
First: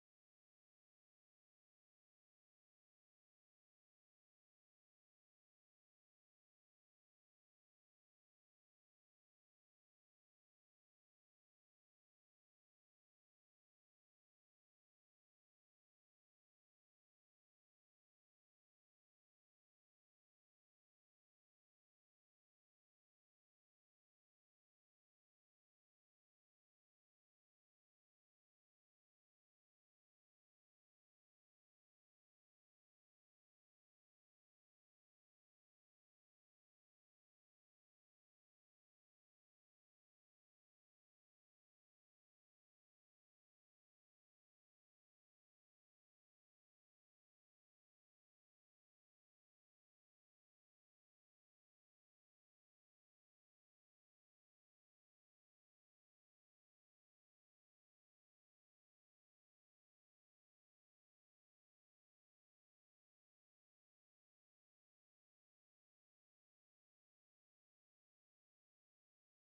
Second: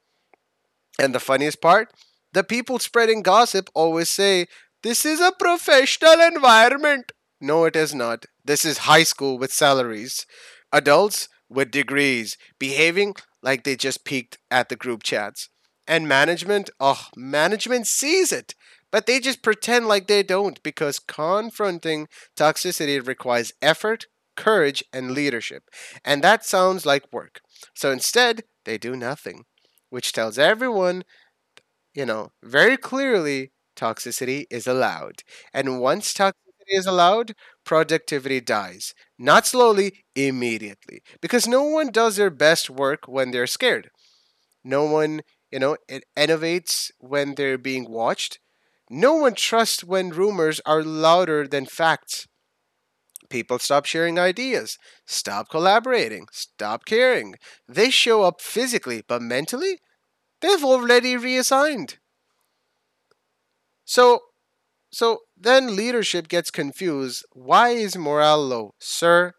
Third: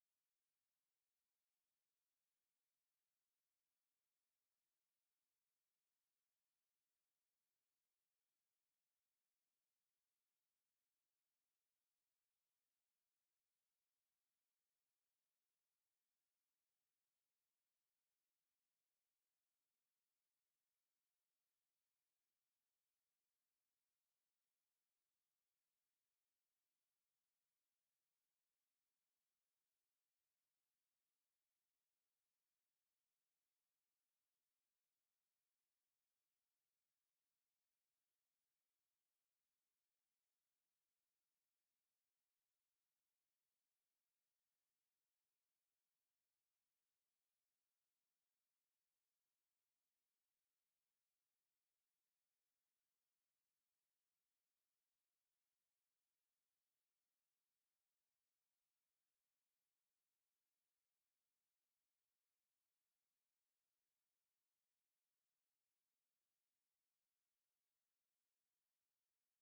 S2: And the funniest part, the people spreading gossip always say, "This is a professional environment." No, it is not. This is high school with salaries, adults with degrees, behaving like they just peeked at the group chats. And management, oh, management sees it, but they just pretend like they don't, because confronting toxicity requires effort, courage, and leadership. And that sounds like work. So instead, they do nothing, which tells everyone, you know, very clearly, toxicity is allowed. And once toxicity is allowed, productivity dies. Not slowly, immediately. Because no one does their best work when they're scared. No one, you know, it innovates when they're being watched. No one trusts when rumors are louder than facts. People stop sharing ideas, stop collaborating, stop caring. They show up physically, but mentally, they've already reassigned. So So then leadership gets confused. Why is morale low? Sir,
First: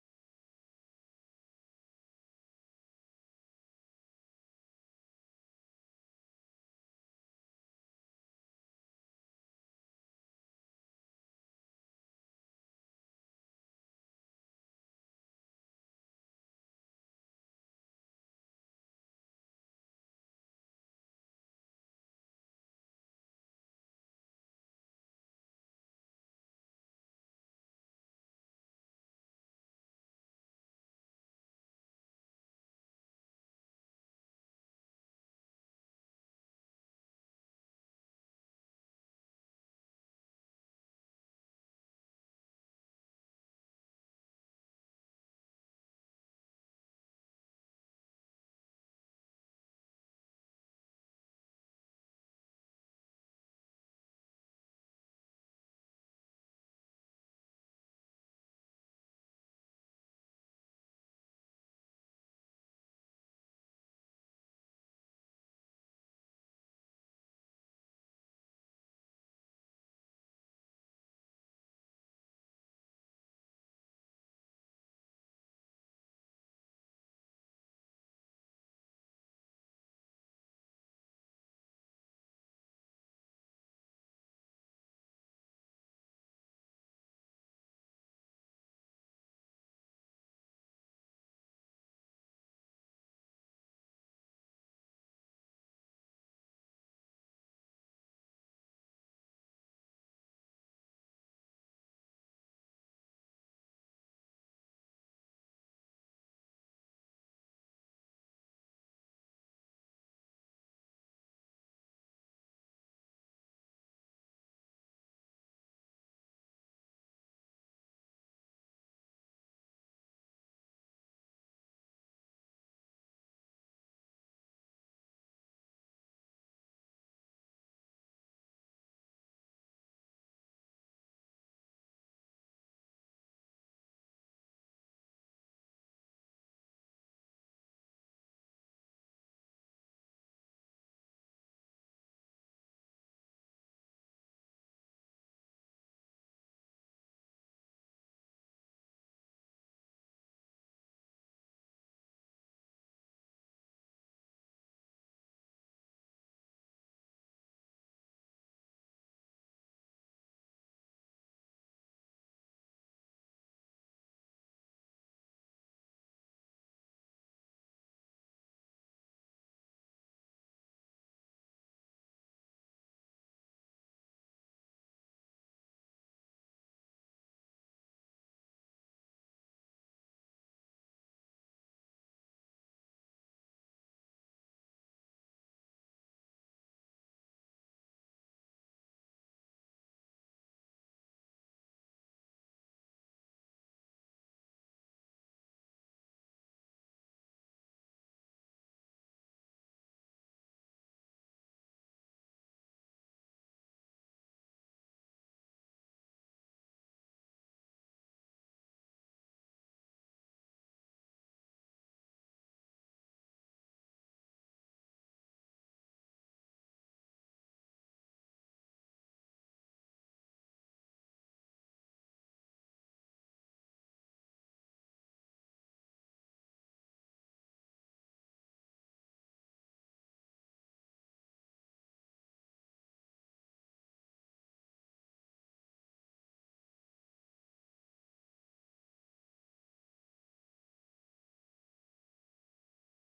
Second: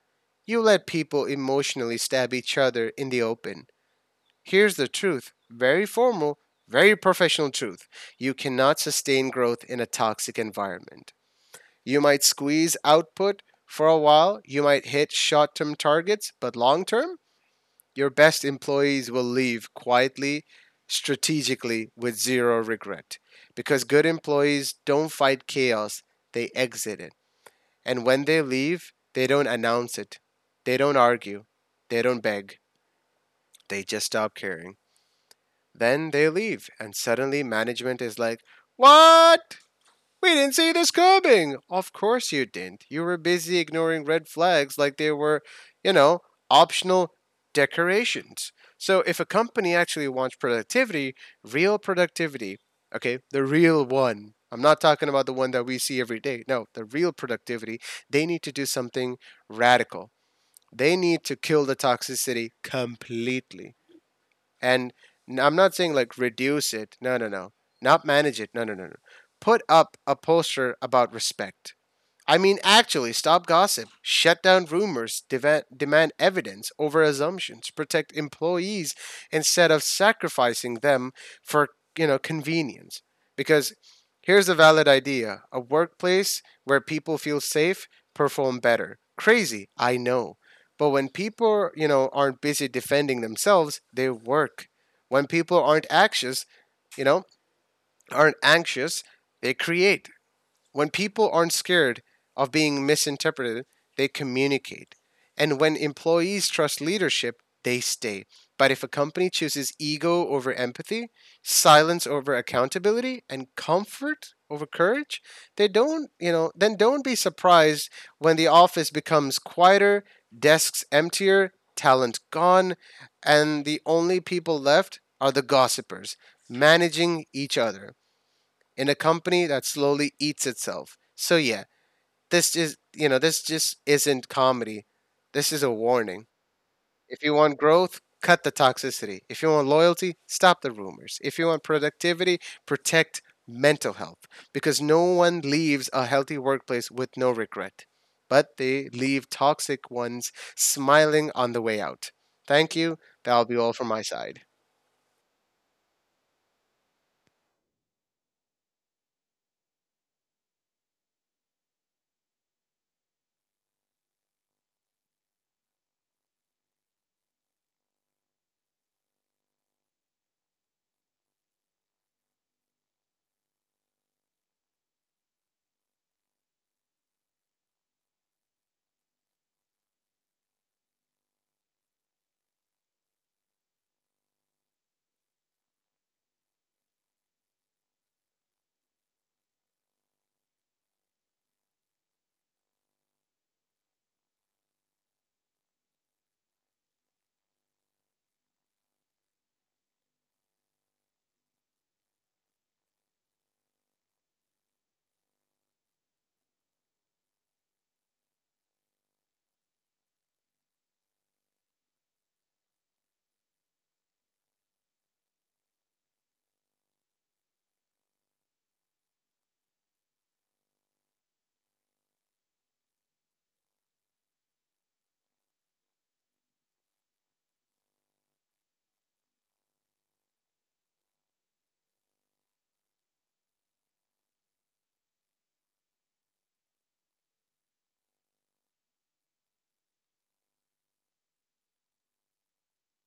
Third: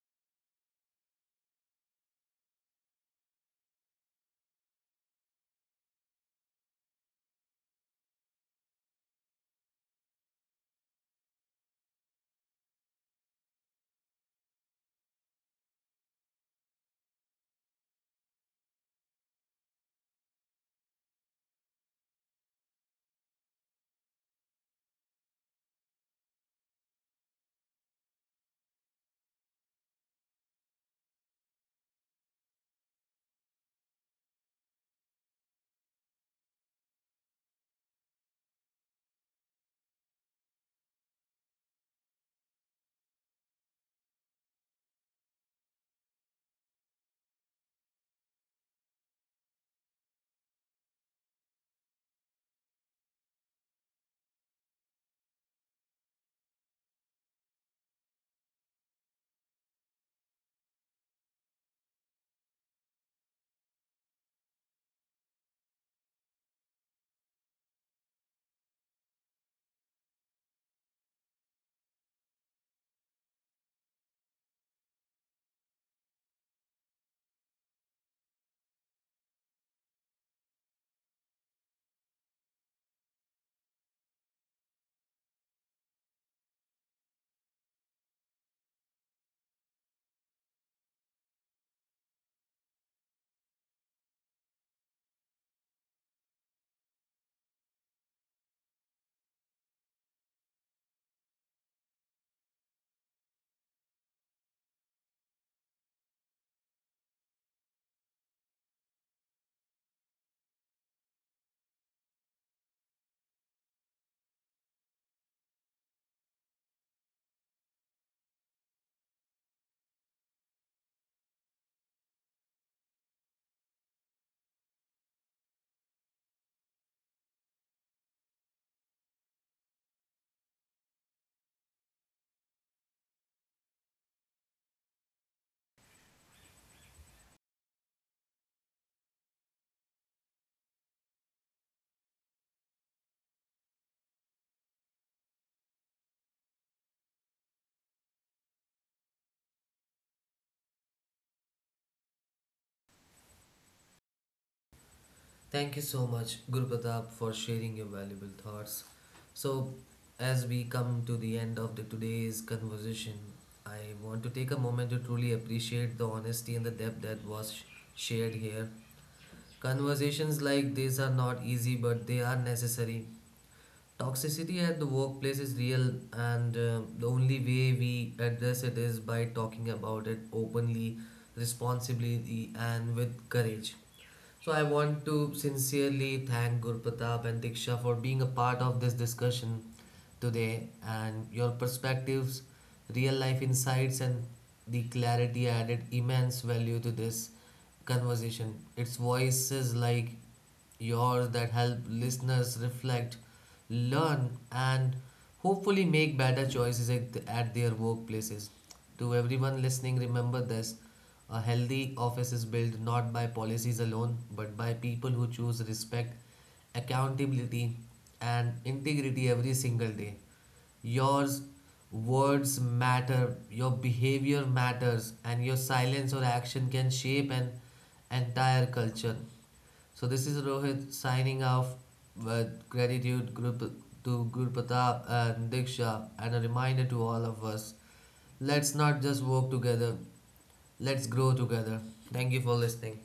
S2: you let people emotionally stab each other in the open. Here's the truth — very formal, very professional truth. You cannot sustain growth in a toxic environment. You might squeeze output for a while, you might hit short term targets, but long term, your best employees will leave quietly, strategically, with zero regret. Because good employees don't fight chaos, they exit it. And when they leave, they don't announce it. They don't argue. They don't beg. They just stop caring. Then they leave, and suddenly management is like, "What? We didn't see this coming." Of course you didn't. You were busy ignoring red flags like they were, you know, optional decorations. So if a company actually wants productivity, real productivity, okay, the real one, I'm not talking about the one that we see every day. No, the real productivity, they need to do something radical. They need to kill the toxicity completely. And n- I'm not saying like reduce it. No, no, no. Not manage it. No, no, no, no. Put up a poster about respect. I mean, actually stop gossip, shut down rumors, deva- demand evidence over assumptions, protect employees instead of sacrificing them for you know convenience. Because here's a valid idea: a workplace where people feel safe perform better. Crazy, I know, but when people, you know aren't busy defending themselves, they work. When people aren't anxious, you know, aren't anxious, they create. When people aren't scared of being misinterpreted, they communicate. And when employees trust leadership, they stay. But if a company chooses ego over empathy, silence over accountability, and comfort over courage, they don't — you know, then don't be surprised when the office becomes quieter, desks emptier, talent gone, and the only people left are the gossipers managing each other in a company that slowly eats itself. So yeah, this is you know this just isn't comedy. This is a warning. If you want growth, cut the toxicity. If you want loyalty, stop the rumors. If you want productivity, protect mental health, because no one leaves a healthy workplace with no regret, but they leave toxic ones smiling on the way out. Thank you. That'll be all from my side.
S1: Thank you so much, Guru Pratap, for sharing your valuable thoughts. So, as we come to the end of the today's conversation, I want to take a moment to truly appreciate the honesty and the depth that was sh- shared here. Conversations like this are not easy, but they are necessary. Toxicity at the workplace is real, and uh, the only way we address it is by talking about it openly, responsibly, and with courage. So I want to sincerely thank Gurpatap and Diksha for being a part of this discussion today and your perspectives, real life insights and the clarity added immense value to this conversation. It's voices like yours that help listeners reflect, learn, and hopefully make better choices at, at their workplaces. To everyone listening, remember this a healthy office is built not by policies alone, but by people who choose respect, accountability, and integrity every single day. Your words matter, your behavior matters, and your silence or action can shape an entire culture. So this is Rohit signing off with gratitude group to Guru Pratap and Diksha and a reminder to all of us. Let's not just work together, let's grow together. Thank you for listening.